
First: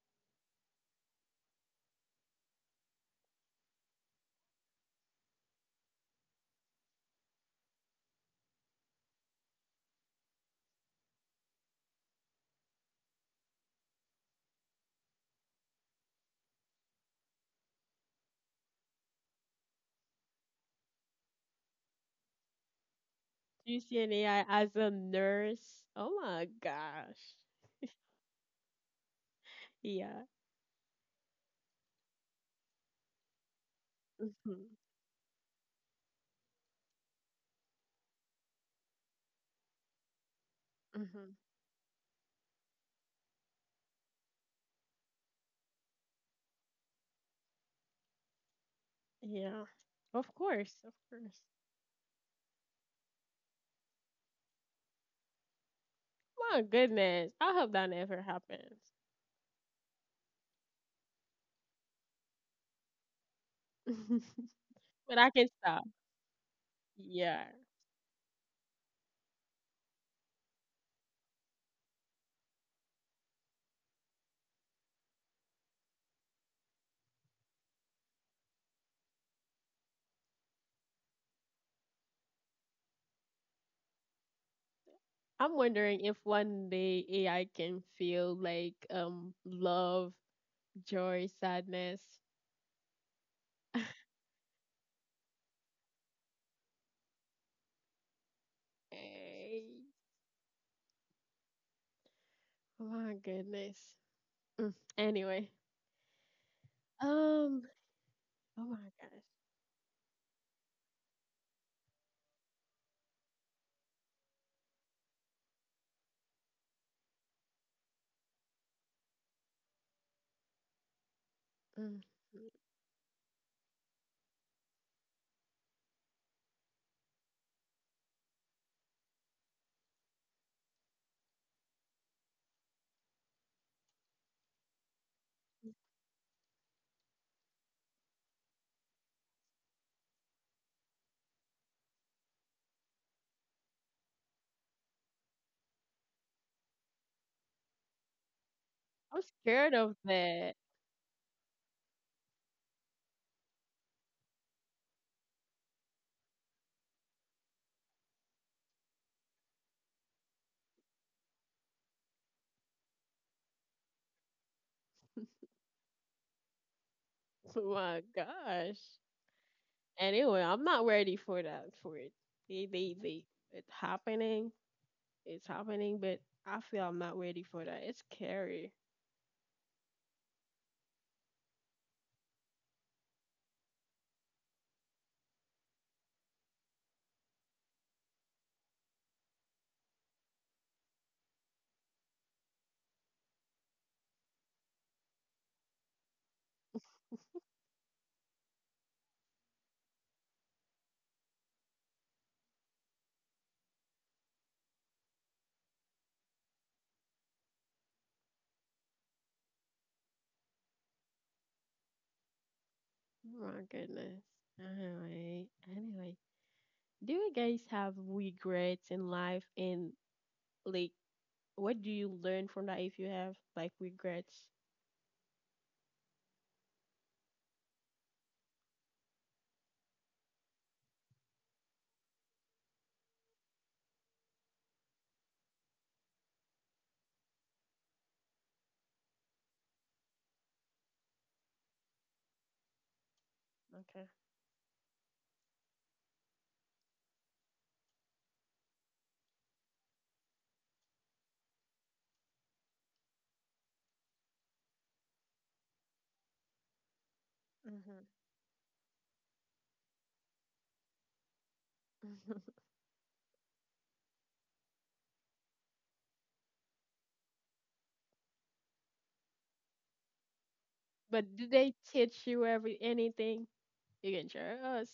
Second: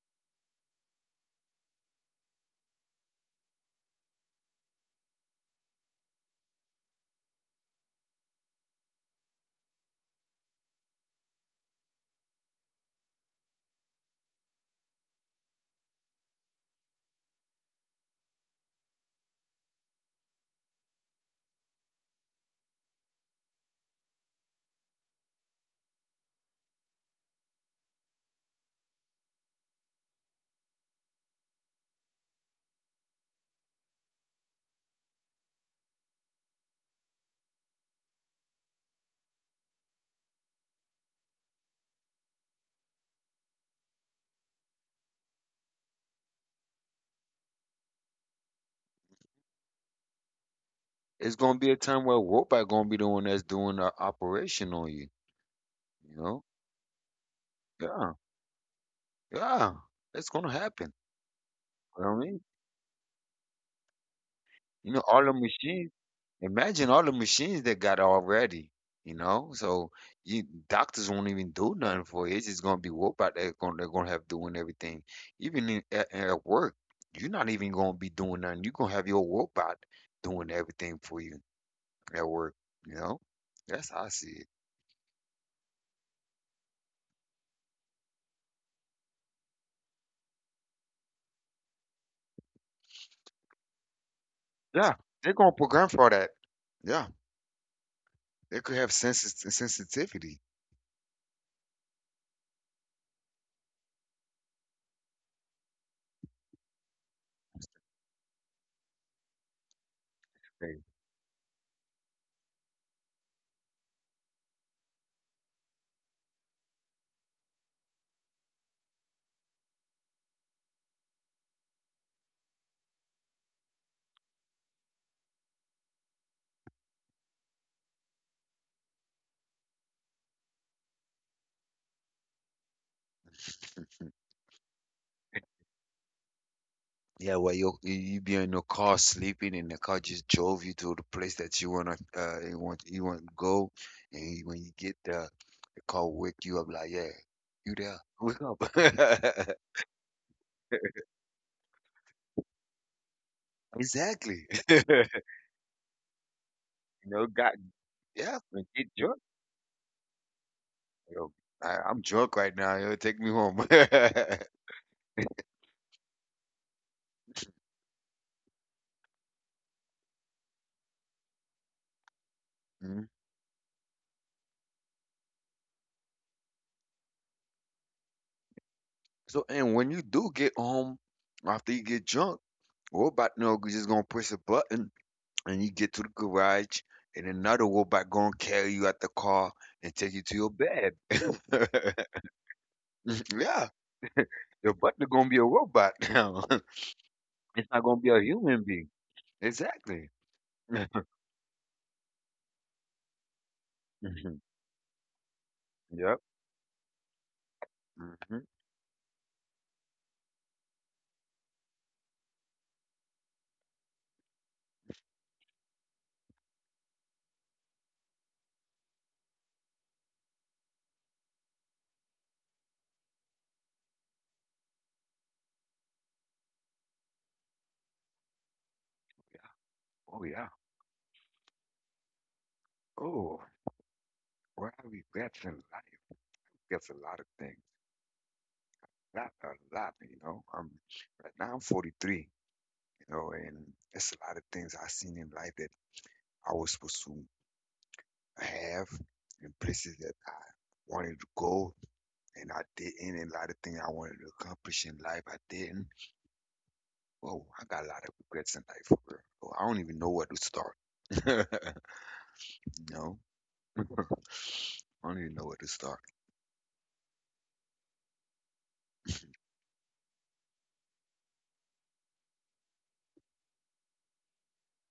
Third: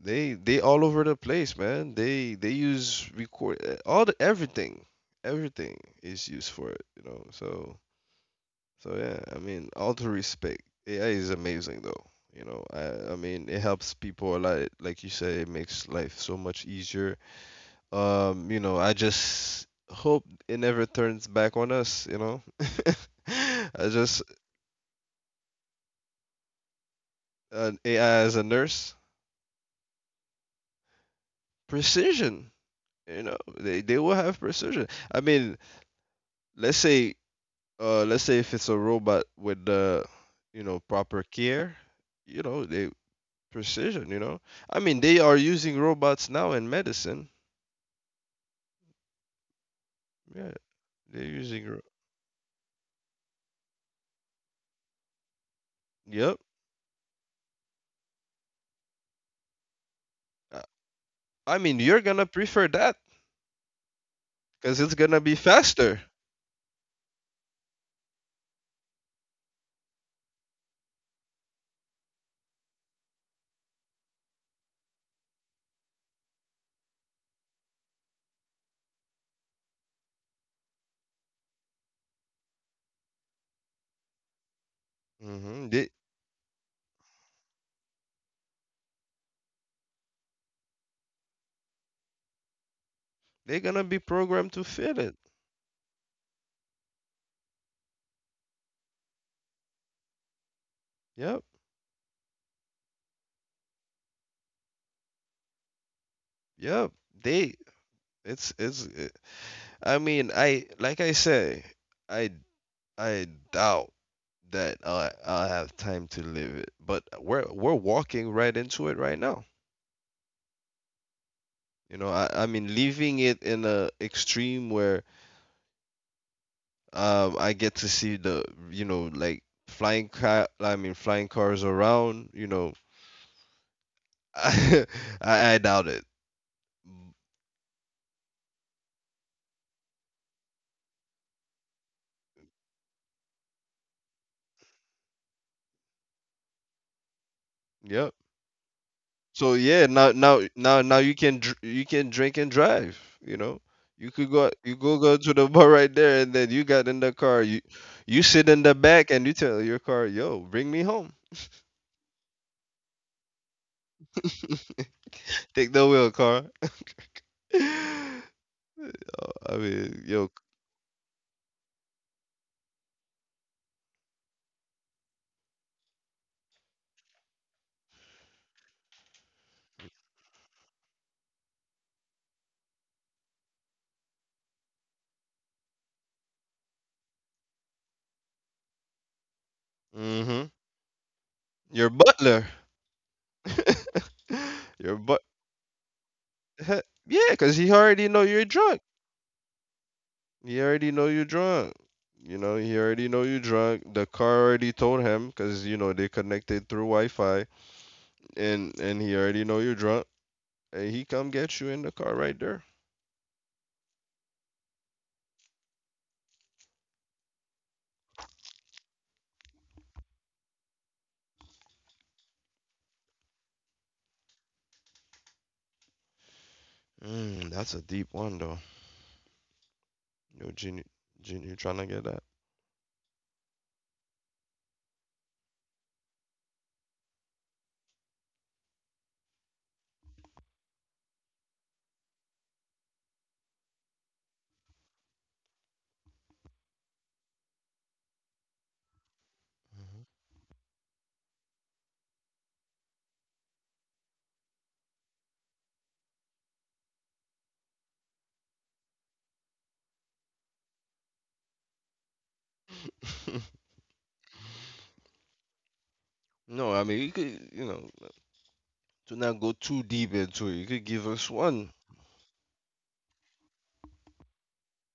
[SPEAKER 3] they all over the place, man. They use record, all the everything everything is used for it, you know. So so yeah, I mean, all to respect, AI is amazing though, you know. I mean, it helps people a lot. Like you say, it makes life so much easier. You know, I just hope it never turns back on us, you know.
[SPEAKER 1] Do you
[SPEAKER 3] I
[SPEAKER 1] see an
[SPEAKER 3] just
[SPEAKER 1] AI as a nurse? Oh my gosh.
[SPEAKER 3] an AI as a nurse,
[SPEAKER 1] Yeah.
[SPEAKER 3] precision, you know, they will have
[SPEAKER 1] Hmm.
[SPEAKER 3] precision. I mean, let's say let's say if it's a robot with the you know proper
[SPEAKER 1] Hmm.
[SPEAKER 3] care, you know, they precision, you know. I mean, they are using robots now in medicine.
[SPEAKER 1] Yeah. Of
[SPEAKER 3] Yeah,
[SPEAKER 1] course. Of
[SPEAKER 3] they're
[SPEAKER 2] It's
[SPEAKER 1] course.
[SPEAKER 2] gonna
[SPEAKER 3] using
[SPEAKER 2] be a time where robot gonna be the one that's doing the operation on you, you
[SPEAKER 3] yep.
[SPEAKER 2] know?
[SPEAKER 1] My goodness. I hope that
[SPEAKER 2] Yeah.
[SPEAKER 1] never happens.
[SPEAKER 2] Yeah, it's gonna
[SPEAKER 3] I
[SPEAKER 2] happen.
[SPEAKER 3] I mean, you're
[SPEAKER 2] You know what I
[SPEAKER 3] gonna
[SPEAKER 2] mean?
[SPEAKER 3] prefer that because
[SPEAKER 2] You
[SPEAKER 3] it's
[SPEAKER 2] know,
[SPEAKER 1] But
[SPEAKER 3] gonna
[SPEAKER 2] all
[SPEAKER 1] I
[SPEAKER 2] the
[SPEAKER 3] be
[SPEAKER 1] can stop.
[SPEAKER 2] machines,
[SPEAKER 3] faster.
[SPEAKER 2] imagine all the
[SPEAKER 1] Yeah.
[SPEAKER 2] machines they got already, you know? So you doctors won't even do nothing for it. It's just gonna be robot they're gonna have doing everything. Even in, at work, you're not even gonna be doing nothing. You're gonna have your robot doing everything for you at work, you know? That's how I see it.
[SPEAKER 1] I'm
[SPEAKER 3] Mm-hmm.
[SPEAKER 1] wondering if one day AI can feel like love, joy, sadness.
[SPEAKER 3] They're gonna be programmed to
[SPEAKER 2] Yeah,
[SPEAKER 3] fit it.
[SPEAKER 2] they're gonna program for that. Yeah, they could have
[SPEAKER 1] Eh,
[SPEAKER 2] sensitivity.
[SPEAKER 3] Yep,
[SPEAKER 1] my goodness. Mm, anyway.
[SPEAKER 3] yep. They,
[SPEAKER 1] Um
[SPEAKER 3] it's,
[SPEAKER 1] oh
[SPEAKER 3] it's.
[SPEAKER 1] my
[SPEAKER 3] It-
[SPEAKER 1] gosh.
[SPEAKER 3] I mean, I
[SPEAKER 2] Hey.
[SPEAKER 3] like I say, I, I doubt that I'll have time to live it. But we're walking right into it right now. You
[SPEAKER 1] Mm,
[SPEAKER 3] know, I mean, leaving it in a extreme where I get to see the, you know, like flying car. I mean, flying cars around. You know, I, I doubt it.
[SPEAKER 2] Yeah, well, you be in your car sleeping, and the car just drove you to the place that you wanna you want to go, and you- when you get there, the car wake you up like, yeah, you there,
[SPEAKER 3] Yep.
[SPEAKER 2] wake up.
[SPEAKER 1] I'm
[SPEAKER 3] So
[SPEAKER 1] scared
[SPEAKER 3] yeah,
[SPEAKER 1] of
[SPEAKER 3] now now
[SPEAKER 1] that.
[SPEAKER 3] now now you can you can drink and drive. You know, you could
[SPEAKER 2] Exactly.
[SPEAKER 3] go you go go to the bar right there, and then you got in the
[SPEAKER 2] You know,
[SPEAKER 3] car.
[SPEAKER 2] God,
[SPEAKER 3] You
[SPEAKER 2] yeah,
[SPEAKER 3] sit in
[SPEAKER 2] man,
[SPEAKER 3] the
[SPEAKER 2] get
[SPEAKER 3] back,
[SPEAKER 2] drunk.
[SPEAKER 3] and you tell your car, "Yo, bring me home.
[SPEAKER 2] Yo, I'm drunk right now. Yo, take me home.
[SPEAKER 3] Take the wheel, car."
[SPEAKER 1] Oh my
[SPEAKER 3] I
[SPEAKER 1] gosh.
[SPEAKER 3] mean, yo,
[SPEAKER 1] Anyway, I'm not ready for that for it. They they
[SPEAKER 2] Mhm.
[SPEAKER 1] they it's happening. It's happening, but I feel I'm not ready for that. It's scary.
[SPEAKER 2] So, and when you do get home after you get drunk, robot no, you just gonna press a button and you get to the garage and another robot gonna carry you out the car and take you to
[SPEAKER 3] mm-hmm.
[SPEAKER 2] your bed.
[SPEAKER 3] Your butler,
[SPEAKER 2] Yeah, your
[SPEAKER 3] your
[SPEAKER 2] butler
[SPEAKER 3] but,
[SPEAKER 2] gonna be a robot now.
[SPEAKER 3] yeah, cause
[SPEAKER 2] It's
[SPEAKER 3] he
[SPEAKER 2] not gonna
[SPEAKER 3] already
[SPEAKER 2] be
[SPEAKER 3] know
[SPEAKER 2] a
[SPEAKER 3] you're
[SPEAKER 2] human
[SPEAKER 3] drunk.
[SPEAKER 2] being. Exactly.
[SPEAKER 3] He already know you're drunk. You know, he already know you're drunk. The
[SPEAKER 2] Mhm.
[SPEAKER 3] car already told him, cause you know they
[SPEAKER 2] Yep.
[SPEAKER 3] connected through Wi-Fi
[SPEAKER 2] Hmm.
[SPEAKER 3] and he already know you're drunk, and he come get you in the car right there.
[SPEAKER 1] Oh my goodness. Anyway, anyway, do you guys have regrets in life? And like, what do you learn from that if you have like regrets?
[SPEAKER 3] Mm, that's a deep one though.
[SPEAKER 2] Oh
[SPEAKER 3] Yo,
[SPEAKER 2] yeah.
[SPEAKER 3] Junior, Junior trying to get that.
[SPEAKER 2] Oh, what have we got in life? That's a lot of things. Not a lot, you know. Right now I'm 43, you know, and
[SPEAKER 1] Okay.
[SPEAKER 2] it's a lot of things I seen in life that I was supposed to have and places that I wanted to go and I didn't. And a lot of things I wanted to accomplish in life, I didn't. Oh, I got a
[SPEAKER 1] Hmm.
[SPEAKER 2] lot of regrets in life, bro. Oh, I don't even know where to start. No, I don't even know where to start.
[SPEAKER 3] No, I mean you could, you know, to not go too deep into it. You could give us
[SPEAKER 1] But do
[SPEAKER 3] one.
[SPEAKER 1] they teach you every anything? You can share us.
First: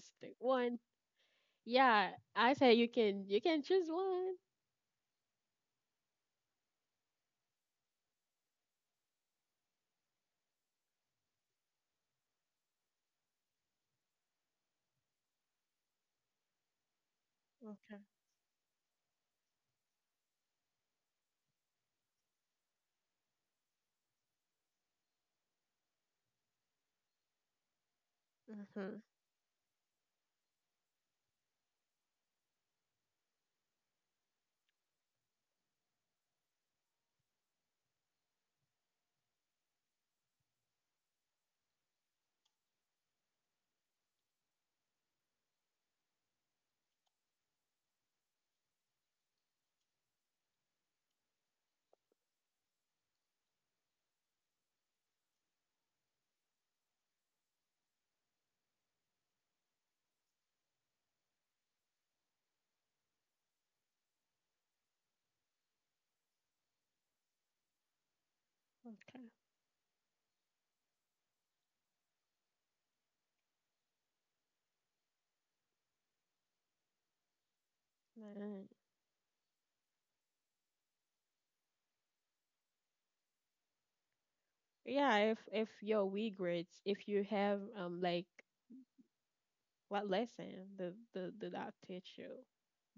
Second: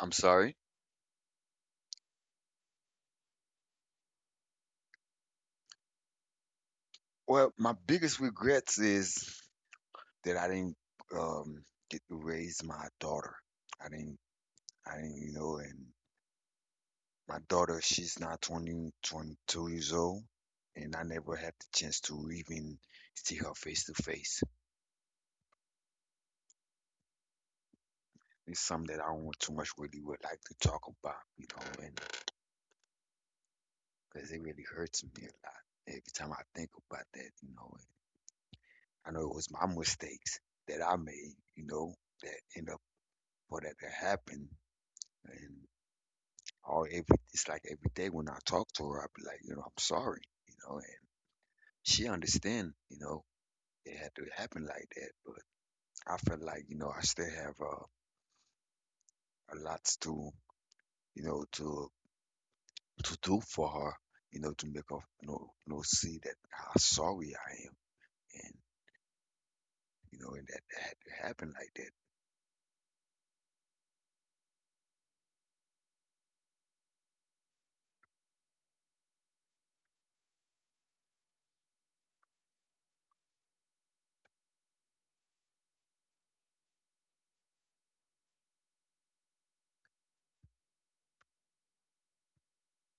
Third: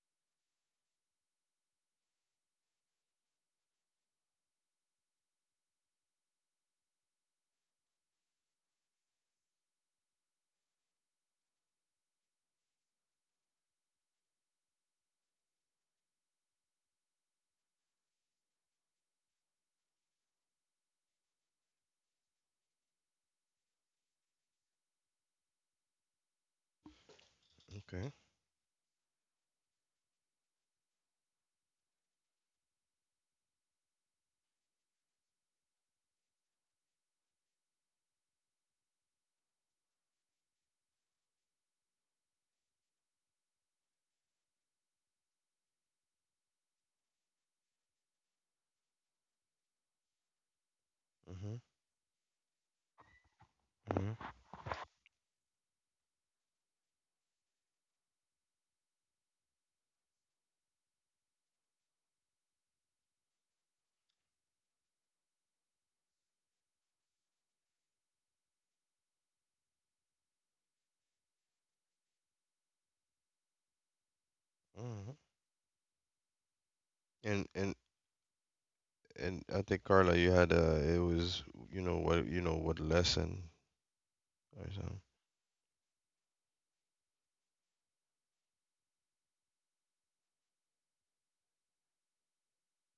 [SPEAKER 2] I'm
[SPEAKER 1] pick
[SPEAKER 2] sorry.
[SPEAKER 1] one. Yeah, I say you can. You can choose one.
[SPEAKER 2] Well, my biggest regrets is that I didn't um, get to raise my daughter. I didn't, I didn't, you know, and my daughter,
[SPEAKER 1] Okay.
[SPEAKER 2] she's now 22 years old, and I never had the chance to even see her face to face.
[SPEAKER 3] Okay.
[SPEAKER 2] It's something
[SPEAKER 1] Hmm.
[SPEAKER 2] that I don't too much really would like to talk about, you know, and because it really hurts me a lot every time I think about that, you know. And I know it was my mistakes that I made, you know, that end up for that to happen. And all every it's like every day when I talk to her, I be like, you know, I'm sorry, you know, and
[SPEAKER 3] Mm-hmm.
[SPEAKER 2] she understand, you know, it
[SPEAKER 3] Mm-hmm.
[SPEAKER 2] had to happen like that. But I feel like, you know, I still have a lot to, you know, to do for her, you know, to make her you know see that how sorry I am, and
[SPEAKER 1] Okay.
[SPEAKER 2] you know, and that, that had to happen like
[SPEAKER 3] Mm-hmm. And and
[SPEAKER 1] Right.
[SPEAKER 3] and I think Carla, you had a. It was you know what lesson or something.
[SPEAKER 1] Yeah, if your weak grades, if you have like, what lesson the doc teach you,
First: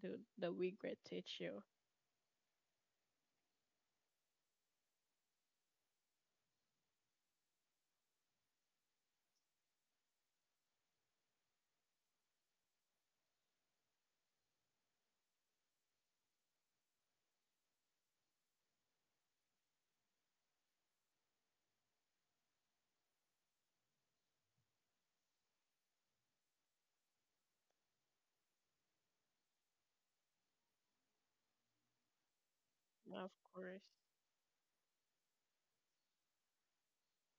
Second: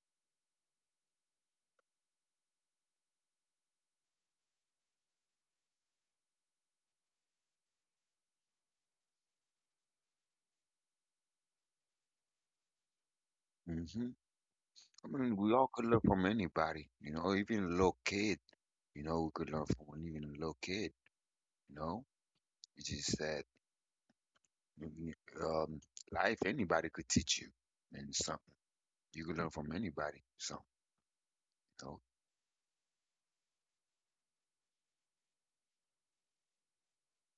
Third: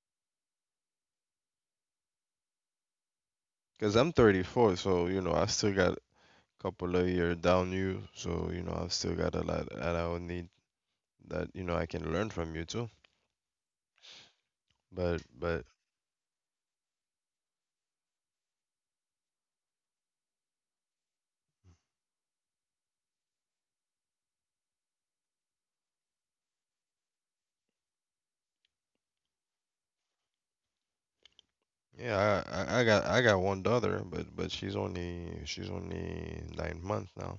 [SPEAKER 1] the weak grade teach you.
[SPEAKER 3] Cause I'm 34, so you know I still got a couple of years down you. So you know I've still got a lot that I would need that you know I can learn from you too.
[SPEAKER 2] that. Hmm. I mean, we
[SPEAKER 3] But
[SPEAKER 2] all could learn from anybody, you know, even a little kid, you know, we could learn from even a little kid, you know. It's just that mm, um, life, anybody could teach you and something. You could learn from anybody. So, you know,
[SPEAKER 3] yeah, I got
[SPEAKER 1] Of
[SPEAKER 3] one
[SPEAKER 1] course.
[SPEAKER 3] daughter, but she's only 9 months now.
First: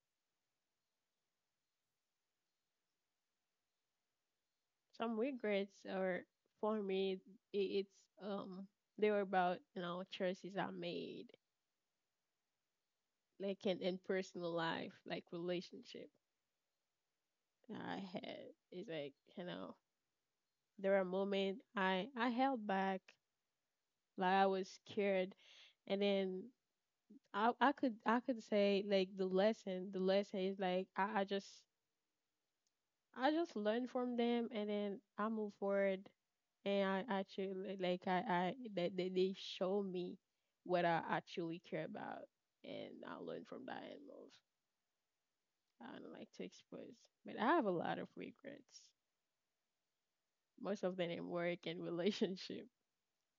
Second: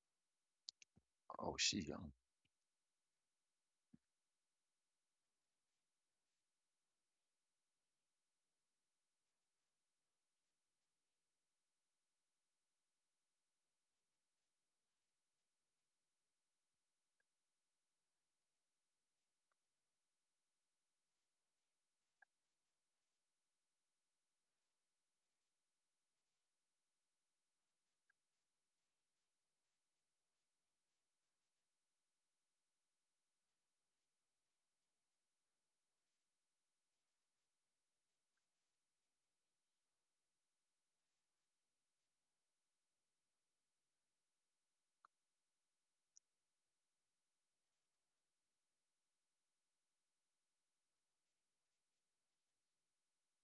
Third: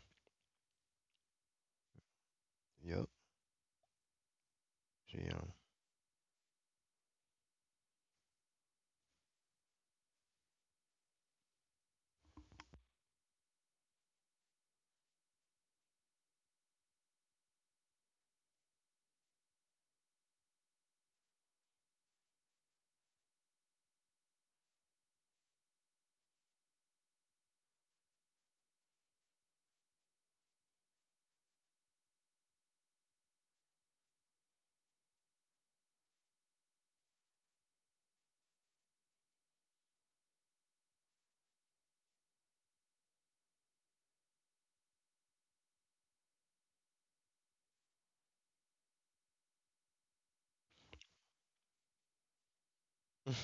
[SPEAKER 2] oh, she young.
[SPEAKER 3] Yep,
[SPEAKER 1] Some
[SPEAKER 3] she
[SPEAKER 1] weak grades are for me, I it's, um they were about, you know, choices I made, like in personal life, like relationship I had. It's like, you know, there are moments I held back, like I was scared, and then I could say like the lesson is like I just learn from them, and then I move forward. And I actually, like I that they show me what I actually care about, and I learn from that and move. I don't like to expose, but I have a lot of regrets. Most of them in work and relationship.
[SPEAKER 3] um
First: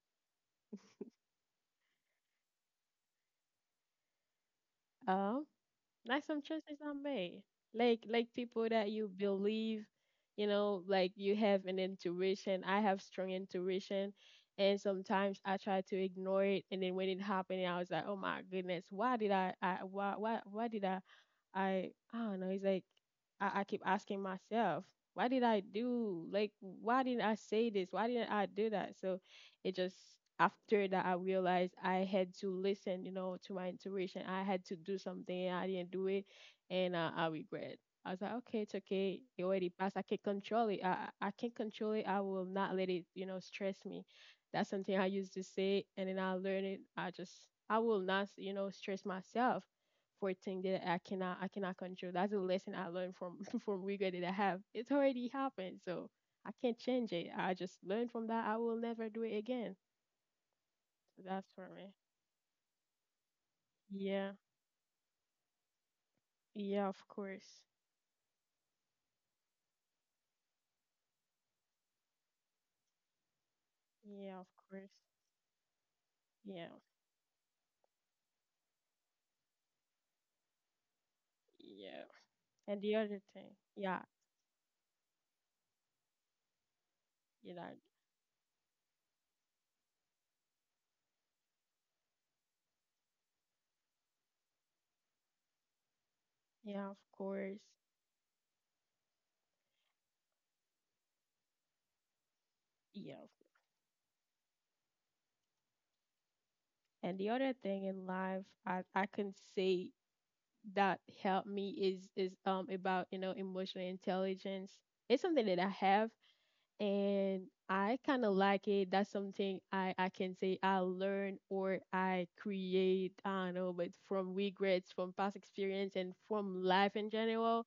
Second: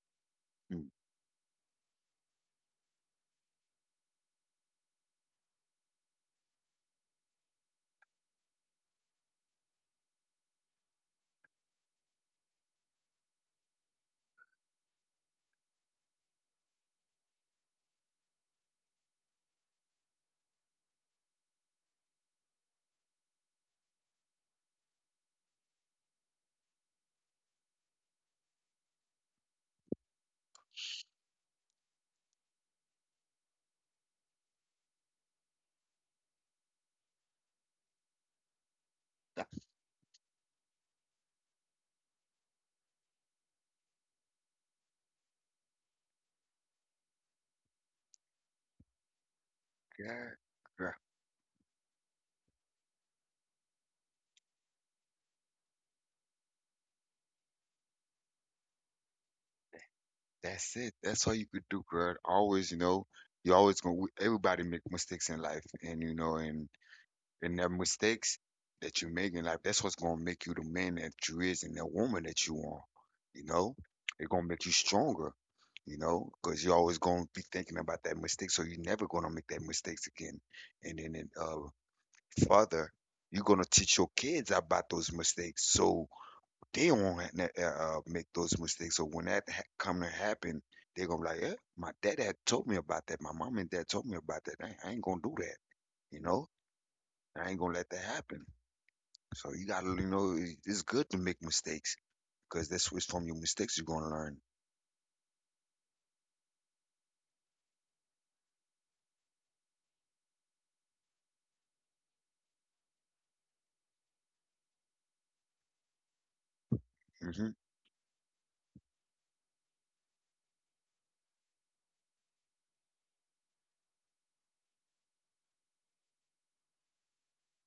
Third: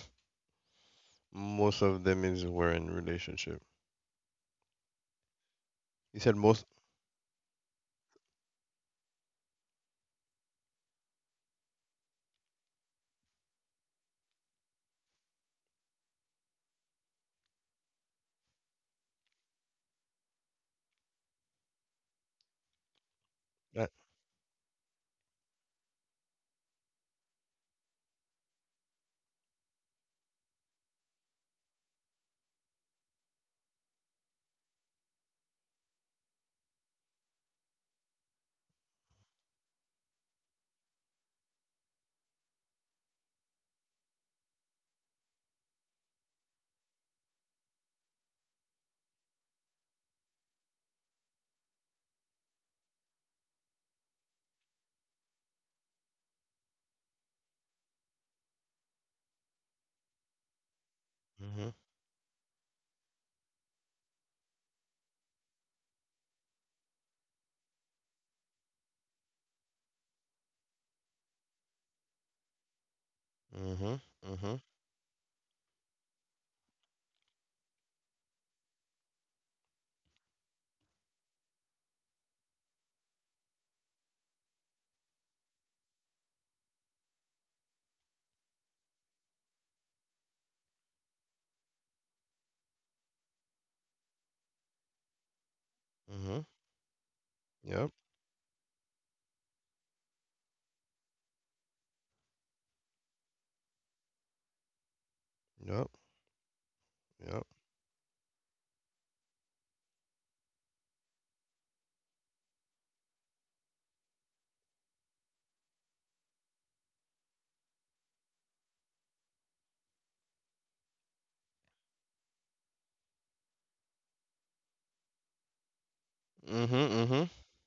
[SPEAKER 2] Mm,
[SPEAKER 3] most of them is were in relationship.
[SPEAKER 1] Um,
[SPEAKER 3] You
[SPEAKER 1] Like
[SPEAKER 3] said
[SPEAKER 1] some
[SPEAKER 3] most.
[SPEAKER 1] choices are made. Like people that you believe, you know, like you have an intuition. I have strong intuition, and sometimes I try to ignore it, and then when it happened I was like, oh my goodness, why did I why did I, I don't know. It's like I keep
[SPEAKER 3] Uh,
[SPEAKER 1] asking myself, why did I do, like, why didn't I say this? Why didn't I do that? So it just after that I realized I had to listen, you know, to my intuition. I had to do something, I didn't do it, and I regret. I was like, okay, it's okay. It already passed. I can not control it. I can control it. I will not let it, you know, stress me. That's something I used to say, and then I learned it. I just I will not, you know, stress myself for
[SPEAKER 2] that
[SPEAKER 1] things that
[SPEAKER 2] girl,
[SPEAKER 1] I cannot control. That's a lesson I learned from from regret that I have. It's already happened, so I can't change it. I just learned from that. I will never do it again.
[SPEAKER 2] that's it.
[SPEAKER 1] So
[SPEAKER 2] That's all you
[SPEAKER 1] that's
[SPEAKER 2] could
[SPEAKER 1] for
[SPEAKER 3] mhm
[SPEAKER 2] do,
[SPEAKER 1] me.
[SPEAKER 2] girl. Always, you know, you always gonna.
[SPEAKER 1] Yeah,
[SPEAKER 2] Everybody make mistakes in life, and you know, and
[SPEAKER 1] yeah, of course.
[SPEAKER 2] their mistakes that you make in life, that's what's gonna make you the man that you is and the woman that you are. You know,
[SPEAKER 3] mhm
[SPEAKER 2] it's
[SPEAKER 1] Yeah,
[SPEAKER 2] gonna
[SPEAKER 1] of
[SPEAKER 3] mhm
[SPEAKER 2] make you
[SPEAKER 1] course.
[SPEAKER 2] stronger. You know, because
[SPEAKER 1] Yeah,
[SPEAKER 2] you're always gonna be thinking about that mistake, so you're never gonna make that mistakes again. And then,
[SPEAKER 1] yeah. And
[SPEAKER 2] further,
[SPEAKER 1] the other
[SPEAKER 2] you're
[SPEAKER 1] thing,
[SPEAKER 2] gonna teach
[SPEAKER 1] yeah,
[SPEAKER 2] your kids about those mistakes, so they won't
[SPEAKER 1] you know,
[SPEAKER 2] make those mistakes. So when that come to happen, they're gonna be like, eh, my dad had told me about that. My mom and dad told me about that. I ain't gonna do that, you
[SPEAKER 3] mhm.
[SPEAKER 2] know.
[SPEAKER 1] yeah, of
[SPEAKER 2] I ain't
[SPEAKER 1] course.
[SPEAKER 2] gonna let
[SPEAKER 3] Yep
[SPEAKER 2] that happen. So you gotta, you know, it's good to make mistakes because that's what's from
[SPEAKER 1] Yeah.
[SPEAKER 2] your mistakes you're gonna learn.
[SPEAKER 3] yep
[SPEAKER 1] And the
[SPEAKER 3] yep.
[SPEAKER 1] other thing in life, I can say that helped me is about, you know, emotional intelligence. It's something that I have, and
[SPEAKER 2] Hmm.
[SPEAKER 1] I kind of like it. That's something I can say I learn or I create, I don't know, but from regrets, from past experience, and from life in
[SPEAKER 3] Mhm
[SPEAKER 1] general.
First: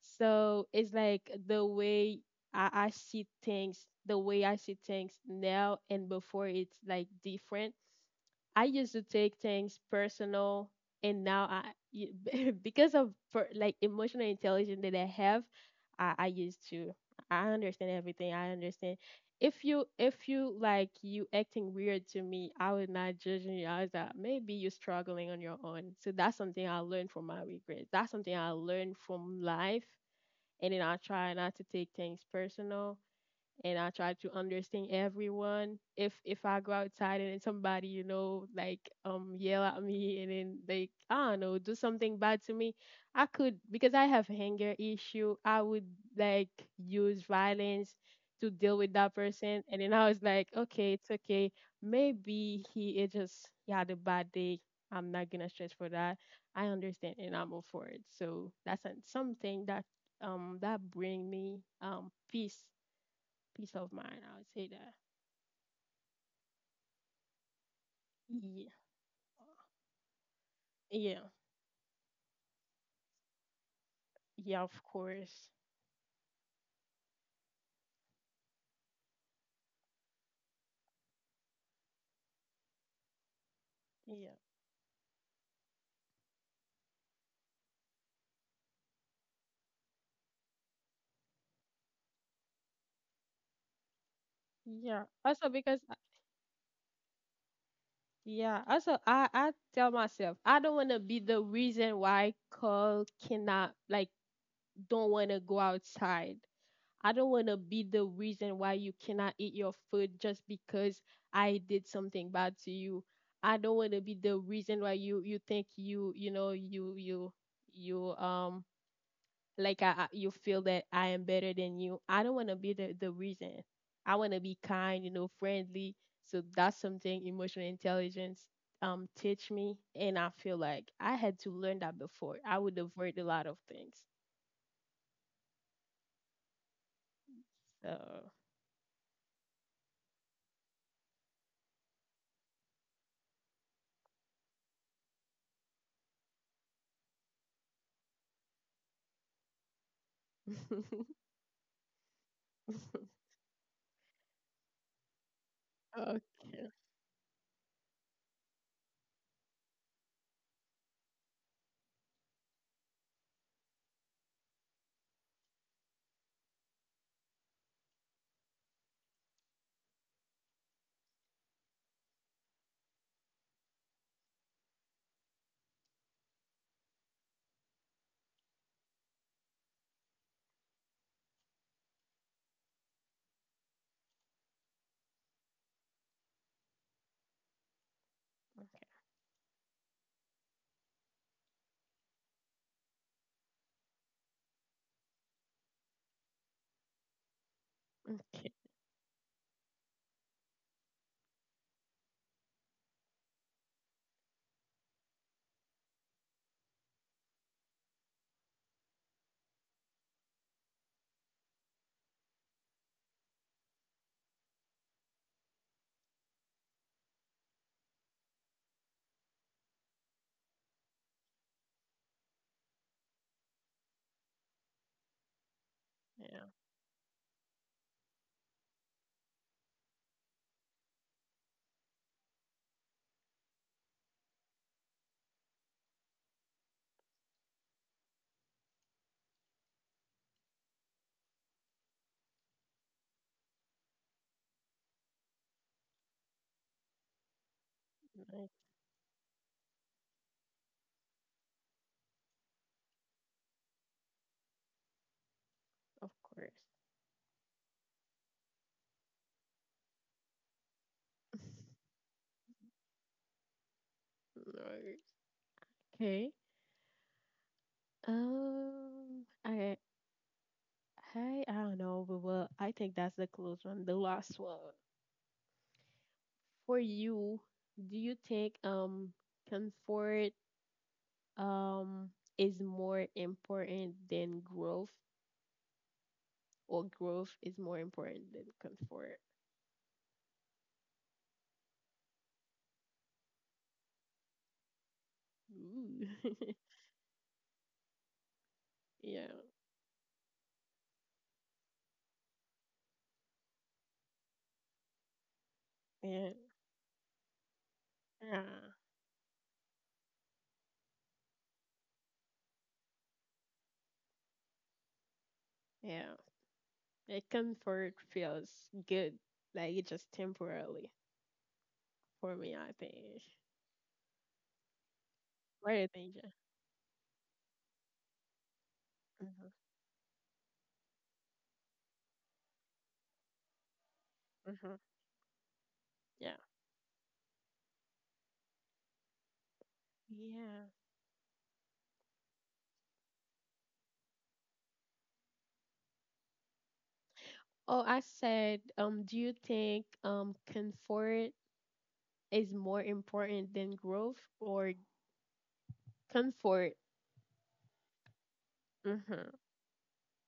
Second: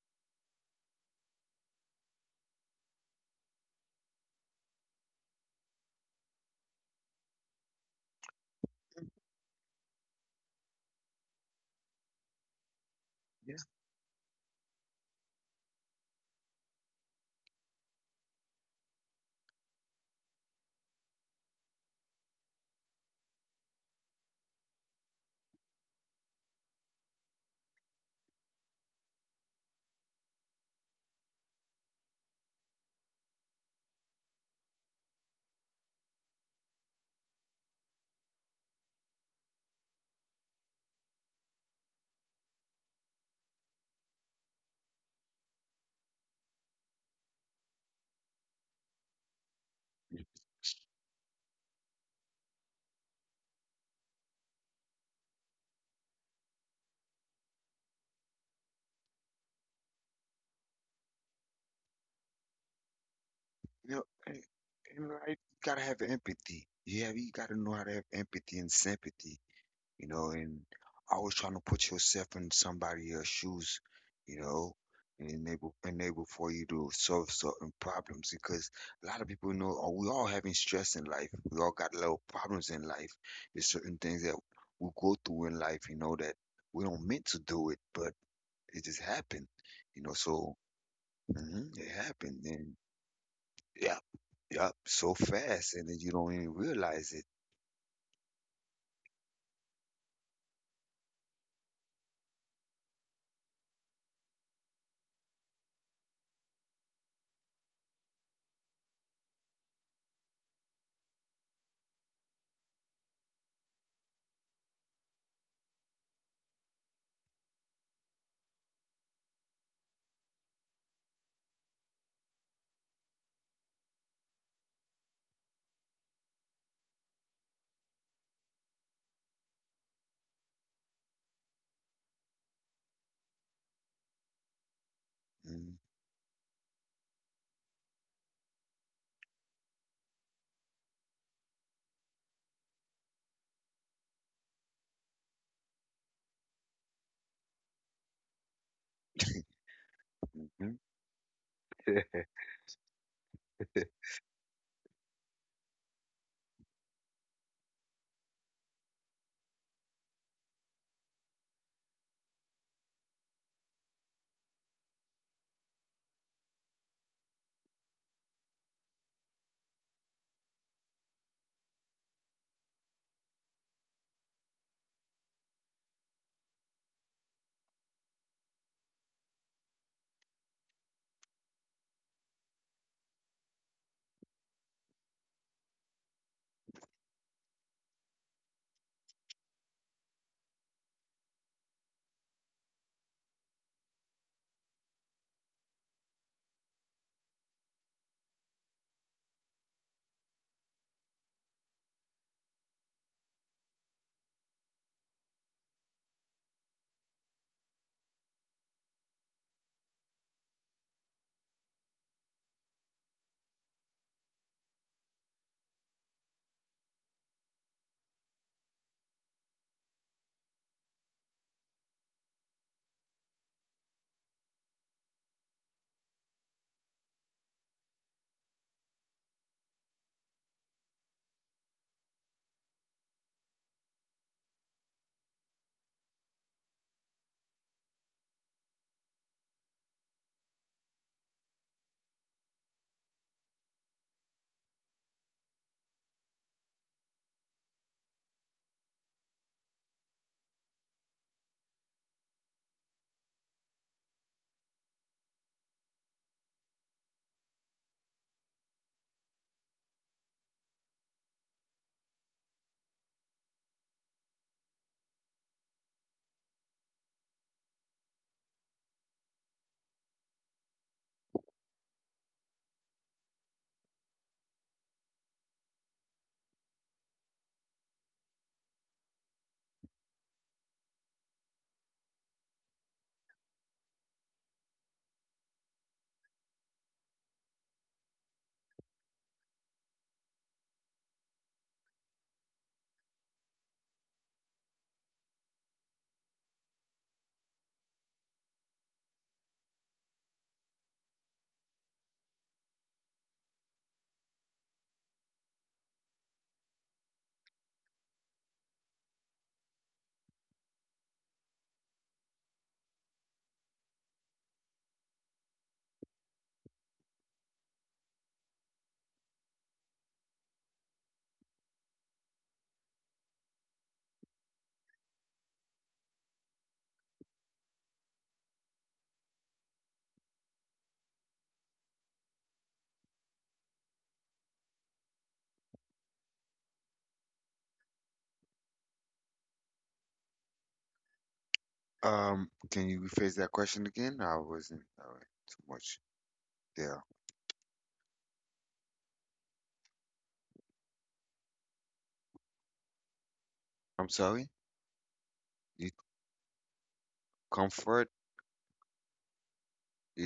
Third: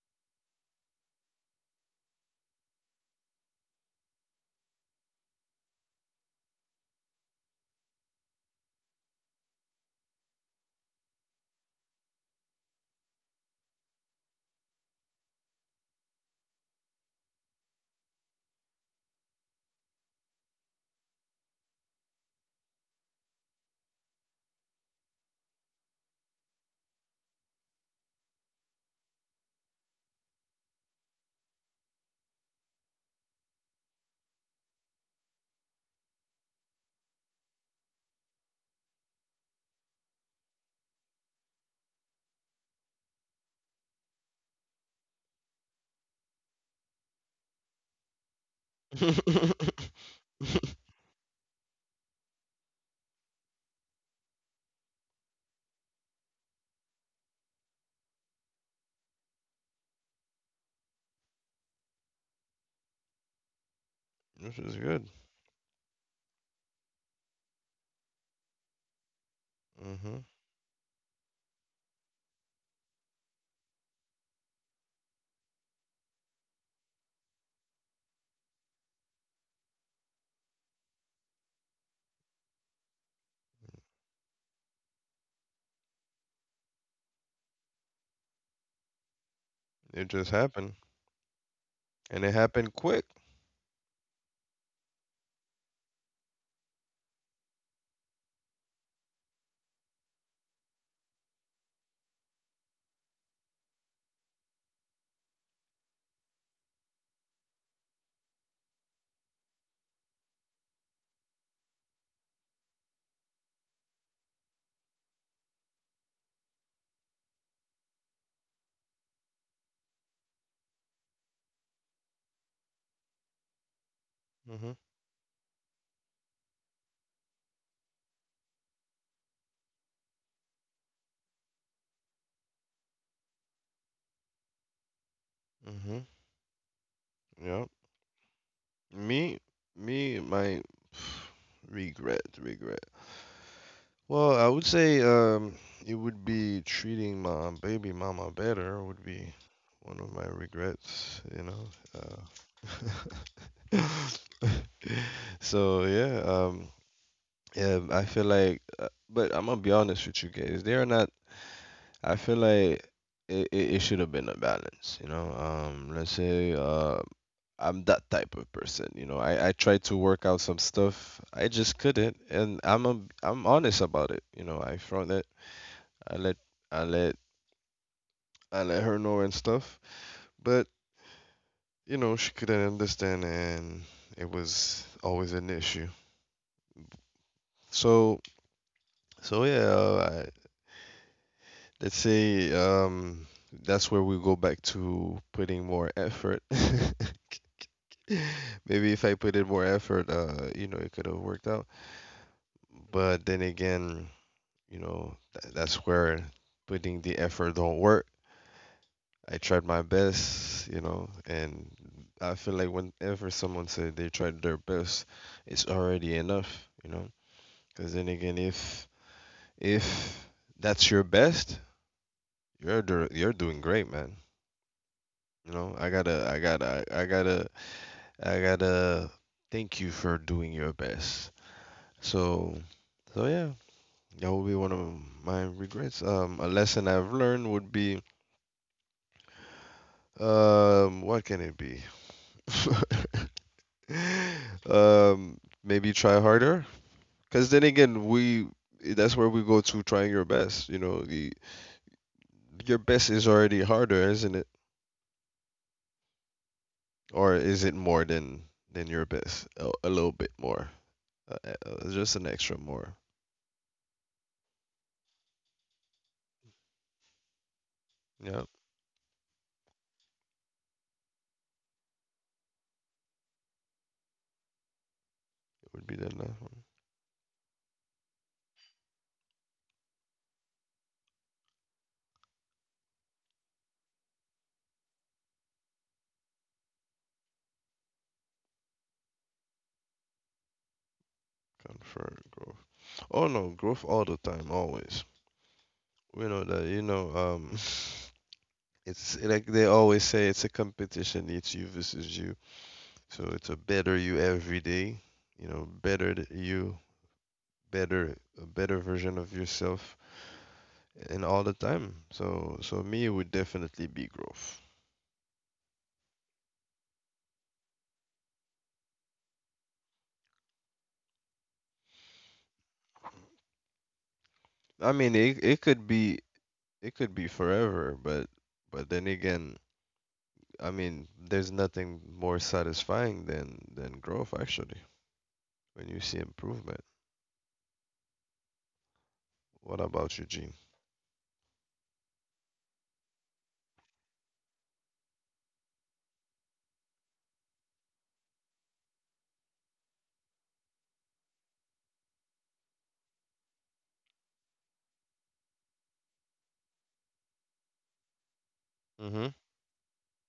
[SPEAKER 1] So it's like the way I see things, the way I see things now and before, it's like different. I used to take things personal, and now I because of
[SPEAKER 2] Yeah,
[SPEAKER 1] like emotional intelligence that I have, I used to I understand everything. I understand if you like you acting weird to me, I would not judge you. I was like, maybe you're struggling on your own. So that's something I learned from my regrets. That's something I learned from life. And then I try not to take things personal, and I try to understand everyone. If I go outside and then somebody, you know, like yell at me, and then like I don't know, do something bad to me, I could, because I have anger issue, I would like use violence to deal with
[SPEAKER 3] mhm.
[SPEAKER 1] that person. And then I was like, okay, it's okay. Maybe he, it just he had a bad day. I'm not gonna stress for that. I understand and I move forward. So that's something that that bring me peace, peace
[SPEAKER 2] you
[SPEAKER 1] of
[SPEAKER 2] know,
[SPEAKER 1] mind. I would
[SPEAKER 3] Which
[SPEAKER 1] say
[SPEAKER 3] is
[SPEAKER 1] that.
[SPEAKER 2] and
[SPEAKER 3] good.
[SPEAKER 2] right, you gotta have empathy. You have, you gotta know how to have empathy and
[SPEAKER 1] Yeah,
[SPEAKER 2] sympathy, you
[SPEAKER 3] Mhm.
[SPEAKER 2] know, and
[SPEAKER 1] yeah,
[SPEAKER 2] always trying to put yourself in somebody else's shoes, you
[SPEAKER 1] yeah.
[SPEAKER 2] know,
[SPEAKER 1] Of
[SPEAKER 2] and
[SPEAKER 1] course.
[SPEAKER 2] enable for you to solve certain problems because a lot of people know oh, we all having stress in life. We all got little problems in life. There's certain things that
[SPEAKER 1] Yeah,
[SPEAKER 2] we go through in life, you know, that we don't meant to do it, but it just happened, you
[SPEAKER 3] It
[SPEAKER 2] know.
[SPEAKER 3] just
[SPEAKER 2] So
[SPEAKER 3] happened,
[SPEAKER 2] mhm, it
[SPEAKER 3] and it
[SPEAKER 2] happened, and
[SPEAKER 3] happened quick.
[SPEAKER 2] yeah, yeah,
[SPEAKER 1] yeah.
[SPEAKER 2] so
[SPEAKER 1] Also
[SPEAKER 2] fast, and then you don't even realize it.
[SPEAKER 1] yeah. Also I tell myself, I don't want to be the reason why Cole cannot like, don't want to go outside. I don't want to be the reason why you cannot eat your food just because I did something bad to you. I don't want to be the reason why you think you you like I, you feel that I am better than you. I don't want to be the reason. I want to be
[SPEAKER 3] Mhm
[SPEAKER 1] kind, you know, friendly. So that's something emotional intelligence teach me, and I feel like I had to learn that before. I would avoid a lot of things.
[SPEAKER 3] mhm. Yep.
[SPEAKER 1] So
[SPEAKER 3] Me me my Regret, regret. Well, I would say it would be treating my baby mama better would be one of my
[SPEAKER 2] Mm-hmm.
[SPEAKER 3] regrets, you know. Uh, so yeah,
[SPEAKER 1] okay,
[SPEAKER 3] yeah, I feel like, but I'm gonna be honest with you guys. They are not. I feel like it should have been a balance, you know. Let's say I'm that type of person, you know. I tried to work out some stuff. I just couldn't, and I'm honest about it, you know. I found it, I let I let I let her know and stuff, but you know she couldn't understand, and it was always an issue. So I, let's say that's where we go back to putting more effort.
[SPEAKER 1] okay,
[SPEAKER 3] Maybe if I put in more effort, you know, it could have worked out. But then again, you know, that's where putting the effort don't work. I tried my best, you know, and I feel like whenever someone said they tried their best, it's already enough, you know. Because then again, if that's your best, you're doing great, man. You know,
[SPEAKER 1] yeah,
[SPEAKER 3] I gotta thank you for doing your best. So so yeah that would be one of my regrets. A lesson I've learned would be— what can it be? Um, maybe try harder. Because then again, we
[SPEAKER 1] nice,
[SPEAKER 3] that's where we go to trying your best. You know, the your best is already harder, isn't it?
[SPEAKER 1] of course.
[SPEAKER 3] Or is it more than your best? A little bit more. Uh, just an extra more.
[SPEAKER 1] Nice. Okay.
[SPEAKER 3] Yeah, it
[SPEAKER 1] I, I don't know, but well, I think that's the close one, the last one.
[SPEAKER 3] would be the last one.
[SPEAKER 1] For you, do you think comfort um is more important than growth, or growth is more important than comfort?
[SPEAKER 3] Confirm growth. Oh no, growth all the time, always. We know
[SPEAKER 1] Ooh.
[SPEAKER 3] that. You know, it's
[SPEAKER 1] Yeah.
[SPEAKER 3] like they always say, it's a competition. It's you versus you. So it's a better you every day, you know, better
[SPEAKER 1] Yeah.
[SPEAKER 3] you, better, a
[SPEAKER 1] Yeah.
[SPEAKER 3] better version of yourself, and all the time. So, so me, it would definitely be growth.
[SPEAKER 1] Yeah. Like comfort feels good. Like it's just temporarily for me, I think.
[SPEAKER 3] I mean, it
[SPEAKER 1] What do
[SPEAKER 3] could
[SPEAKER 1] you think,
[SPEAKER 3] be,
[SPEAKER 1] Jen?
[SPEAKER 3] it could be forever, but then
[SPEAKER 1] Mm-hmm.
[SPEAKER 3] again, I mean, there's nothing more satisfying than growth,
[SPEAKER 1] Mm-hmm.
[SPEAKER 3] actually, when you see
[SPEAKER 1] Yeah.
[SPEAKER 3] improvement. What about you, Gene?
[SPEAKER 1] Yeah.
[SPEAKER 2] Can you rephrase that question again? I wasn't too much there.
[SPEAKER 1] Oh, I said, do you think comfort is more important than
[SPEAKER 2] I'm
[SPEAKER 1] growth
[SPEAKER 2] sorry.
[SPEAKER 1] or
[SPEAKER 2] You,
[SPEAKER 1] comfort.
[SPEAKER 2] comfort
[SPEAKER 1] Hmm.
[SPEAKER 3] Mhm.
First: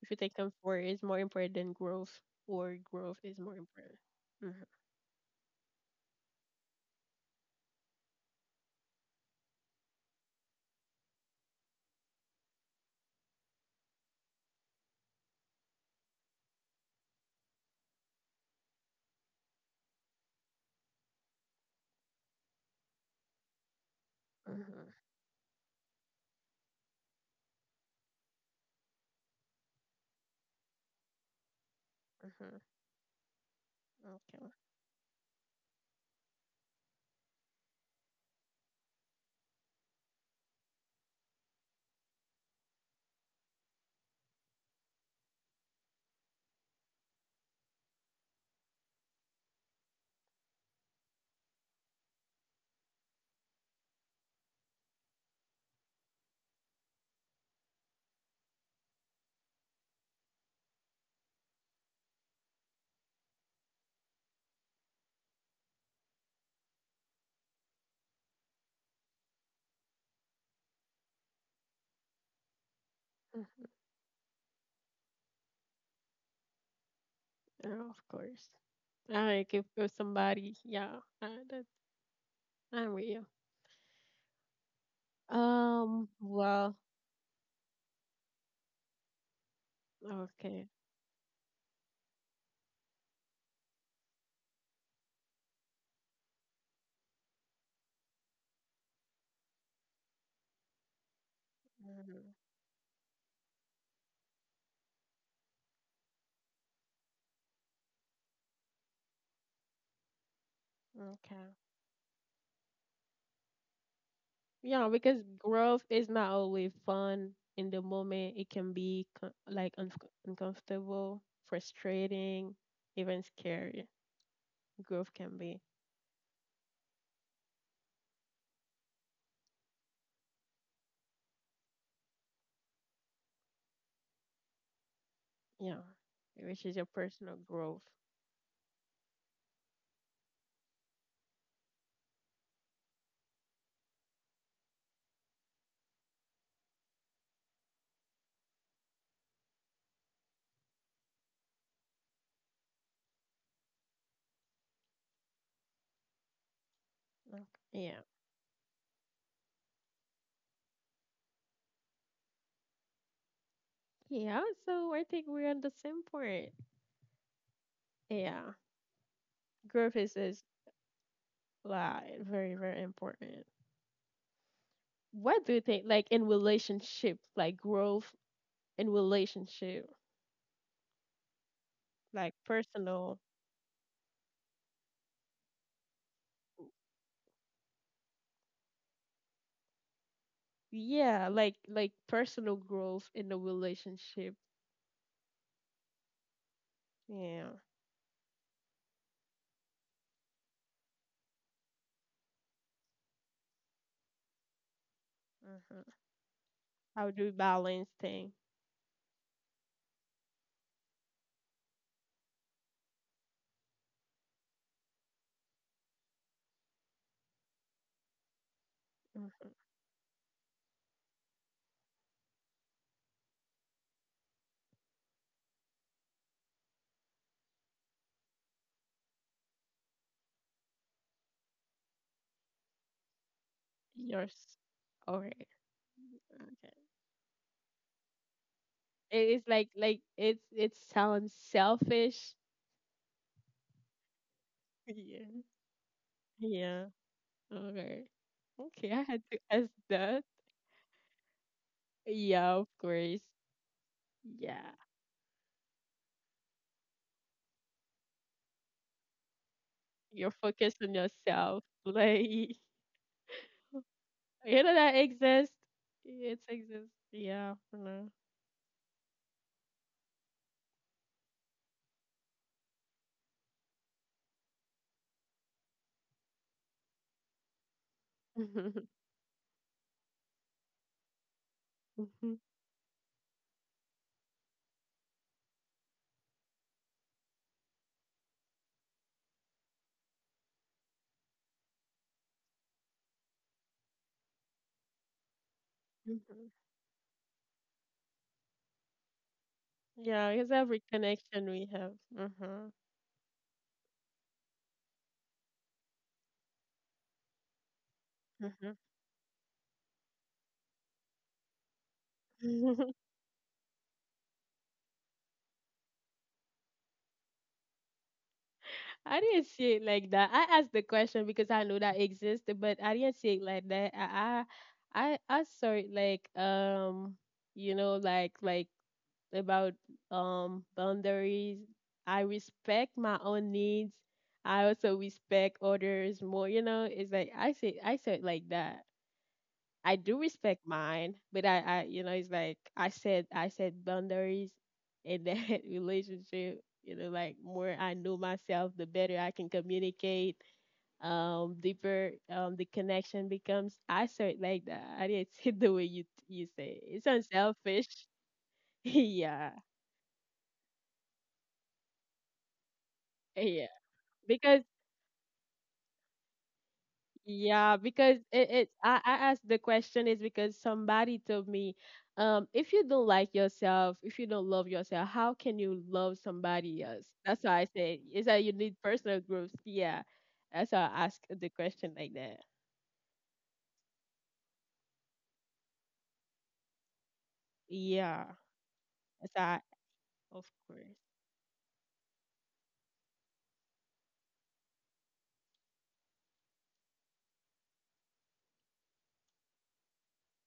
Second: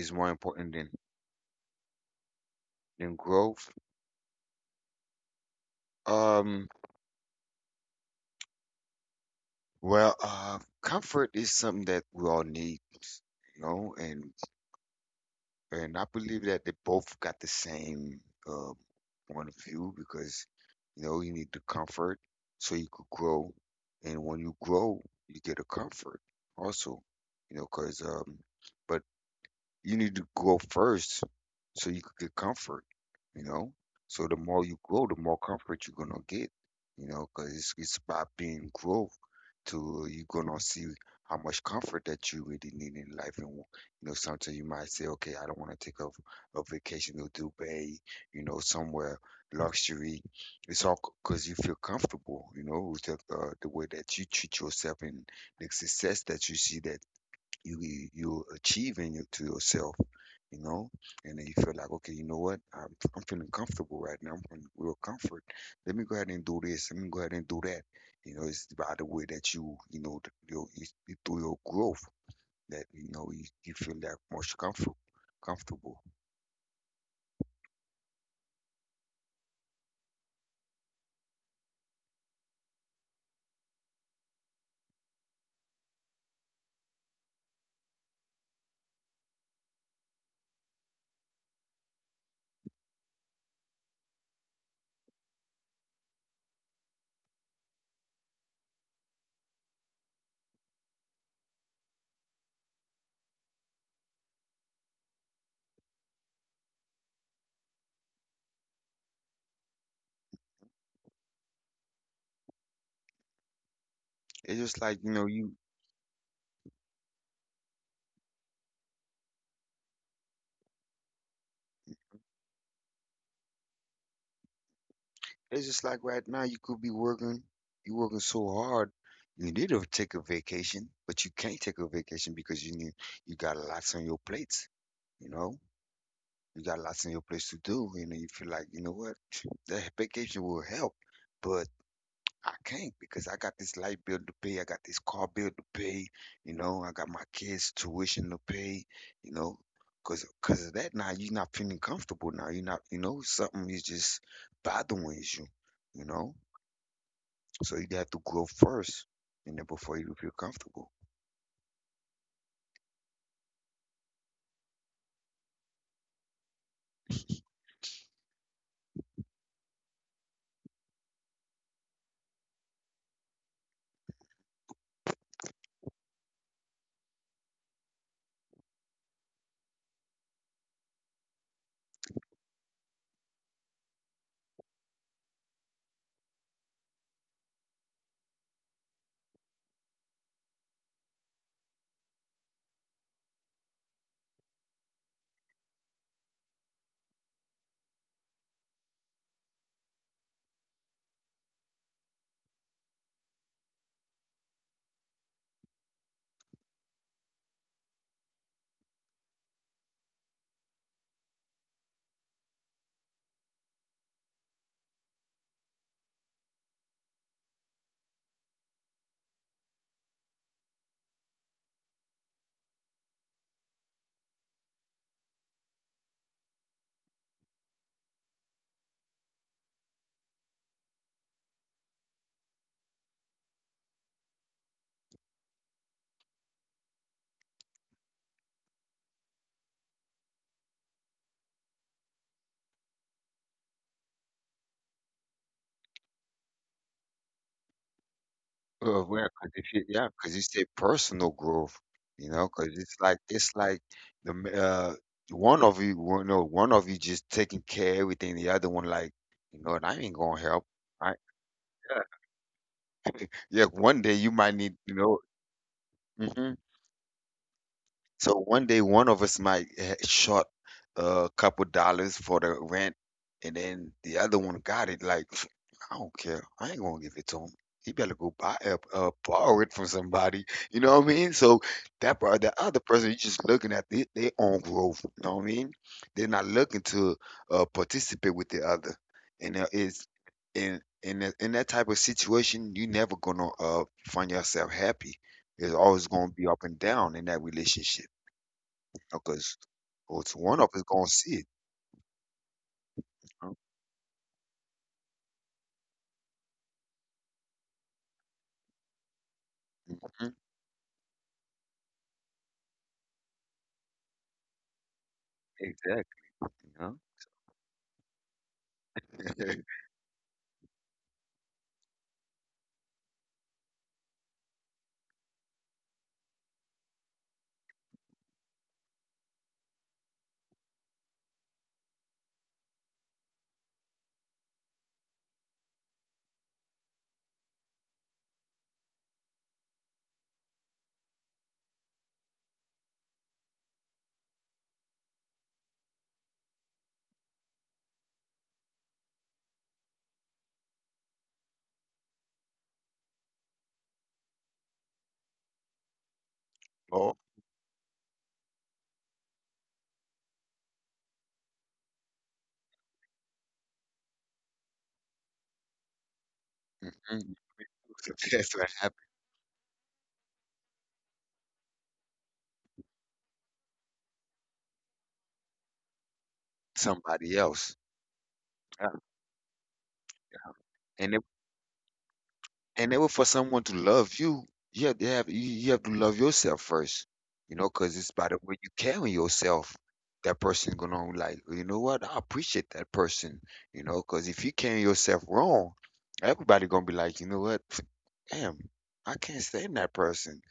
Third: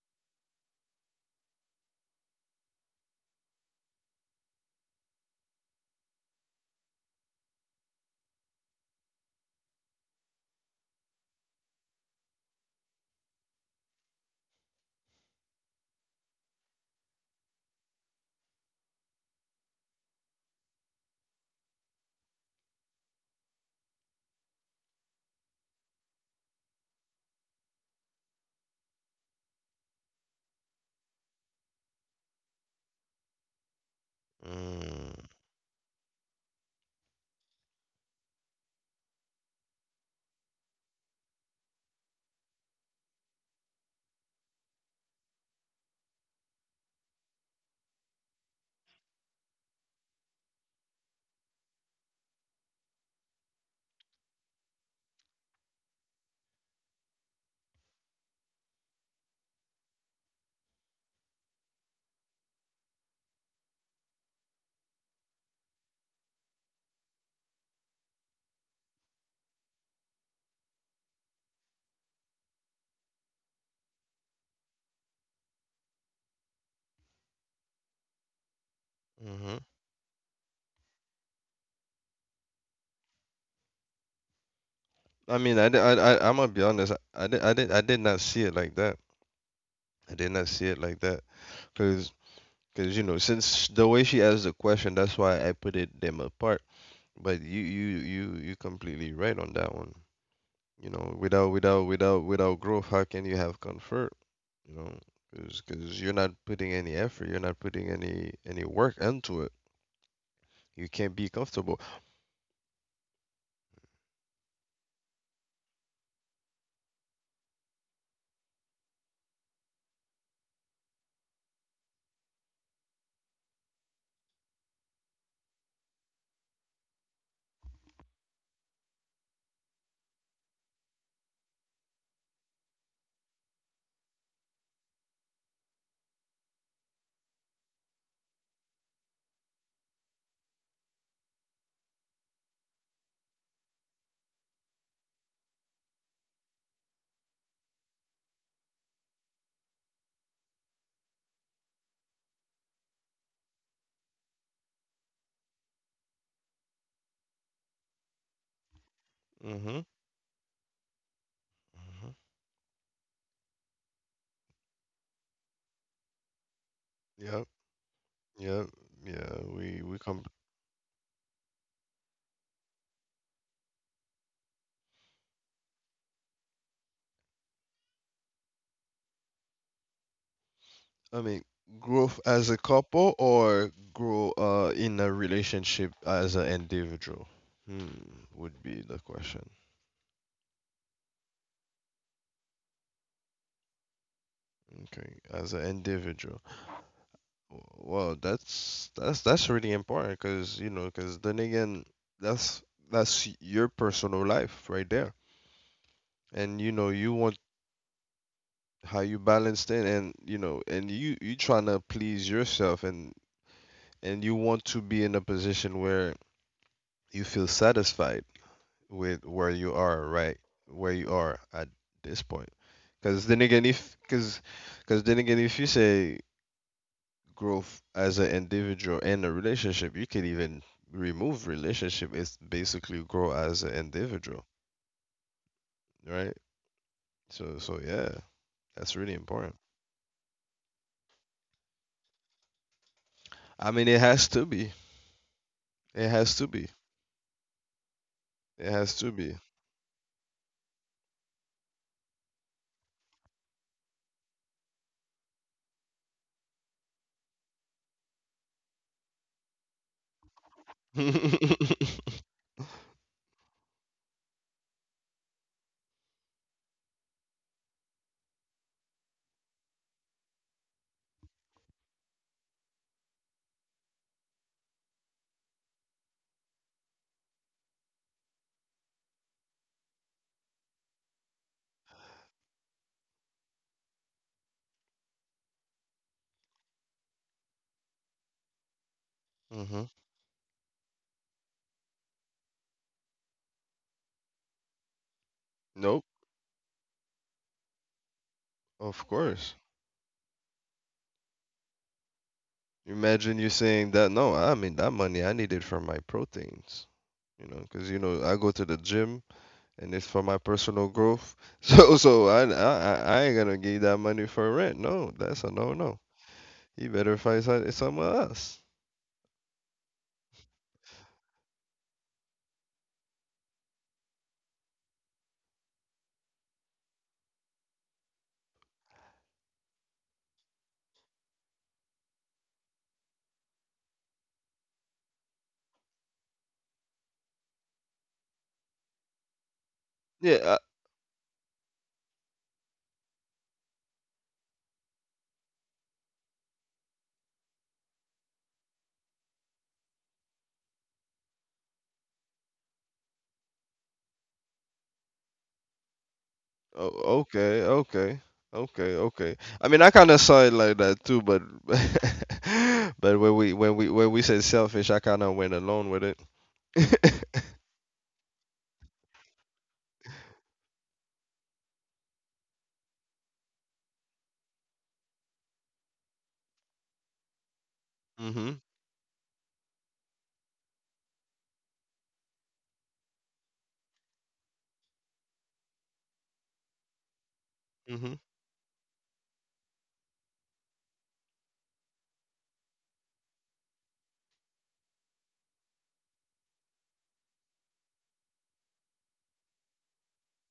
[SPEAKER 1] If you
[SPEAKER 2] more
[SPEAKER 1] take
[SPEAKER 2] important
[SPEAKER 1] comfort
[SPEAKER 2] than
[SPEAKER 1] is more important than growth, or growth is more
[SPEAKER 2] growth.
[SPEAKER 1] important. Hmm.
[SPEAKER 2] Um, well, comfort is something that we all need, you know, and I believe that they both got the same uh, point of view because you know you need the comfort so you could grow, and when you grow,
[SPEAKER 1] Hmm.
[SPEAKER 2] you get a comfort also, you know, because but you need to grow first so you could get
[SPEAKER 1] Hmm.
[SPEAKER 2] comfort, you know? So the
[SPEAKER 1] Okay.
[SPEAKER 2] more you grow,
[SPEAKER 3] Mm.
[SPEAKER 2] the more comfort you're gonna get, you know, 'cause it's about being growth to you're gonna see how much comfort that you really need in life. And, you know, sometimes you might say, okay, I don't want to take a vacation to Dubai, you know, somewhere luxury. It's all because you feel comfortable, you know, with the way that you treat yourself and the success that you see that you're achieving it to yourself, you know, and then you feel like, okay, you know what, I'm feeling comfortable right now. I'm feeling real comfort. Let me go ahead and do this. Let me go ahead and do that. You know, it's by the way that you know, you, through your growth that you know you,
[SPEAKER 1] Hmm.
[SPEAKER 2] you feel that most comfortable. Comfortable.
[SPEAKER 1] Oh, of course. All right.
[SPEAKER 3] Mhm.
[SPEAKER 1] If somebody, yeah, that, I'm with you.
[SPEAKER 3] I mean, I'm gonna be
[SPEAKER 1] Well.
[SPEAKER 3] honest. I did not see it like that. I did not
[SPEAKER 1] Okay.
[SPEAKER 3] see it like that, because you know, since the way she asked the question, that's why I put it them apart. But you completely right on that one. You know,
[SPEAKER 1] Hmm.
[SPEAKER 3] without growth, how can you have comfort? You know, because you're not putting any effort, you're not putting any work into it. You can't be
[SPEAKER 1] Okay.
[SPEAKER 3] comfortable.
[SPEAKER 2] It's just
[SPEAKER 1] Yeah,
[SPEAKER 2] like you
[SPEAKER 1] because
[SPEAKER 2] know you.
[SPEAKER 1] growth is not always fun in the moment. It can be like unf uncomfortable, frustrating, even scary. Growth can be,
[SPEAKER 2] It's just like right now you could be working. You working so hard. You need to take a vacation, but you can't take a vacation because you got lots on your plates. You know
[SPEAKER 1] yeah,
[SPEAKER 2] you
[SPEAKER 1] which is
[SPEAKER 2] got
[SPEAKER 1] your
[SPEAKER 2] lots in your
[SPEAKER 1] personal
[SPEAKER 2] place to
[SPEAKER 1] growth.
[SPEAKER 2] do, and you feel like, you know what, that vacation will help, but I can't because I got this light bill to pay, I got this car bill to pay, you know, I got my kids' tuition to pay, you know, because of that now you're not feeling comfortable now. You're not, you know, something is just bothering you, you know.
[SPEAKER 1] Like,
[SPEAKER 2] So you
[SPEAKER 1] yeah.
[SPEAKER 2] have to grow first, you know,
[SPEAKER 3] Mhm.
[SPEAKER 2] before you feel comfortable.
[SPEAKER 3] Mhm.
[SPEAKER 1] Yeah, so I think we're on the same point.
[SPEAKER 3] Yeah.
[SPEAKER 1] Yeah,
[SPEAKER 3] Yeah. Yeah.
[SPEAKER 1] growth
[SPEAKER 3] We come.
[SPEAKER 1] is like very, very important. What do you think, like in relationship, like growth in relationship,
[SPEAKER 3] I mean, growth
[SPEAKER 1] like
[SPEAKER 3] as a couple
[SPEAKER 1] personal?
[SPEAKER 3] or grow in a relationship as an individual? Hmm, would be the question.
[SPEAKER 1] Yeah, like personal growth in the relationship.
[SPEAKER 3] Okay, as an individual.
[SPEAKER 1] Yeah.
[SPEAKER 3] Well, that's really important, because you know, because then again, that's that's your personal life right there,
[SPEAKER 1] Uh-huh.
[SPEAKER 3] and you know,
[SPEAKER 1] How
[SPEAKER 3] you
[SPEAKER 1] do you
[SPEAKER 3] want
[SPEAKER 1] balance thing?
[SPEAKER 3] how you balanced it, and you know, and you trying to please yourself, and you want to be in a position where you feel satisfied with
[SPEAKER 1] Uh-huh.
[SPEAKER 3] where you are, where you are at this point. Because then again if because because then again, if you say growth as an individual and a relationship, you can even remove relationship. It's basically grow as an individual,
[SPEAKER 1] Yours. Okay.
[SPEAKER 3] right?
[SPEAKER 1] Okay.
[SPEAKER 3] So so yeah, that's really
[SPEAKER 1] It is
[SPEAKER 3] important.
[SPEAKER 1] like it's it sounds selfish.
[SPEAKER 3] I mean it has to be
[SPEAKER 1] Yeah.
[SPEAKER 3] it has to be
[SPEAKER 1] Yeah. Okay.
[SPEAKER 3] It
[SPEAKER 1] Okay,
[SPEAKER 3] has
[SPEAKER 1] I
[SPEAKER 2] Well,
[SPEAKER 3] to
[SPEAKER 1] had
[SPEAKER 3] be.
[SPEAKER 1] to
[SPEAKER 2] cause if
[SPEAKER 1] ask
[SPEAKER 2] you, yeah,
[SPEAKER 1] that.
[SPEAKER 2] cause you said personal growth, you know,
[SPEAKER 1] Yeah, of
[SPEAKER 2] cause
[SPEAKER 1] course.
[SPEAKER 2] it's like the m-
[SPEAKER 1] Yeah.
[SPEAKER 2] one of you, one- no, one of you just taking care of everything, the other one like, you know, and I ain't
[SPEAKER 1] You're
[SPEAKER 2] gonna help.
[SPEAKER 1] focused on
[SPEAKER 2] I
[SPEAKER 3] Hmm.
[SPEAKER 1] yourself.
[SPEAKER 2] yeah,
[SPEAKER 1] Like you
[SPEAKER 2] yeah. One day you might
[SPEAKER 1] know
[SPEAKER 2] need,
[SPEAKER 1] that
[SPEAKER 2] you know.
[SPEAKER 1] exists. It
[SPEAKER 2] Mhm.
[SPEAKER 1] exists. Yeah. I
[SPEAKER 2] So one day, one of us might short a couple dollars for the rent, and then the other one got it. Like, I don't care. I ain't gonna give it to him. He better go buy borrow it from somebody. You know what I mean? So that
[SPEAKER 1] know.
[SPEAKER 2] part, the other person, you just looking at the, their own growth. You know what I mean? They're not looking to participate with the other, and it's in that type of situation, you never gonna find yourself happy. It's
[SPEAKER 3] Nope.
[SPEAKER 2] always gonna be up and down in that relationship.
[SPEAKER 3] Of course.
[SPEAKER 2] Cause
[SPEAKER 1] Yeah,
[SPEAKER 2] what's
[SPEAKER 1] it's
[SPEAKER 2] one of
[SPEAKER 1] every
[SPEAKER 2] us gonna see it,
[SPEAKER 1] connection we have. Uh huh.
[SPEAKER 3] Imagine you
[SPEAKER 2] huh?
[SPEAKER 3] saying that. No, I mean, that money I needed for my proteins, you know, because you know I go to the gym, and it's for
[SPEAKER 2] Mhm,
[SPEAKER 3] my personal growth. So
[SPEAKER 1] Mm-hmm.
[SPEAKER 3] I ain't gonna give that money for rent. No, that's a no no.
[SPEAKER 2] exactly,
[SPEAKER 3] He
[SPEAKER 2] huh?
[SPEAKER 3] better find some, somewhere else.
[SPEAKER 1] I didn't see it like that. I asked the question because I know that exists, but I didn't see it like that. I saw it like you know like about boundaries. I respect my own needs. I also respect others more. You know, it's like I say I saw it like that. I do
[SPEAKER 3] Yeah. I,
[SPEAKER 1] respect mine, but I, you know, it's like I said boundaries in that relationship. You know, like more I know myself, the better I can communicate. Deeper, the connection becomes. I saw it like that. I didn't see the way you you say it.
[SPEAKER 3] oh,
[SPEAKER 1] It's
[SPEAKER 2] Well,
[SPEAKER 3] okay.
[SPEAKER 1] unselfish.
[SPEAKER 3] Okay. Okay. Okay.
[SPEAKER 1] Yeah,
[SPEAKER 3] I mean, I kind of saw it like that too, but but
[SPEAKER 1] yeah.
[SPEAKER 3] when we said
[SPEAKER 1] Because
[SPEAKER 3] selfish, I kind of went along with it.
[SPEAKER 2] mhm,
[SPEAKER 1] yeah, because it,
[SPEAKER 2] that's what
[SPEAKER 1] it
[SPEAKER 2] happened
[SPEAKER 1] I asked the question is because somebody told me, if you don't like yourself, if you don't love yourself, how can you love
[SPEAKER 2] to
[SPEAKER 1] somebody else?
[SPEAKER 2] somebody
[SPEAKER 1] That's why I
[SPEAKER 2] else.
[SPEAKER 1] said is that you
[SPEAKER 3] Mhm.
[SPEAKER 1] need
[SPEAKER 2] Yeah.
[SPEAKER 1] personal growth. Yeah. That's why I
[SPEAKER 2] And it
[SPEAKER 1] asked the question like that.
[SPEAKER 2] and it was for someone to love you, you have to have to love yourself first, you know, cause it's
[SPEAKER 3] Mhm.
[SPEAKER 2] by
[SPEAKER 1] Yeah.
[SPEAKER 2] the way you carry
[SPEAKER 1] That's why I,
[SPEAKER 2] yourself, that
[SPEAKER 1] of
[SPEAKER 2] person
[SPEAKER 1] course.
[SPEAKER 2] gonna like, "Well, you know what? I appreciate that person," you know, cause if you carry yourself wrong, everybody gonna be like, "You know what? Damn, I can't stand that person."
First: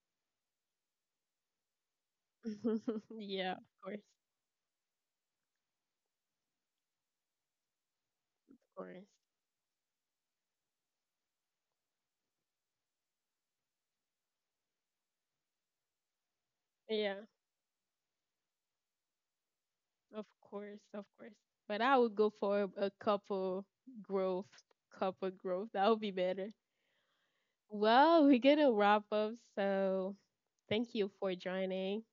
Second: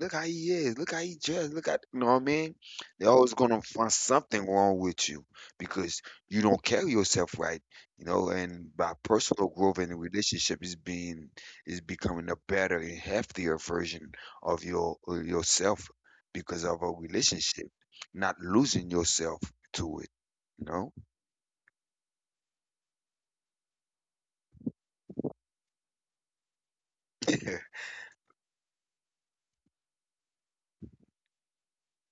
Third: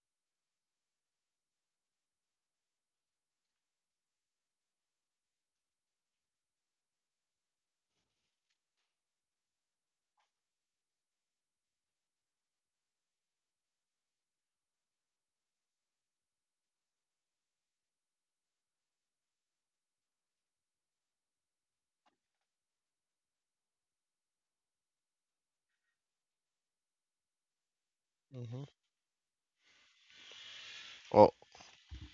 [SPEAKER 2] Look how he is. Look how he dressed. Look at you know what I mean? They're always
[SPEAKER 1] Yeah,
[SPEAKER 2] gonna
[SPEAKER 1] of
[SPEAKER 2] find
[SPEAKER 1] course, of
[SPEAKER 2] something wrong with you because you don't carry yourself right, you know, and by
[SPEAKER 1] course.
[SPEAKER 2] personal growth in the relationship is becoming a better and heftier version of your yourself because of a
[SPEAKER 1] Yeah,
[SPEAKER 2] relationship, not losing yourself to it,
[SPEAKER 1] of
[SPEAKER 2] you
[SPEAKER 1] course,
[SPEAKER 2] know?
[SPEAKER 1] of course. But I would go for a couple growth, couple growth. That would be better. Well, we're
[SPEAKER 3] Hmm.
[SPEAKER 1] gonna wrap up. So thank you
[SPEAKER 3] Oh.
[SPEAKER 1] for joining.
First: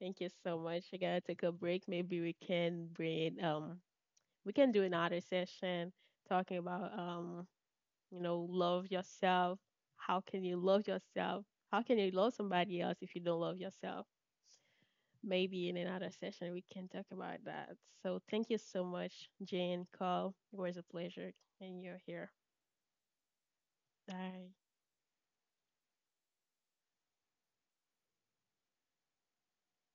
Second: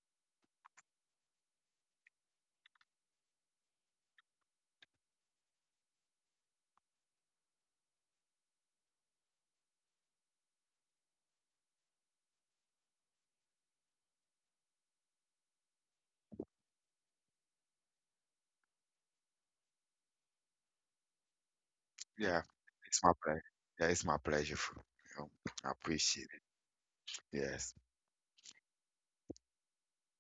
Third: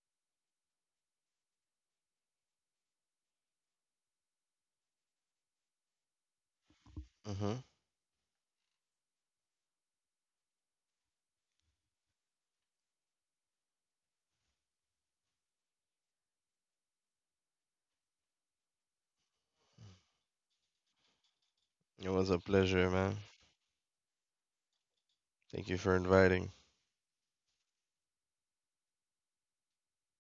[SPEAKER 1] Thank you so much. I gotta take a break. Maybe we can bring we can do another session talking about
[SPEAKER 3] Mhm.
[SPEAKER 1] you know, love yourself. How can you love yourself? How can you love somebody else if you don't love yourself? Maybe in another session we can talk about that. So thank you so much, Jane Cole. It was a pleasure and you're
[SPEAKER 3] It
[SPEAKER 1] here.
[SPEAKER 3] was a
[SPEAKER 2] Yeah.
[SPEAKER 3] pleasure,
[SPEAKER 2] It's my
[SPEAKER 3] man.
[SPEAKER 2] pleasure. Yeah, it's my
[SPEAKER 1] Bye.
[SPEAKER 2] pleasure. For, you know, I
[SPEAKER 3] Thank you for
[SPEAKER 2] appreciate
[SPEAKER 3] inviting.
[SPEAKER 2] it. Yes.